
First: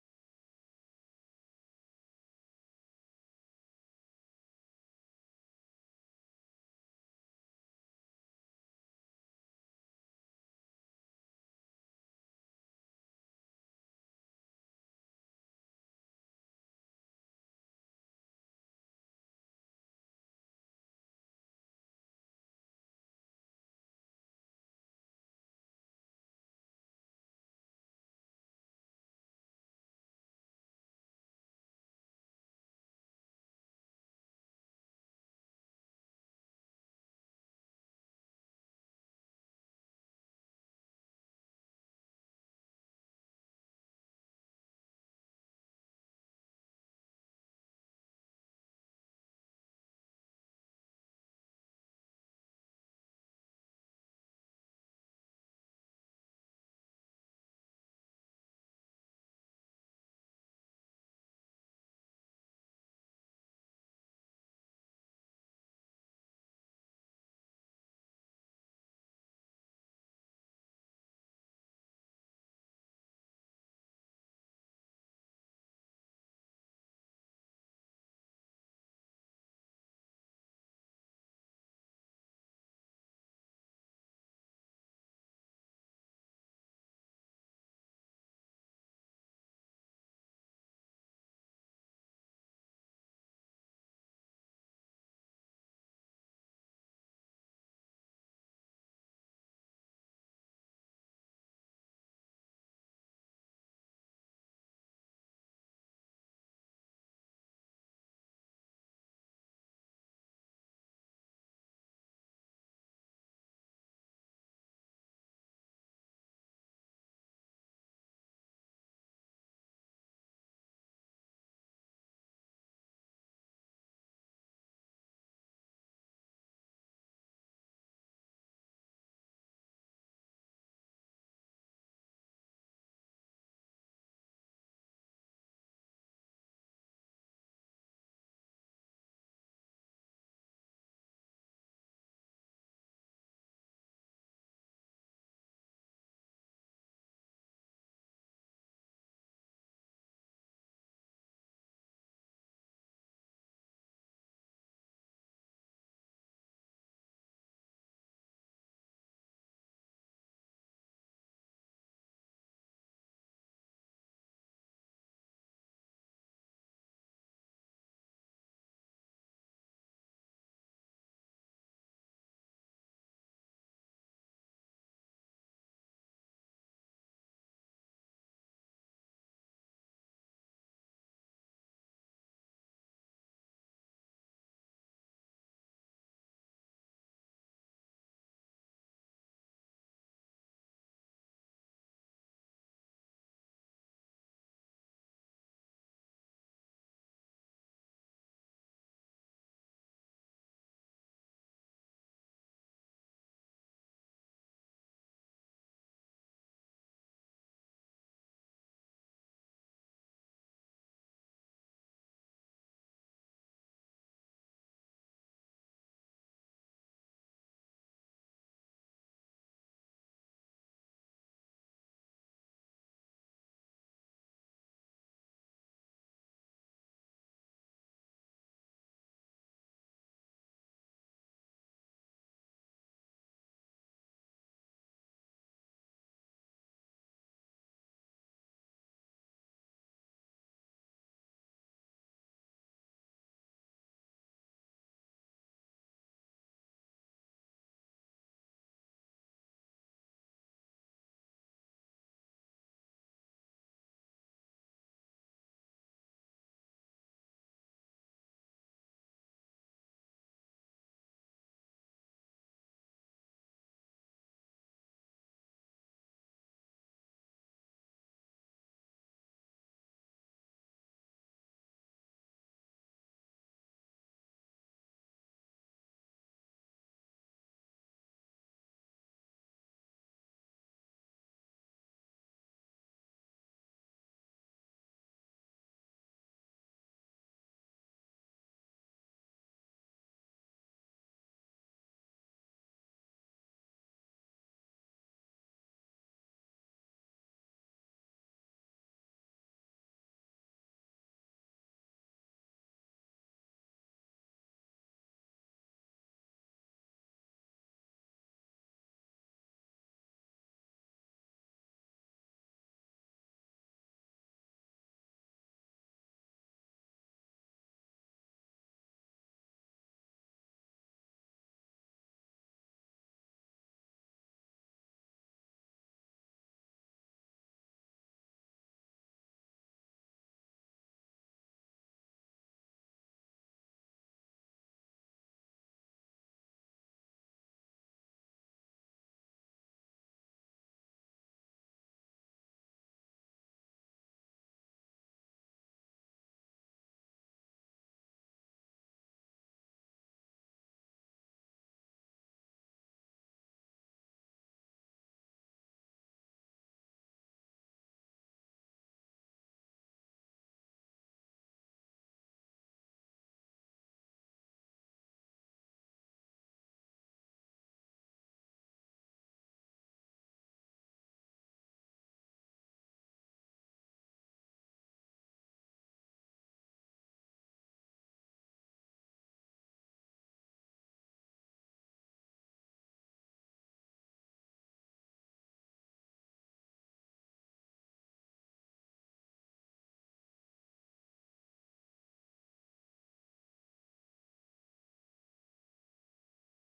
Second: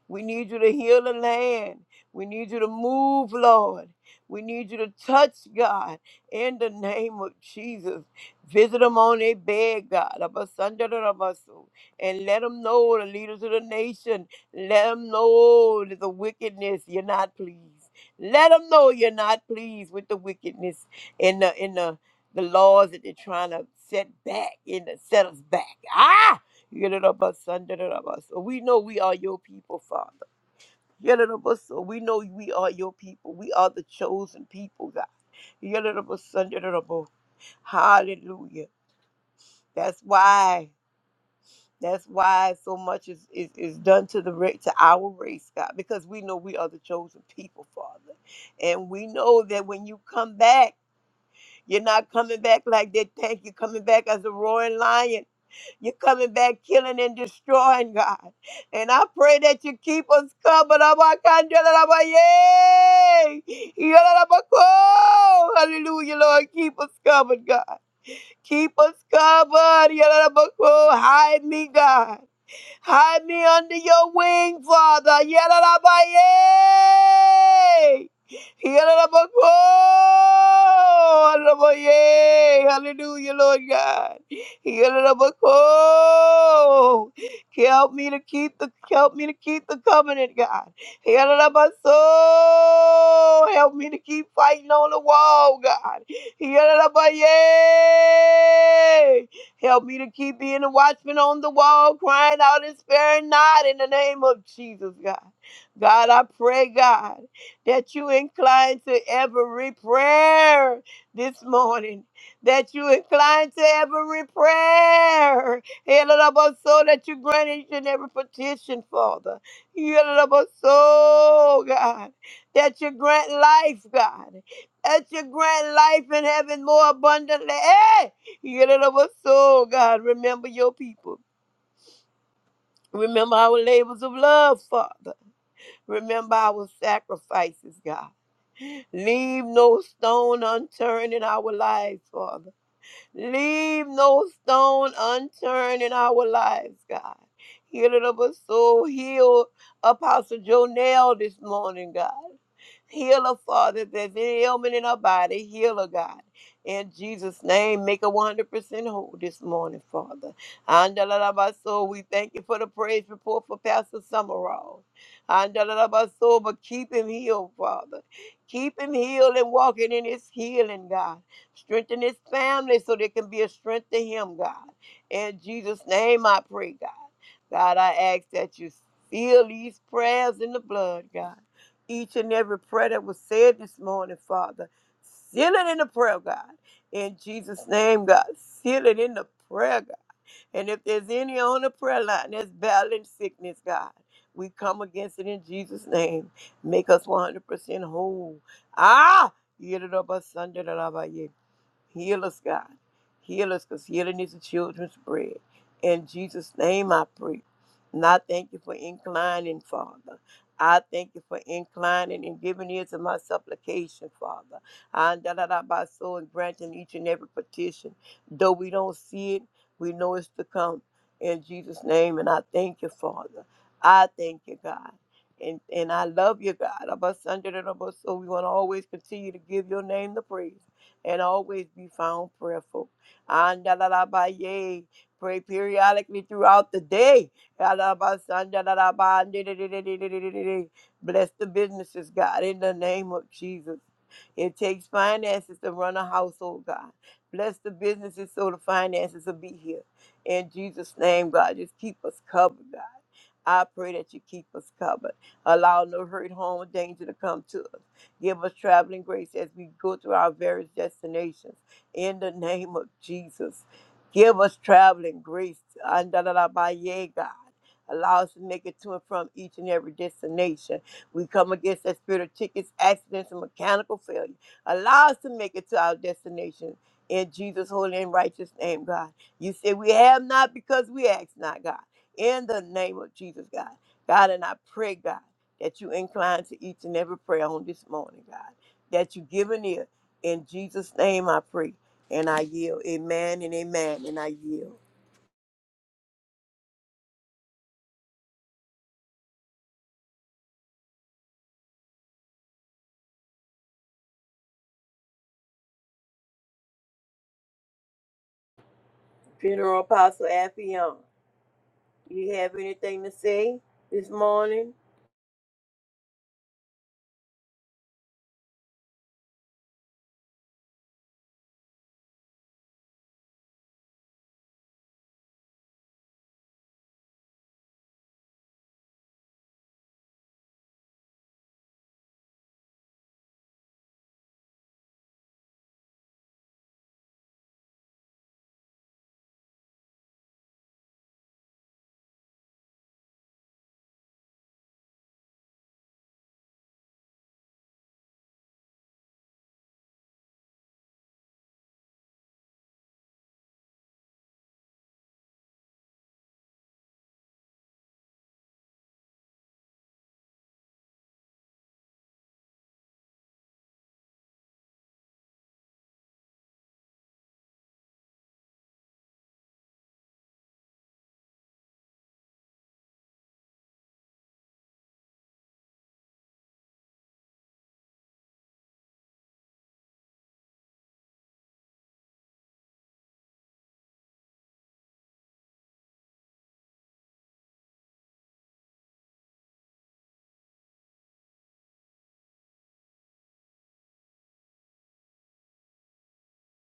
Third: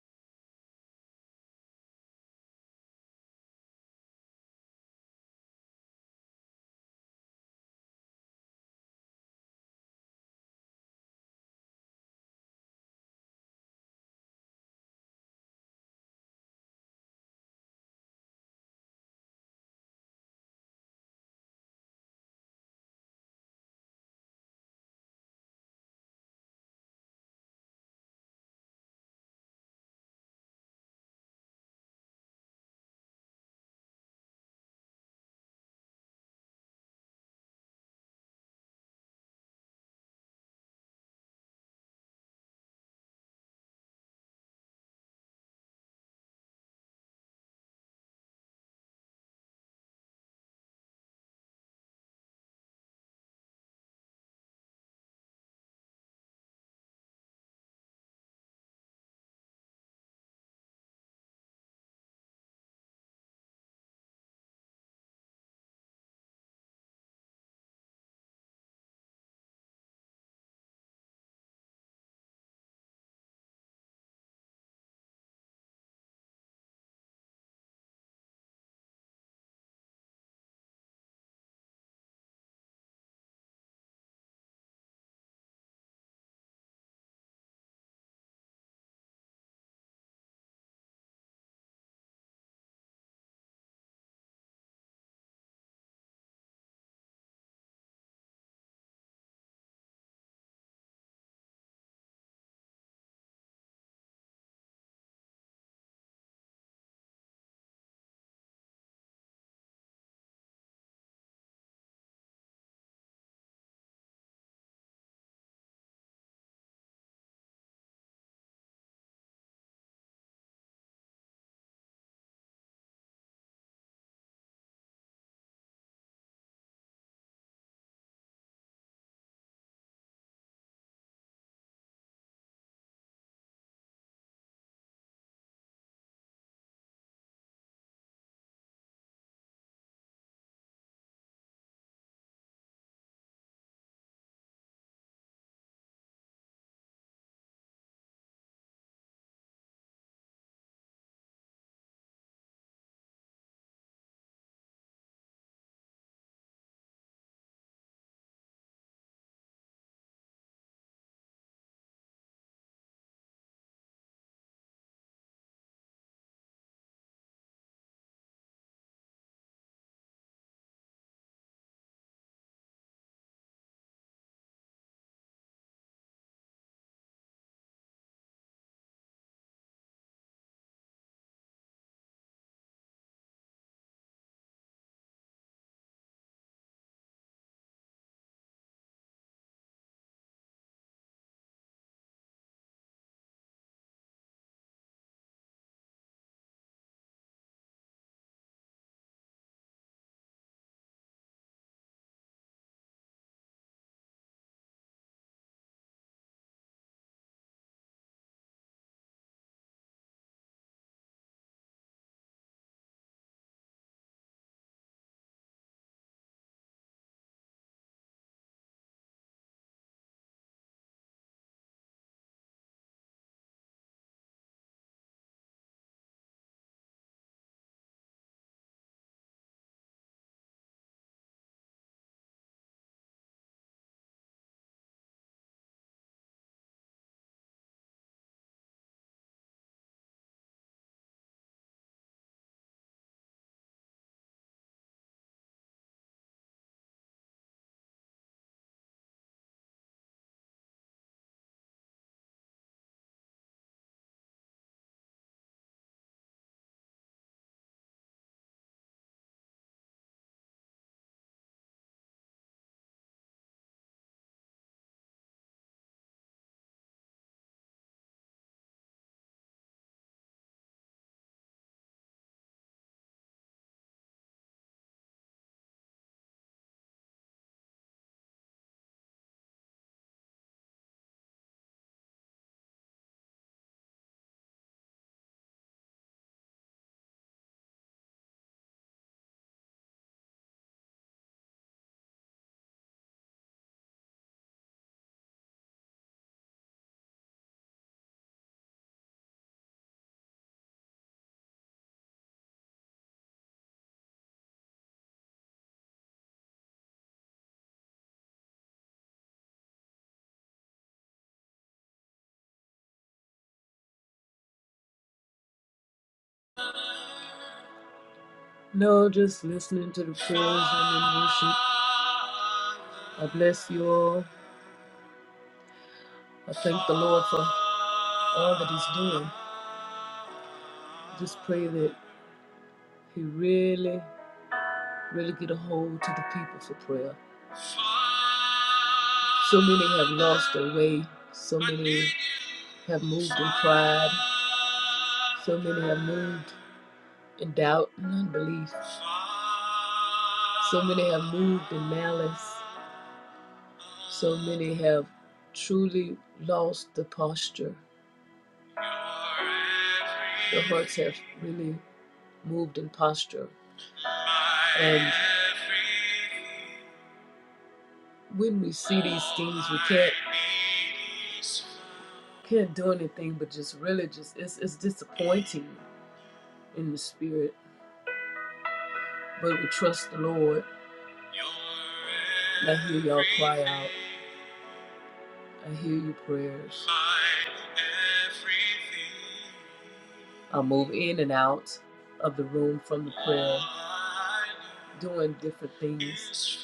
Speaker 3: We need you to heal the land. We need you to move, Lord. We need you to touch, God, in the name of Jesus. Visit them on their bed, God, Abasandarabasu, and let them know, the leaders of the nation, let them know that the wickedness, you're not pleased. Let them know you're not pleased with the wickedness and the, and the, the laws that they're trying to set back, and set us back. Ah! So we know we are your people, Father. So we know we are your people. We are the chosen people, God. Yadadabasandadadabo. Hallelujah. That's why. That's why so much is, is, is done to the ra- to our race, God, because we know we are the chosen people, Father. And we know that when you come back, you're not coming back like that tank. You're coming back as a roaring lion. You're coming back killing and destroying, God. And I pray that you keep us covered. Abakandalabaye. Yalalabako. Hallelujah, Lord. Keep us covered, God. Keep us covered. Yalalabako. Hide me, God. Hide me under your wing, Father. Yadadabaye! Yadadabako! Yadadabaye! Hallelujah, Lord God. Yadadabako! Help me to keep the help me to keep the covenant, God. Yadadabaso! Help me to keep fighting on the wall, God. Yadadabaye! Help me to keep being a watchman on the wall, crying out and sparing not in the name of Jesus, God. God, I pray, God, that you incline to every prayer this morning, that you incline to every prayer, so that you grant each and every petition, Father. so, God, that you grant life, God, that you grant life in heaven more abundantly. Hey, so God, remember your people. Remember our labors of love, Father. Remember our sacrifices, God. Leave no stone unturned in our lives, Father. Leave no stone unturned in our lives, God. Heal it up us so. Heal Apostle Jonell this morning, God. Heal her, Father. If there's any ailment in her body, heal her, God. In Jesus' name, make her 100% whole this morning, Father. Andalabaso, we thank you for the praise report for Pastor Summerall. Andalabaso, but keep him healed, Father. Keep him healed and walking in his healing, God. Strengthen his family so there can be a strength to him, God. In Jesus' name, I pray, God. God, I ask that you seal these prayers in the blood, God each and every prayer that was said this morning, Father. Seal it in the prayer, God. In Jesus' name, God. Seal it in the prayer, God. And if there's any on the prayer line that's battling sickness, God, we come against it in Jesus' name. Make us 100% whole. Ah! Heal us, God. Heal us because healing is the children's bread. In Jesus' name I pray. And I thank you for inclining, Father. I thank you for inclining and giving ear to my supplication, Father. And da da da by so and granting each and every petition. Though we don't see it, we know it's to come. In Jesus' name, and I thank you, Father. I thank you, God. And and I love you, God. Of us under the so we want to always continue to give your name the praise and always be found prayerful. Andalabaye. Pray periodically throughout the day. Alabasandalaba, ndididididididididi. Bless the businesses, God, in the name of Jesus. It takes finances to run a household, God. Bless the businesses so the finances will be here. In Jesus' name, God, just keep us covered, I pray that you keep us covered. Allow no hurt, harm, or danger to come to us. Give us traveling grace as we go through our various destinations. In the name of Jesus, give us traveling grace. Andalalabaye, God. Allow us to make it to and from each and every destination. We come against that spirit of tickets, accidents, and mechanical failure. Allow us to make it to our destination. In Jesus' holy and righteous name, God. You say we have not because we ask not, God in the name of Jesus, God. God, and I pray, God, that you incline to each and every prayer on this morning, God, that you give an ear. In Jesus' name I pray, and I yield. Amen and amen, and I yield. Funeral Apostle Affion, you have anything to say this morning?
Speaker 1: No, just listening to the prayers and in worship. I bless you all. I thank the Lord for all that He's doing. Just pray that He really, really get a hold to the people for prayer. So many have lost their way. So many have moved in pride. So many have moved in doubt and unbelief. So many have moved in malice. So many have truly lost the posture. Their hearts have really moved in posture. And when we see these things, we can't can't do anything but just really just it's it's disappointing in the spirit. But we trust the Lord. I hear y'all cry out. I hear your prayers. I move in and out of the room from the prayer, doing different things.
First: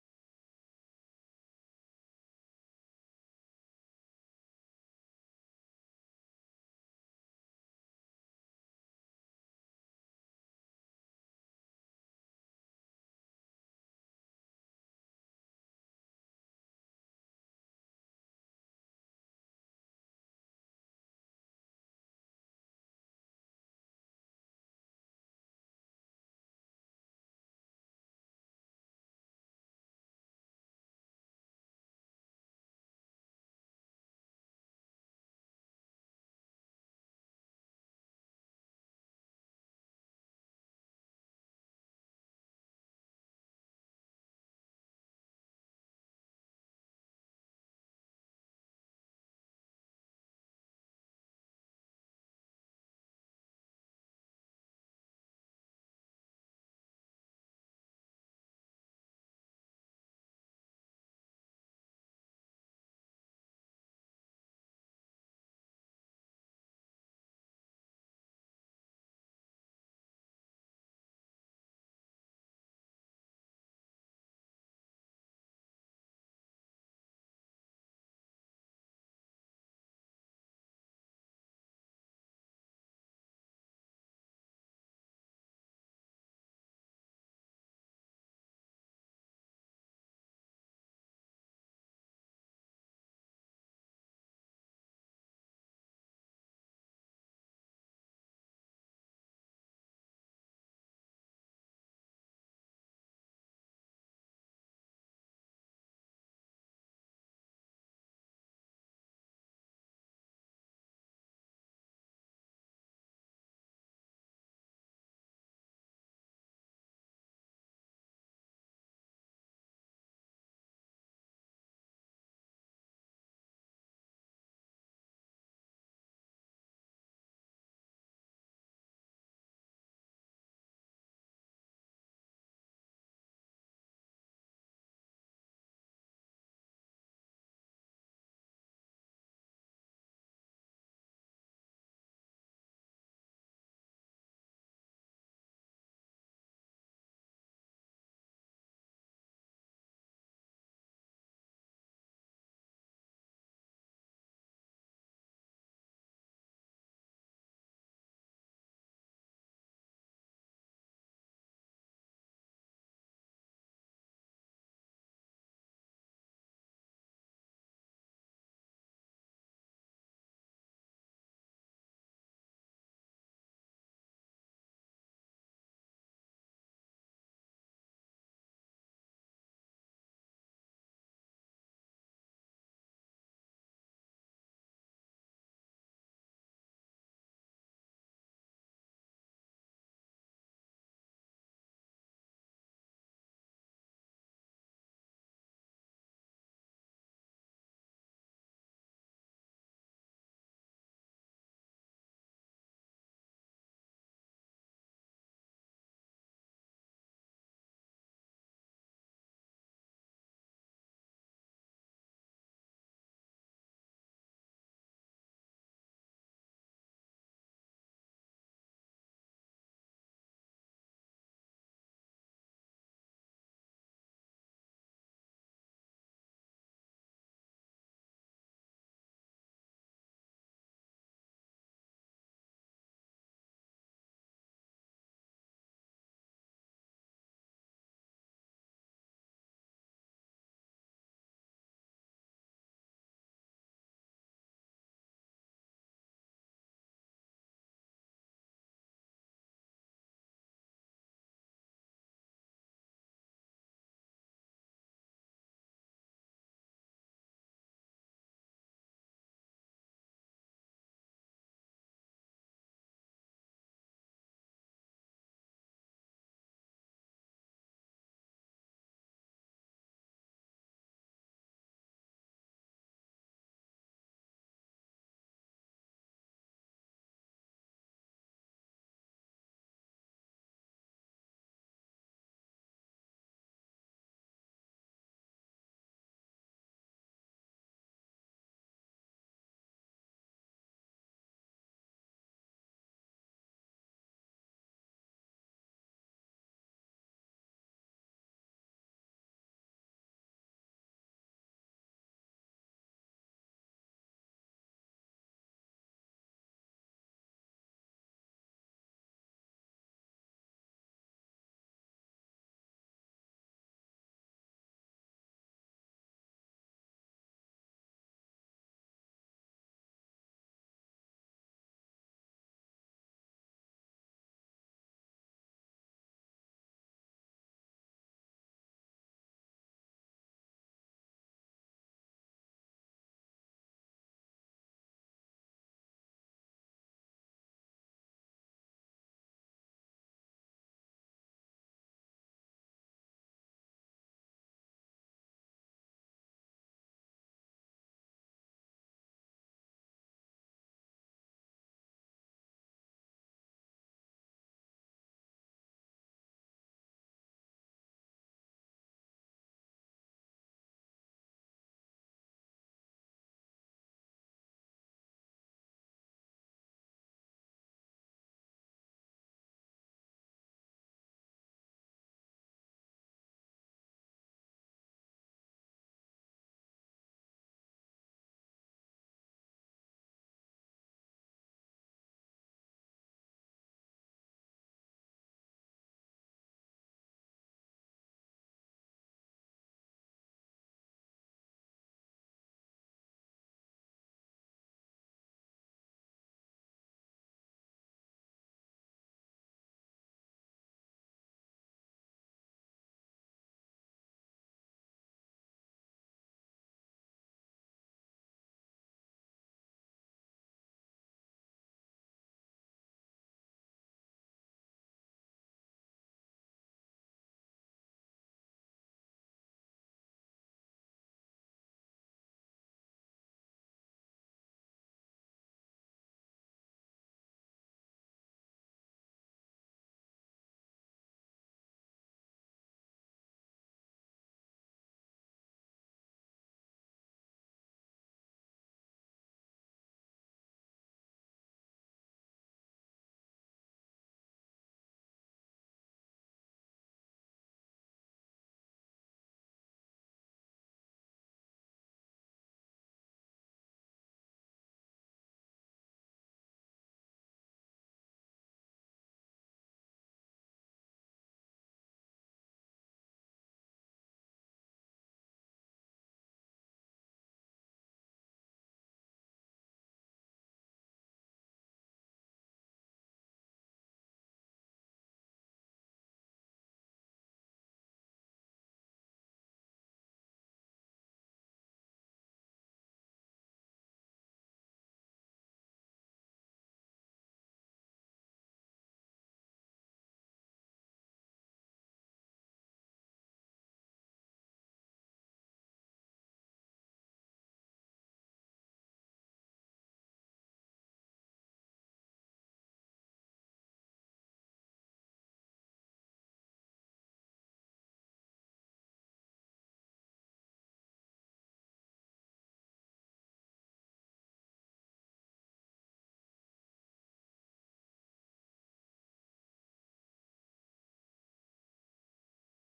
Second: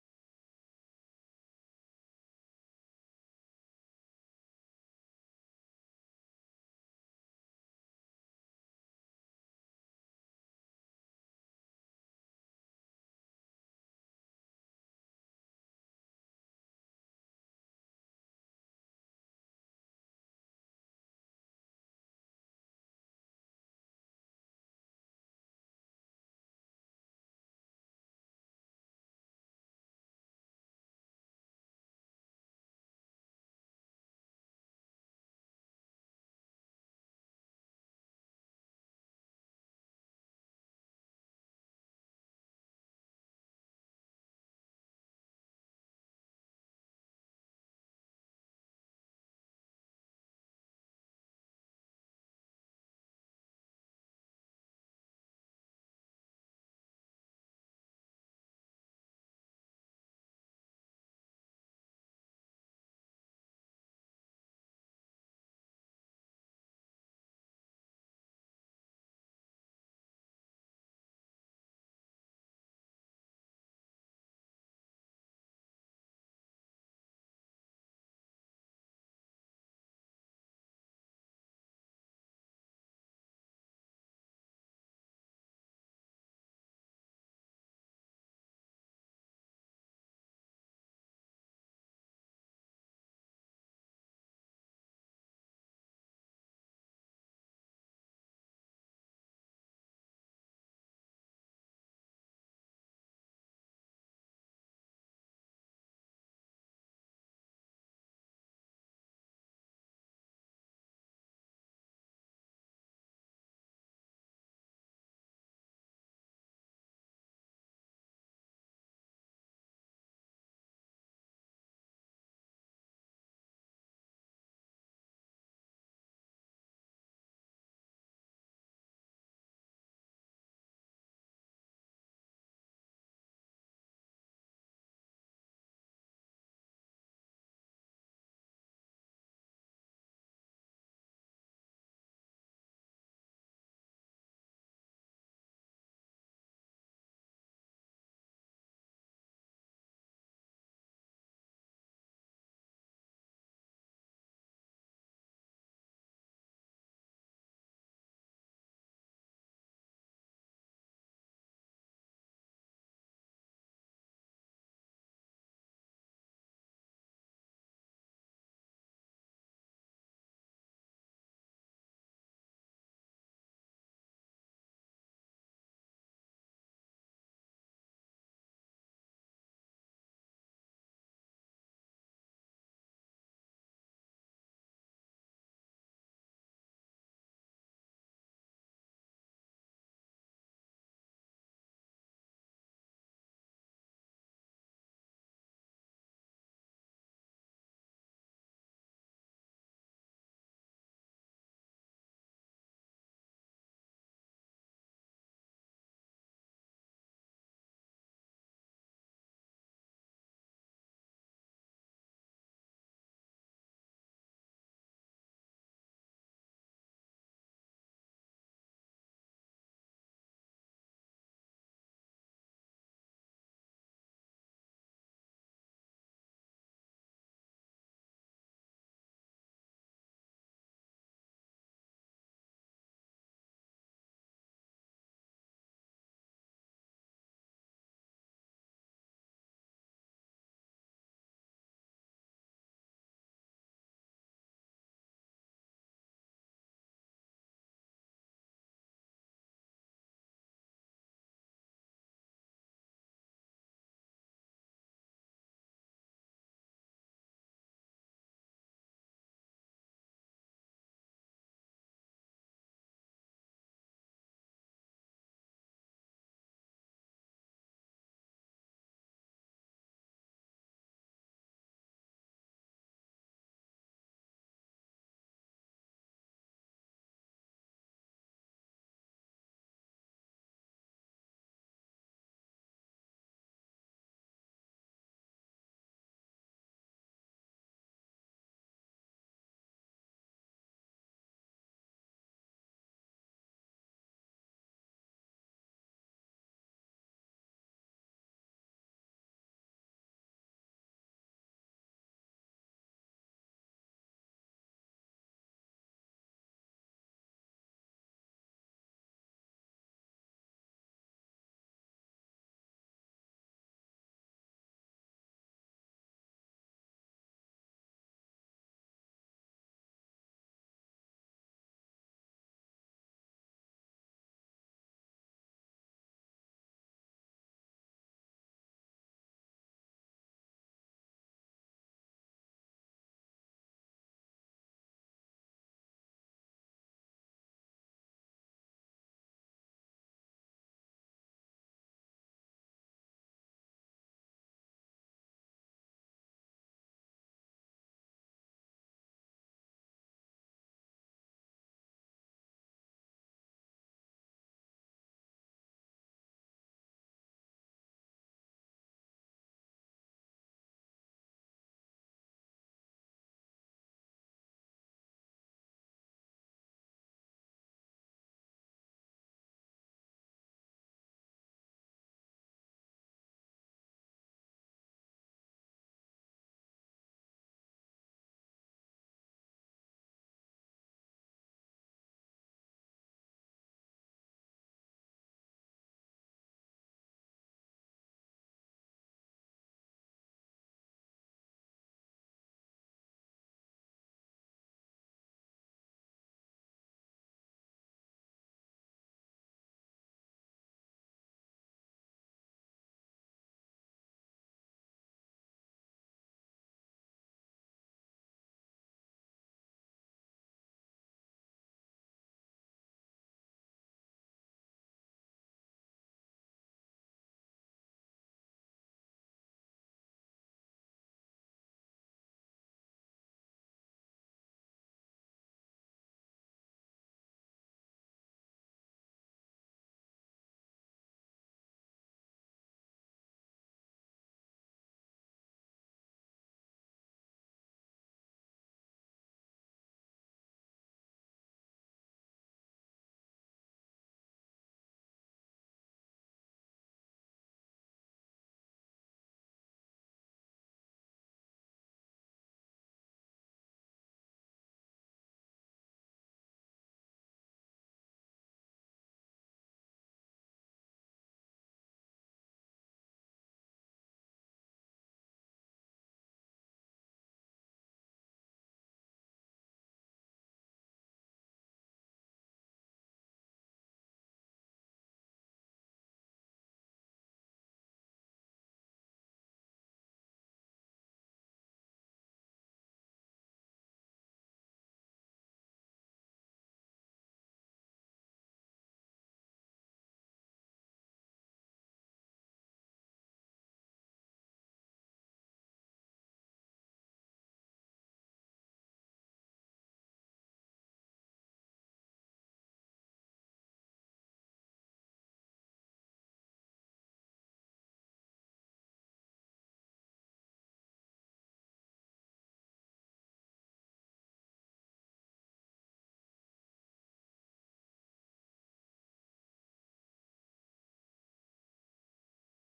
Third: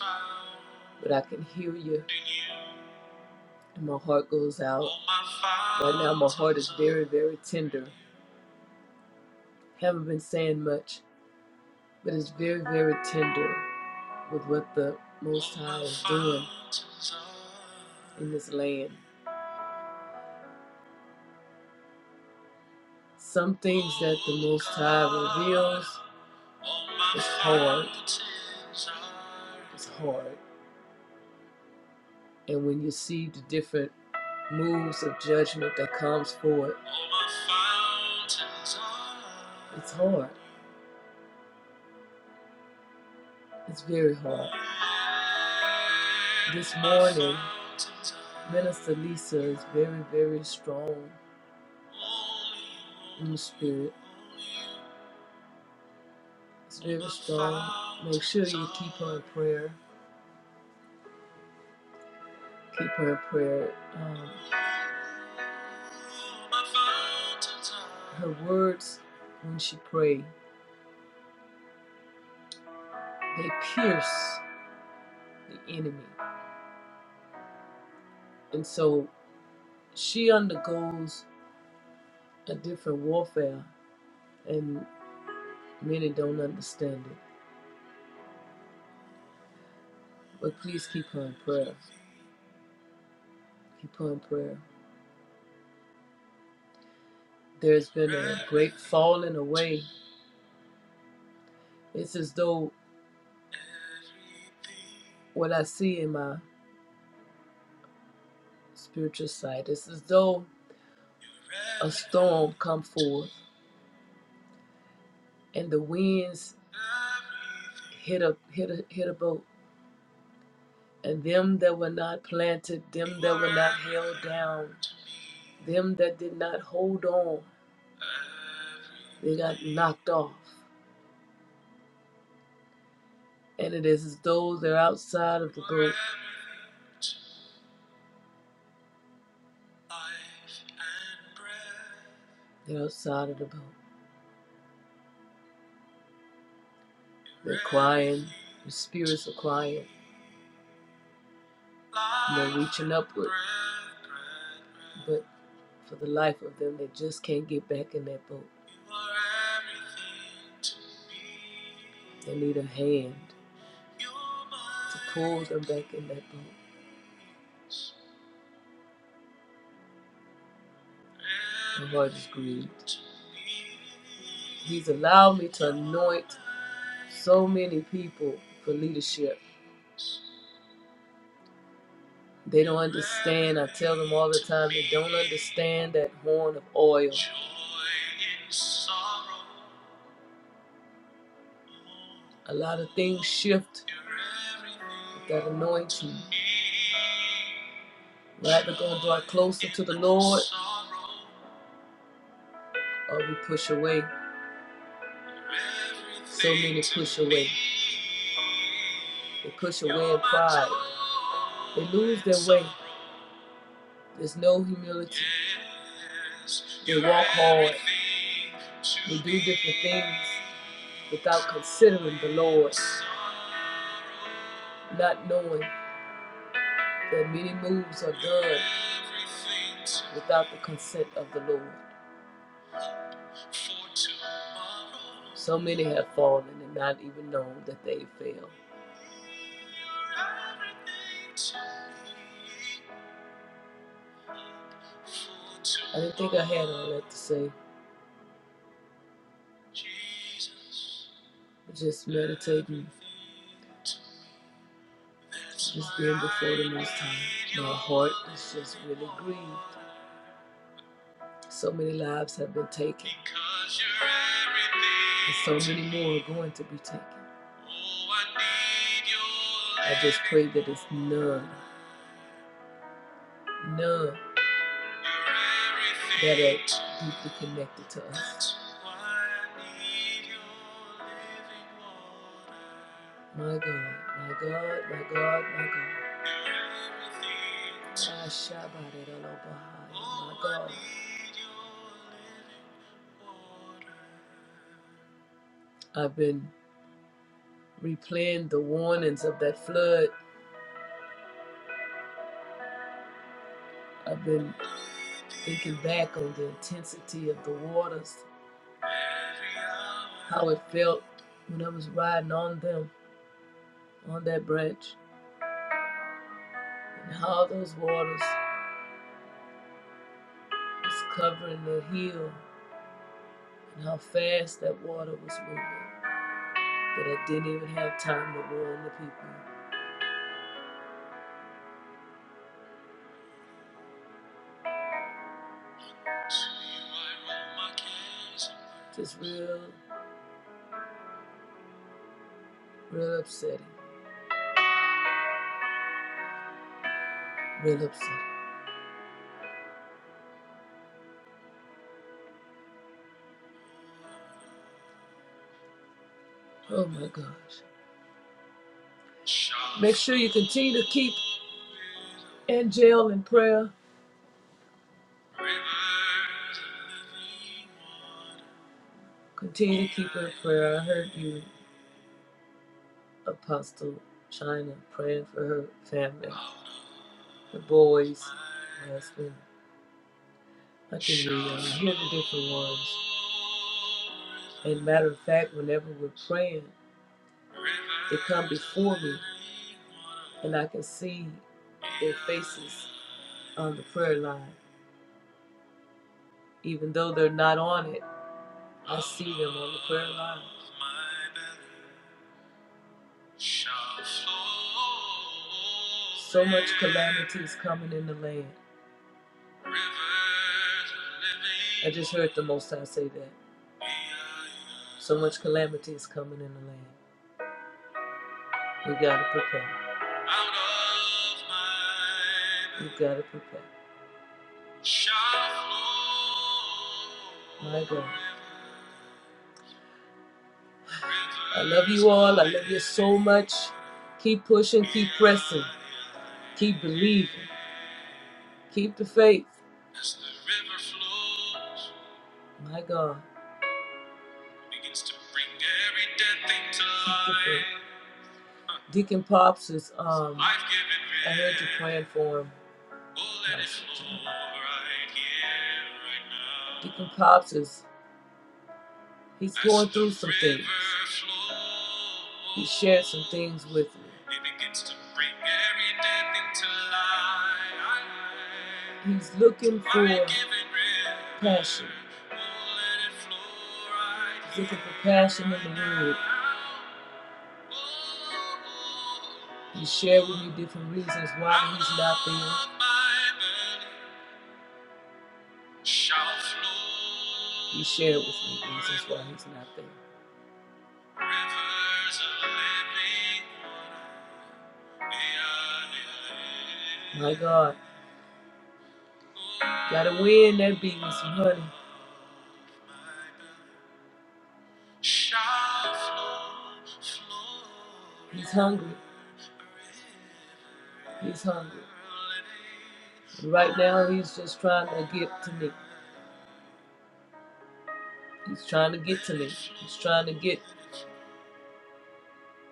Speaker 1: But I can hear you, and my heart goes out. Right now, my heart is very, very tender. Haven't been saying much, but it's very, very tender. with what the Most High is doing in this land. Some things that the Most High reveals is hard. It's hard. And when you see the different moves of judgment that comes forward, it's hard. It's very hard. This morning, Minister Lisa is very, very strong in the spirit. It's Very strong. Make sure you keep her in prayer. Keep her in prayer. Um, her words, when she pray, they pierce the enemy, and so she undergoes a different warfare, and many don't understand it. But please keep her in prayer. Keep her in prayer. There's been a great falling away. It's as though What I see in my spiritual sight is as though a storm come forth and the winds hit a hit a hit a boat and them that were not planted them that were not held down them that did not hold on they got knocked off and it is as though they're outside of the boat they're outside of the boat They're crying. The spirits are crying. And they're reaching upward. But for the life of them, they just can't get back in that boat. They need a hand to pull them back in that boat. My heart is grieved. He's allowed me to anoint so many people for leadership. They don't understand. I tell them all the time, they don't understand that horn of oil. A lot of things shift with that anointing. We're either going to draw closer to the Lord or we push away. So many push away. They push away in pride. They lose their way. There's no humility. Yes, You walk hard. You do different things without considering the Lord, not knowing that many moves are done without the consent of the Lord. So many have fallen and not even known that they fell. I didn't think I had all that to say. Just meditating, just being before the Most High. My heart is just really grieved. So many lives have been taken, and so many more are going to be taken. I just pray that it's none, none. that are deeply connected to us. My God, my God, my God, my God. Ah, Shabbat it all over. My God. I've been replaying the warnings of that flood. I've been thinking back on the intensity of the waters how it felt when I was riding on them on that bridge, and how those waters was covering the hill, and how fast that water was moving. That I didn't even have time to warn the people. Just real, real upsetting. Real upsetting. Oh my gosh. Make sure you continue to keep Angel in prayer. Continue to keep her in prayer. I heard you, Apostle China, praying for her family, the boys, husband. I can hear y'all. I hear the different ones. And matter of fact, whenever we're praying, they come before me, and I can see their faces on the prayer line. Even though they're not on it, I see them on the prayer line. So much calamity is coming in the land. I just heard the Most High say that. So much calamity is coming in the land. We gotta prepare. We gotta prepare. My God. I love you all. I love you so much. Keep pushing, keep pressing, keep believing. Keep the faith. As the river flows, my God. Begins to bring every dead thing to life. Deacon Pops is um I heard you praying for him. Oh, let it flow right here, right now. Deacon Pops is He's going through some things. He shared some things with me. He's looking for passion. He's looking for passion in the world. He shared with me different reasons why he's not there. He shared with me reasons why he's not there. My God, gotta win that beat honey. He's hungry. He's hungry. And right now, he's just trying to get to me. He's trying to get to me. He's trying to get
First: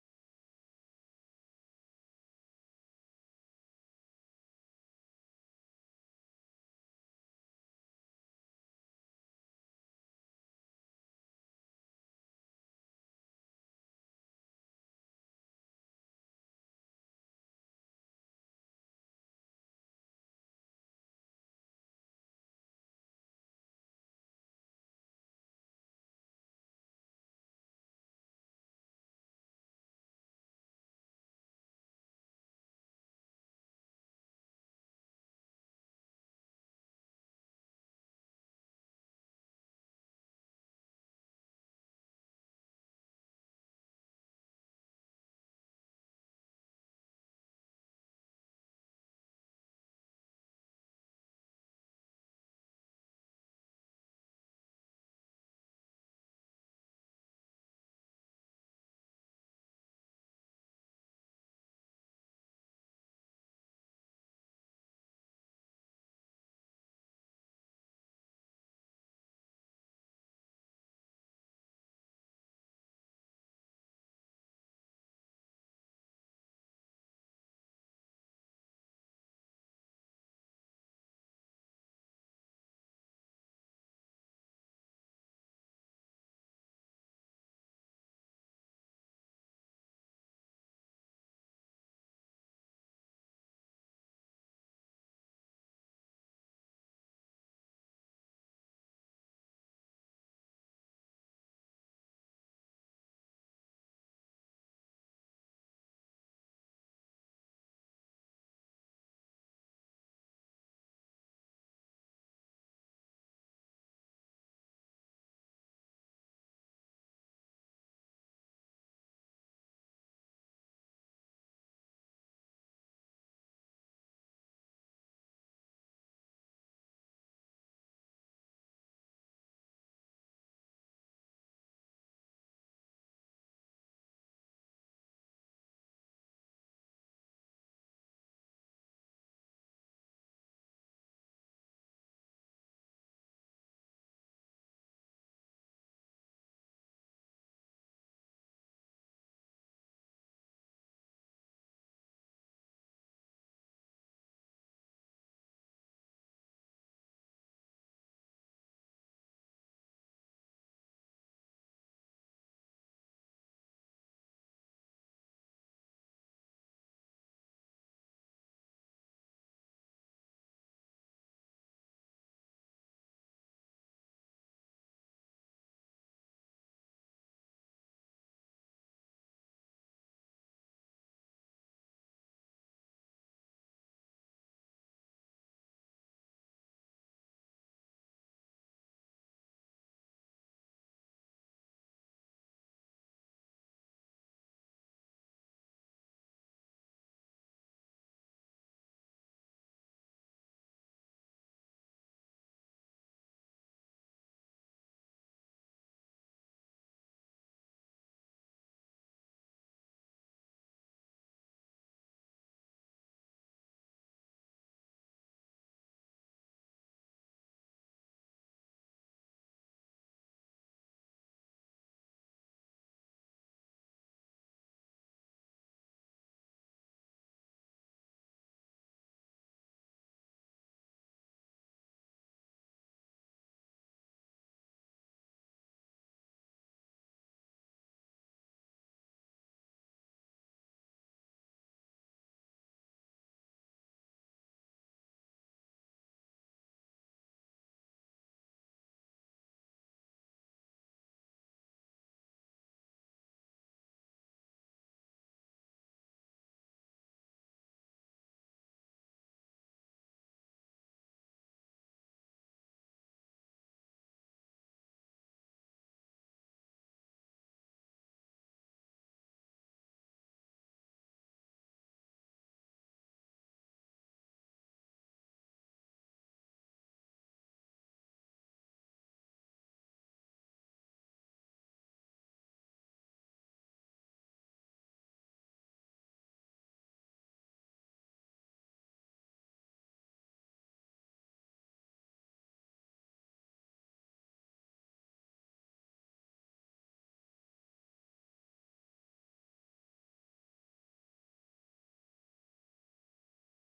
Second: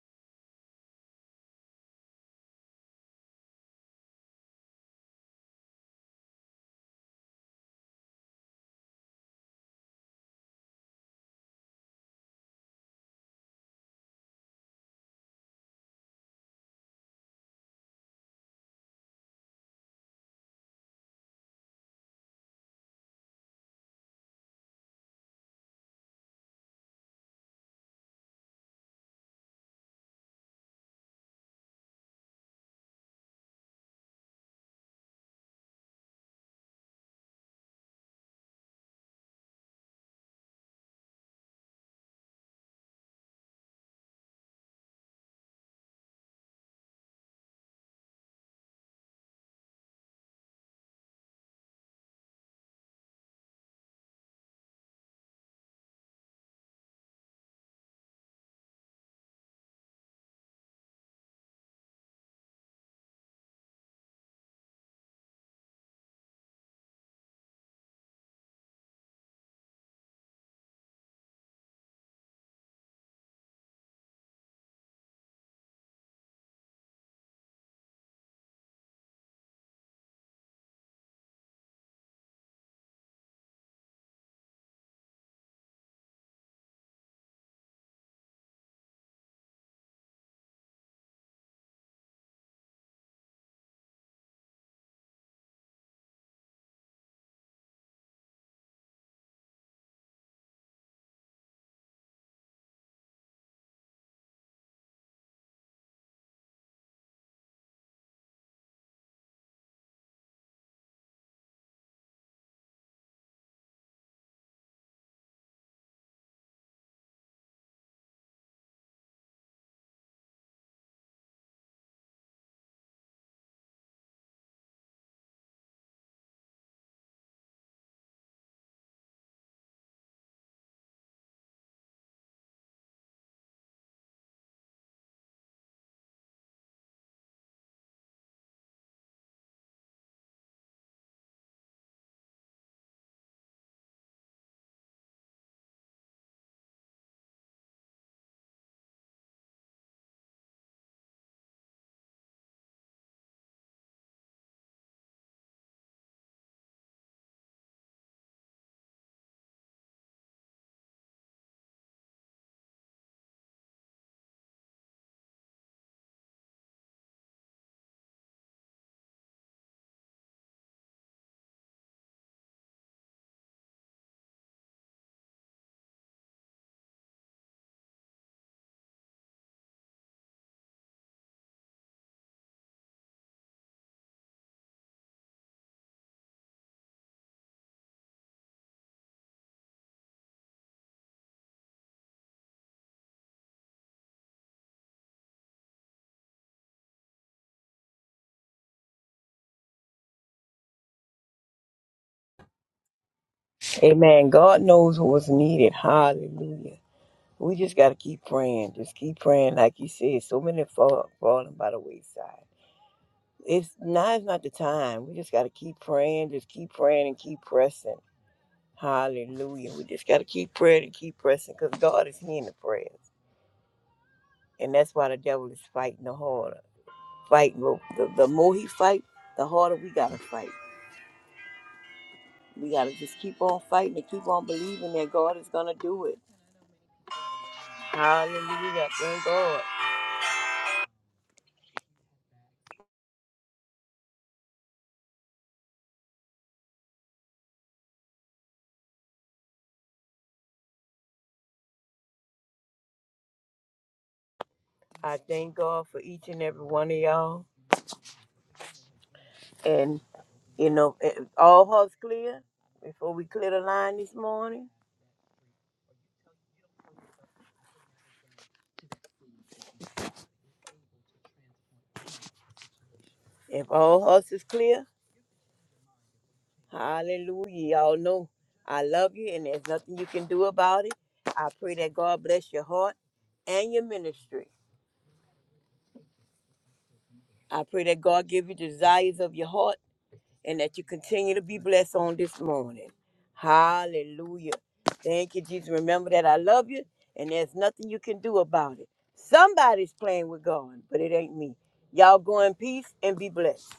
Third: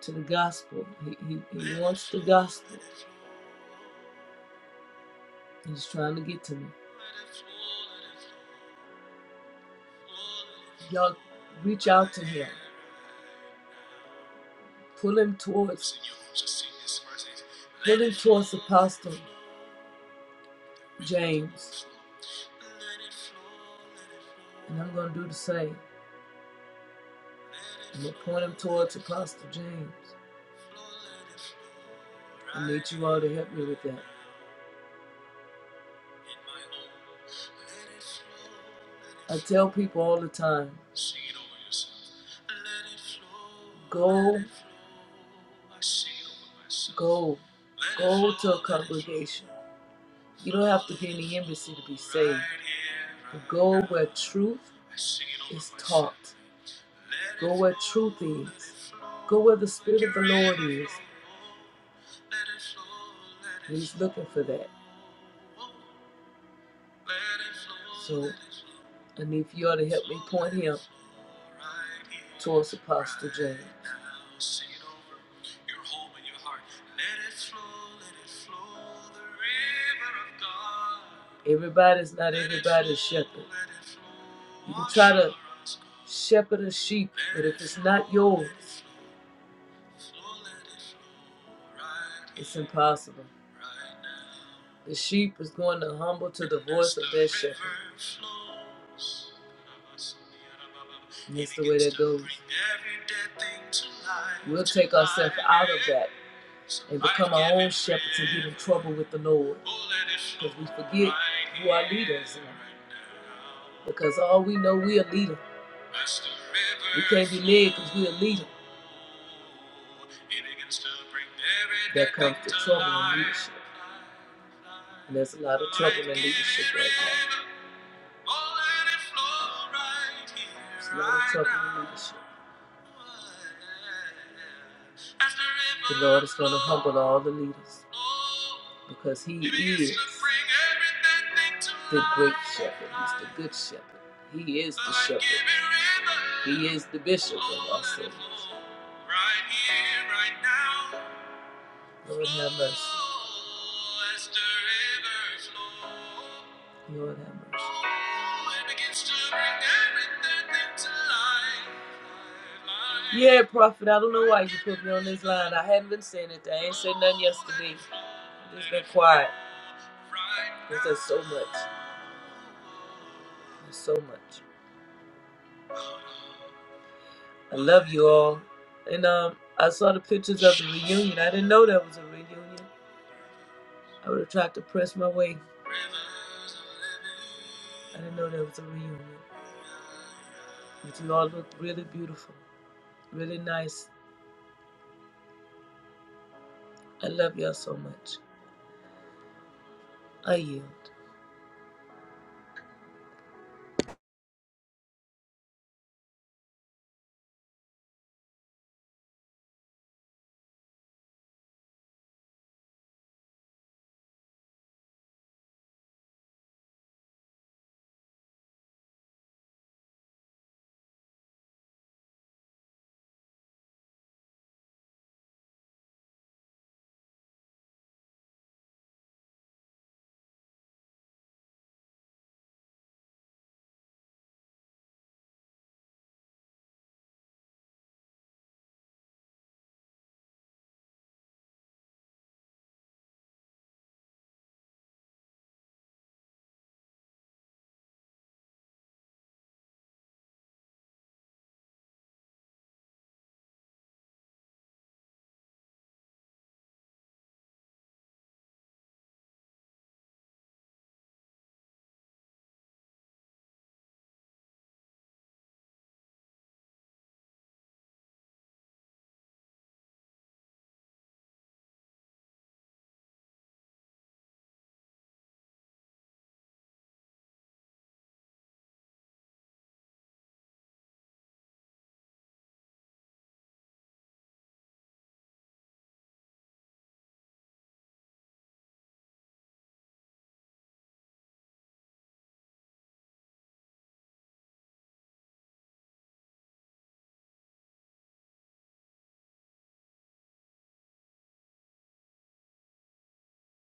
Speaker 1: to the gospel. He, he, he wants the gospel. He's trying to get to me. Y'all reach out to him. Pull him towards pull him towards Apostle James. And I'm gonna do the same. I'm gonna point him towards Apostle James. I need you all to help me with that. I tell people all the time go, go, go to a congregation. You don't have to be in the embassy to be saved. But go where truth is taught, go where truth is, go where the Spirit of the Lord is. He's looking for that. So I need for y'all to help me point him towards Apostle James. Everybody's not everybody's shepherd. You can try to shepherd a sheep, but if it's not yours, it's impossible. The sheep is going to humble to the voice of their shepherd. And That's the way that goes. We'll take ourselves out of that and become our own shepherds and get in trouble with the Lord. Because we forget who our leaders are. Because all we know, we are leaders. We can't be led because we'll lead them. That comes the trouble in leadership. And there's a lot of trouble in leadership right now. There's a lot of trouble in leadership. The Lord is going to humble all the leaders because He is the great shepherd. He's the good shepherd. He is the shepherd. He is the bishop of our souls. Lord have mercy. Lord have mercy. Yeah, prophet. I don't know why you put me on this line. I hadn't been saying it. I ain't said nothing yesterday. i just been quiet. Because there's so much. There's so much. I love you all. And um, I saw the pictures of the reunion. I didn't know that was a reunion. I would have tried to press my way. I didn't know there was a reunion. But you all look really beautiful, really nice. I love y'all so much. I yield.
Speaker 3: Amen. God knows what's needed. Hallelujah. We just got to keep praying. Just keep praying. Like you said, so many fall, falling by the wayside. It's now is not the time. We just gotta keep praying, just keep praying and keep pressing. Hallelujah. We just gotta keep praying and keep pressing because God is hearing the prayers. And that's why the devil is fighting the harder. Fighting the, the, the more he fight, the harder we gotta fight. We gotta just keep on fighting and keep on believing that God is gonna do it. Hallelujah. Thank God. I thank God for each and every one of y'all. And you know, eh, eh, all hearts clear before we clear the line this morning. If all hearts is clear, hallelujah. Y'all know I love you and there's nothing you can do about it. I pray that God bless your heart and your ministry. I pray that God give you desires of your heart and that you continue to be blessed on this morning. Hallelujah. Thank you, Jesus. Remember that I love you and there's nothing you can do about it. Somebody's playing with God, but it ain't me. Y'all go in peace and be blessed.